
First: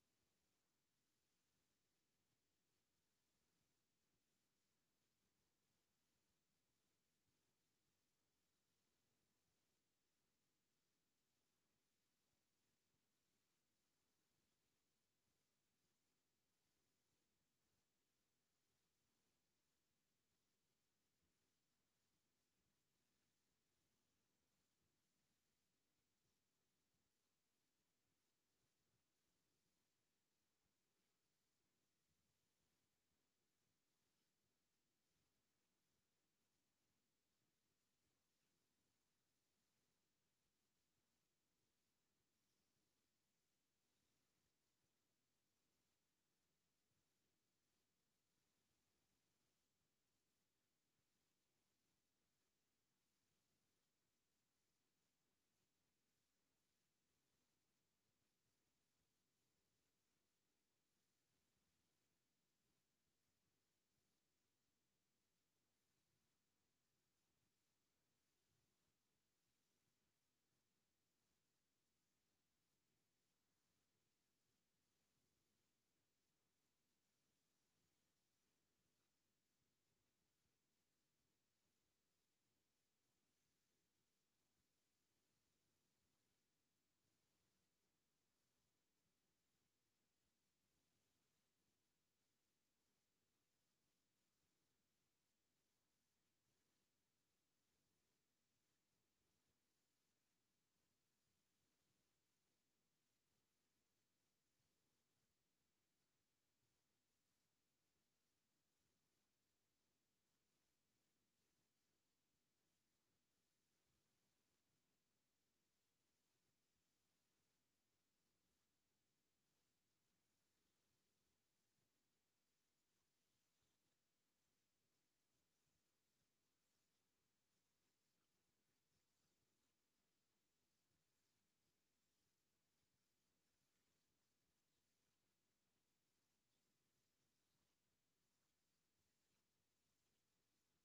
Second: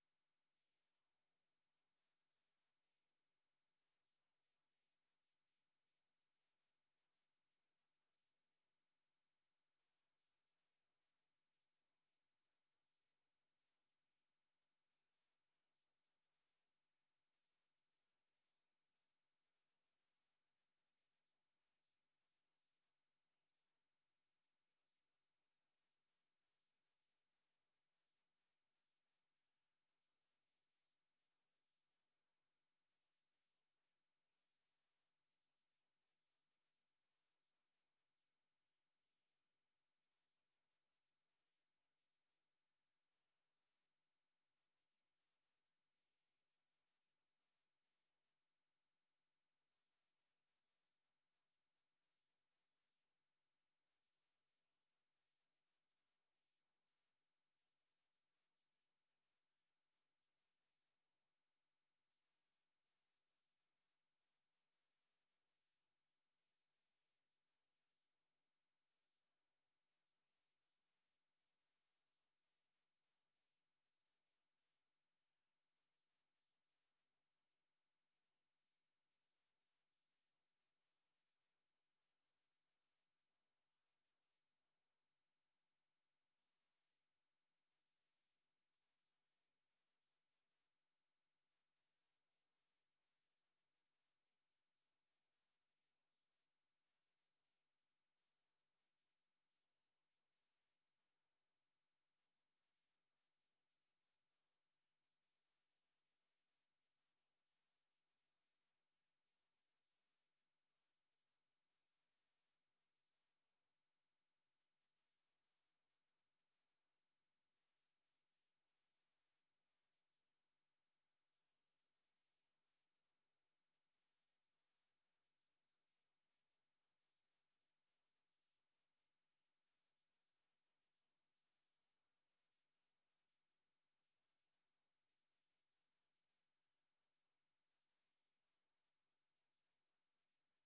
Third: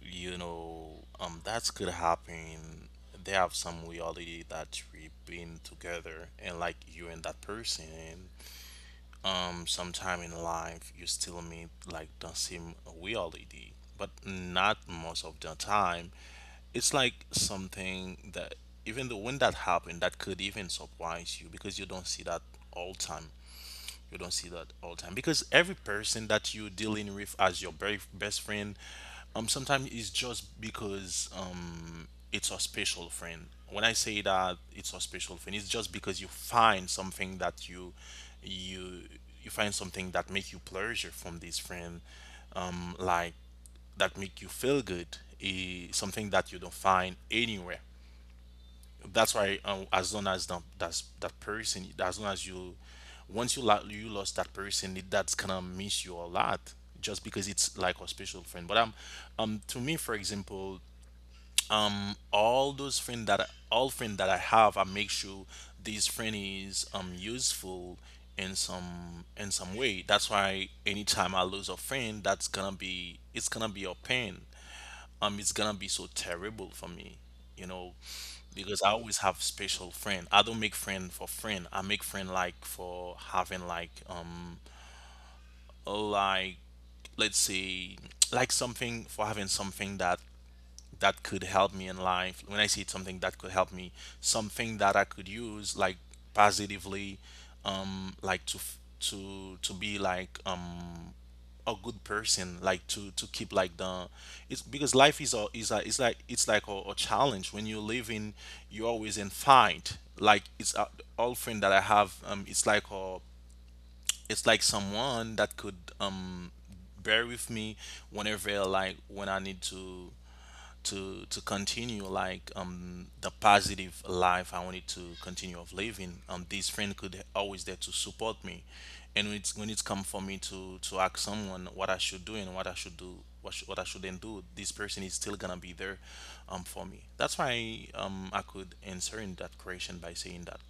You know, that's could happen. They have some reality that we've been together, and like you and that person sometime in life you still meet like the same reality. But not most of the time. It's like something that, even though when that happened, that could even surprise you, because you don't see that all time, you don't see that all the time. Because every person that you're dealing with as your very best friend, sometimes it's just because it's a special friend. When I say that it's a special friend, it's just because you find something that you, you find something that make you pleasure from this friend, like, that make you feel good, eh, something that you don't find anywhere. That's why as long as that person, as long as you, you lost that person it, that's gonna miss you a lot, just because it's like a special friend. But to me for example, all those friends that all friend that I have, I make sure this friend is useful in some, in some way. That's why anytime I lose a friend, that's gonna be, it's gonna be a pain, it's gonna be so terrible for me, you know. Because I always have special friend, I don't make friend for friend, I make friend like for having like like, let's say, like something, for having something that that could help me in life, when I see something that could help me, something that I could use like positively. Like to be like a good person, like to keep like the, it's because life is a it's like, it's like a challenge. When you live in, you're always in fight, like it's a, all friend that I have it's like a, it's like someone that could bear with me whenever, like when I need to continue like the positive life I wanted to continue of living. This friend could always there to support me, and when it's, when it's come for me to ask someone what I should do, and what I should do, what I shouldn't do, this person is still gonna be there, for me. That's why I could answer in that question by saying that.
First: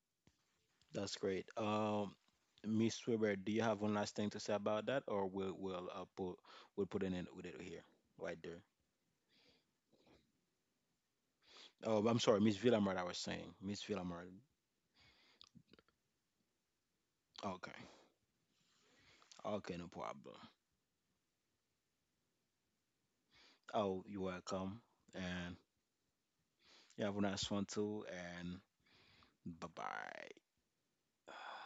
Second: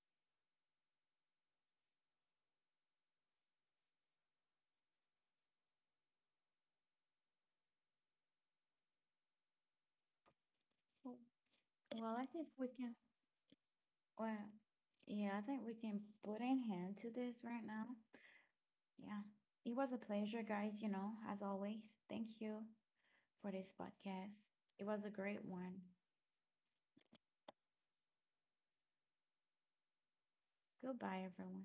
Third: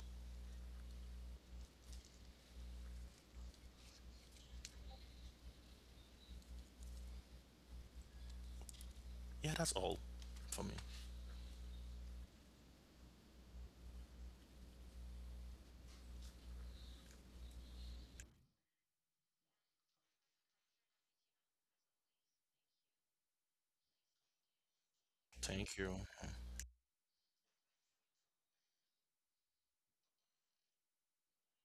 That's great. Miss Weber, do you have one last thing to say about that, or we'll put we'll put an end with it here, right there. Yeah, that's all for me. Oh, Well, I'm I sorry, think Miss we can, Villamar. I was saying, Miss Villamar. well, yeah, I think we can put an end to this right Okay. now. Yeah. It Okay, no was a problem. pleasure, guys, you know, as always. Thank you for this Oh, you're podcast. welcome. It was a great And Thank one. you. you have a nice one too. And bye bye. Goodbye, everyone.